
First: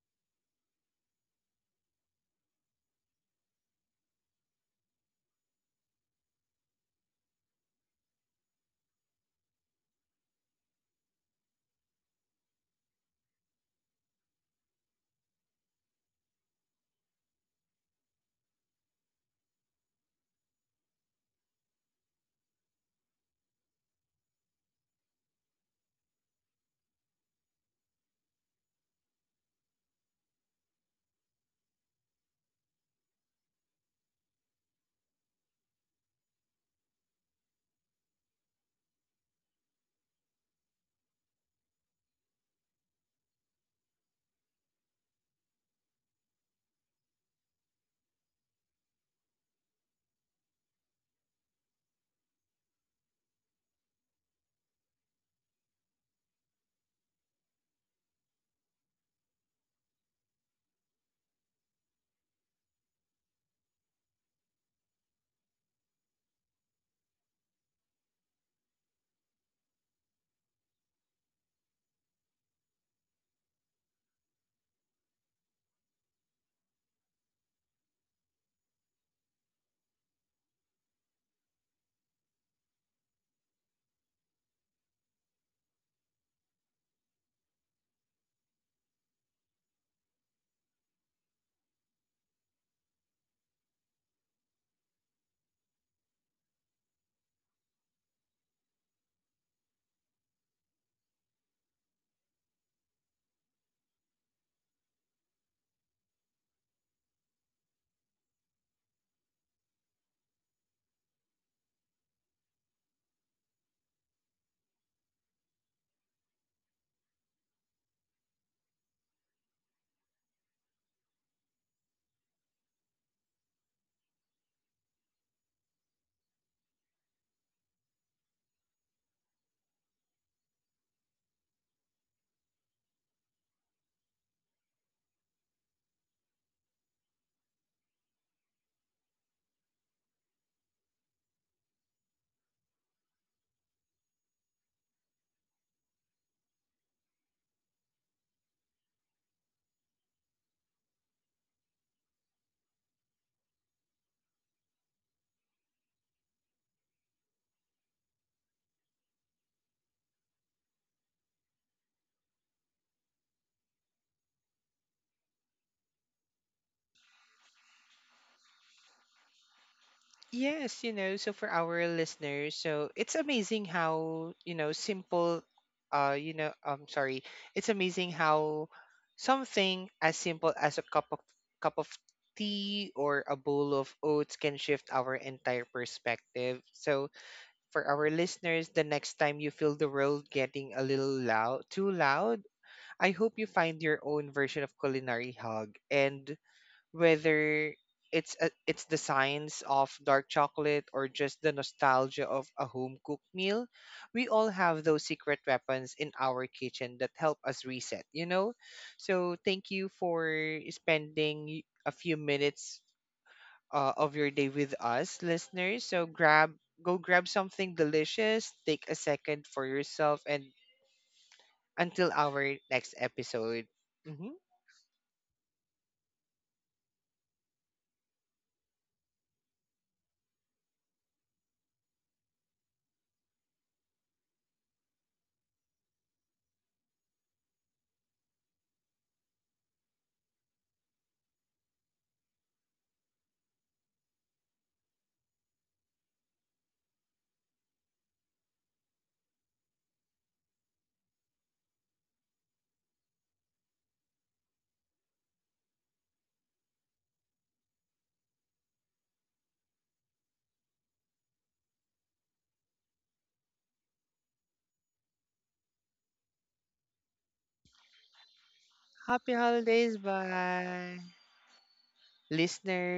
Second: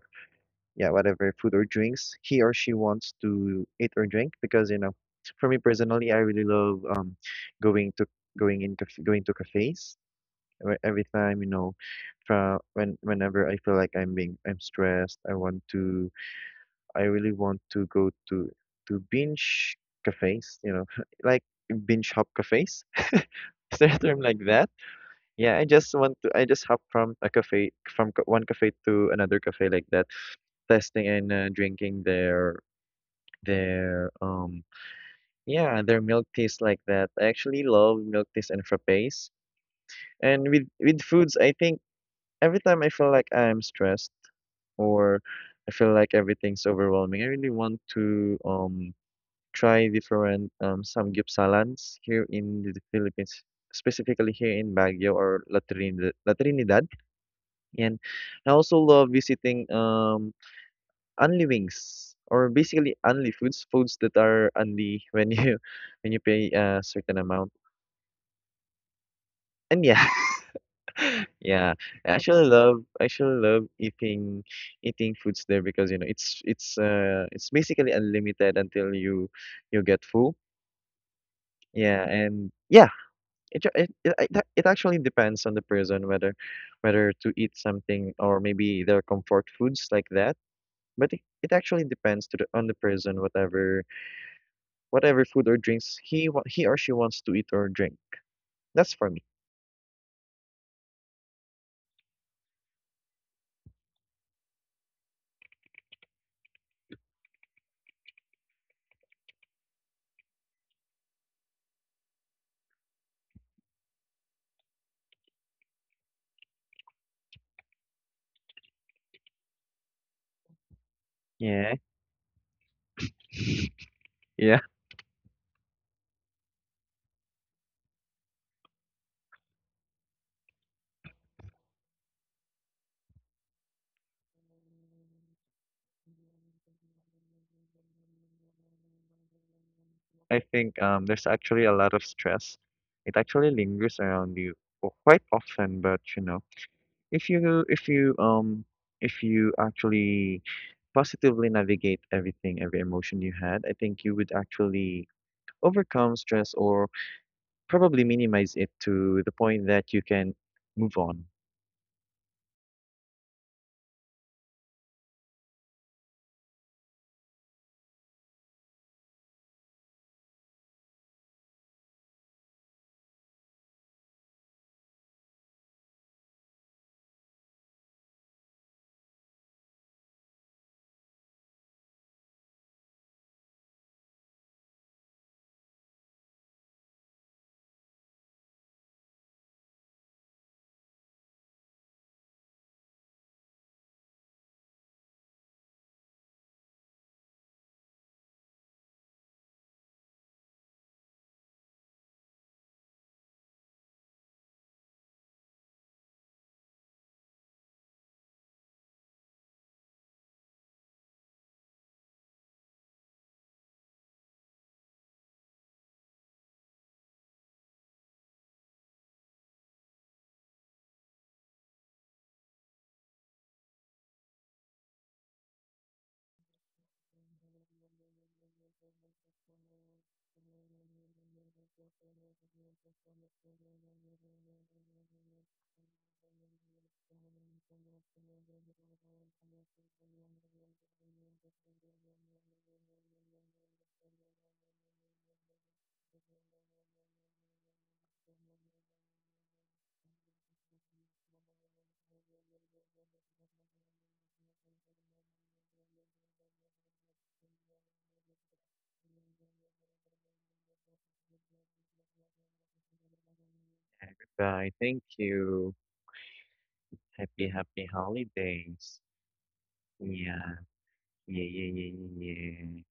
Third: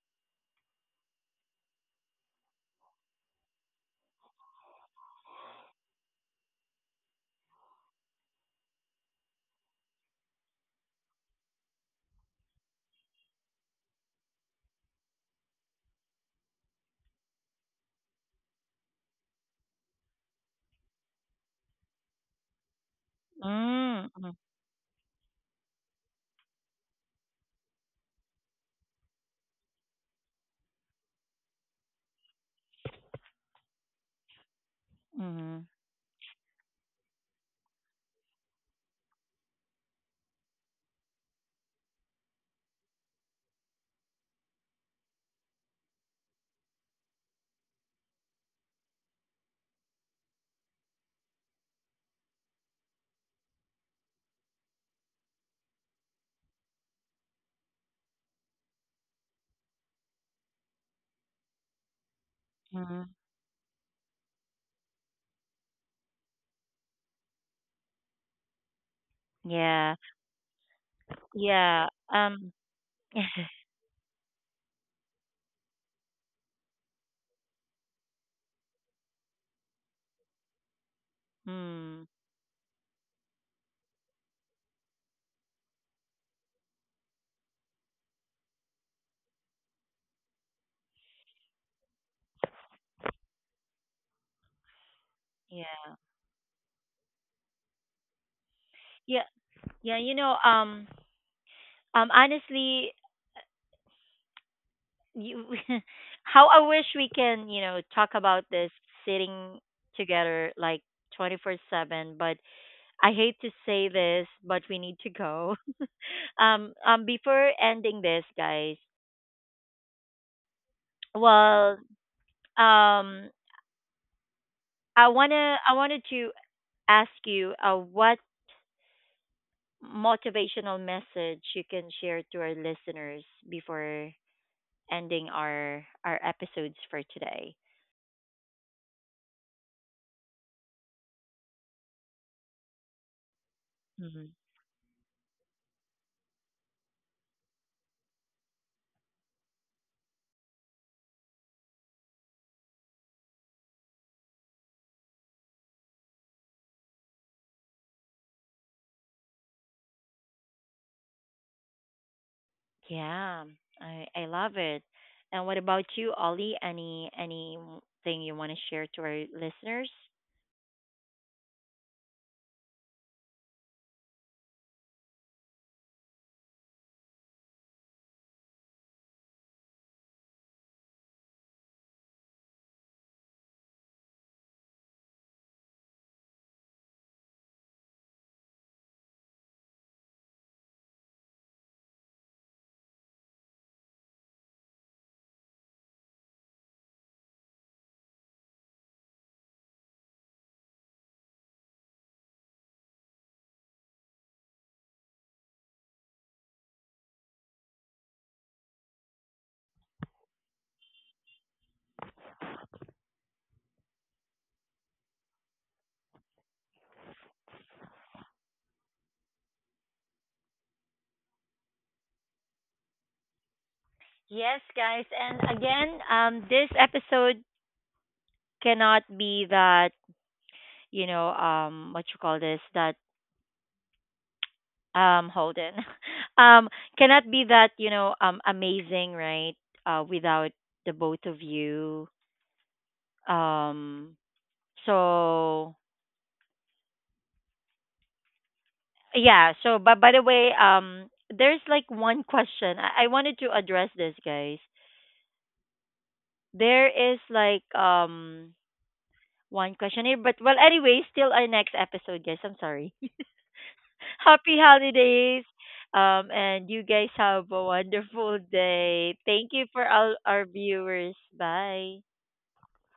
C: yeah, whatever food or drinks he or she wants to eat or drink. Because you know, for me personally, I really love going to cafes. Every time you know, from whenever I feel like I'm stressed, I want to go to binge cafes. You know, like binge hop cafes. Is there a
A: Mm,
C: term
A: mm,
C: like that? Yeah, I just want to. I just hop from a cafe, one cafe to another cafe like that, testing and drinking their
A: mhm,
C: yeah, their milk tastes like that. I actually love milk teas and frappes. And with foods, I think every time I feel like I'm stressed or I feel like everything's overwhelming, I really want to try different samgyeopsalans here in the Philippines, specifically here in Baguio or La Trinidad. And I also love visiting Only Wings, or basically
A: mhm.
C: only foods, foods that are only when you when you pay a certain amount. And
A: Yeah,
C: yeah. Yeah,
A: yeah. Um,
C: I actually love eating foods there because you know it's it's basically unlimited until you get full.
A: mm,
C: Yeah, and yeah, it it actually depends on the person whether whether to eat something or maybe their comfort foods like that. But it actually depends to the on the person, whatever whatever food or
A: yeah,
C: drinks he wa- he or she wants to eat or drink. That's for
A: yeah,
C: me.
A: yeah. You know, Honestly, you, how I wish we can, you know, talk about this sitting together like 24/7. But I hate to say this, but we need to go. Before ending this, guys.
C: Yeah,
A: Well, um,
C: yeah.
A: I wanted to ask you, what motivational message you can share to our listeners before ending our episodes for today?
C: I think there's actually a lot of stress. It actually lingers
A: Hmm.
C: around you quite often, but you know, if you if you if you actually positively navigate everything, every emotion you had, I think you would actually overcome stress, or probably minimize it to the point that you can move on.
A: Yeah, I love it. And what about you, Ollie? Anything you want to share to our listeners?
B: Yes, you know, so for our listeners, so it's amazing how, you know, simple, you know, I'm sorry, it's amazing how something as simple as a cup of tea or a bowl of oats can shift our entire perspective. So for our listeners, the next time you feel the world getting too loud, I hope you find your own version of culinary hug, and whether it's the science of dark chocolate or just the nostalgia of a home cooked meal, we all have those secret weapons in our kitchen that help us reset, you know? So thank you for spending a few minutes of your day with us, listeners. So grab go grab something delicious, take a second for yourself, and until our next episode. Hmm.
A: Yes, guys. And again, this episode cannot be that, you know, what you call this, that Holden, um cannot be that, you know, amazing, right? Without the both of you, um so yeah, so, but by the way, there's like one question, I wanted to address this, guys. There is like one question here, but well, anyway, still our next episode, guys, I'm sorry. Happy
C: Bye. Thank
A: holidays.
C: you.
A: And you guys have a
C: Happy
A: wonderful
C: holidays.
A: day.
B: Happy
A: Thank you for
B: holidays,
A: all our
C: Yeah.
B: bye.
A: viewers.
C: 耶耶耶
A: Bye.
C: 耶耶。
B: Listeners.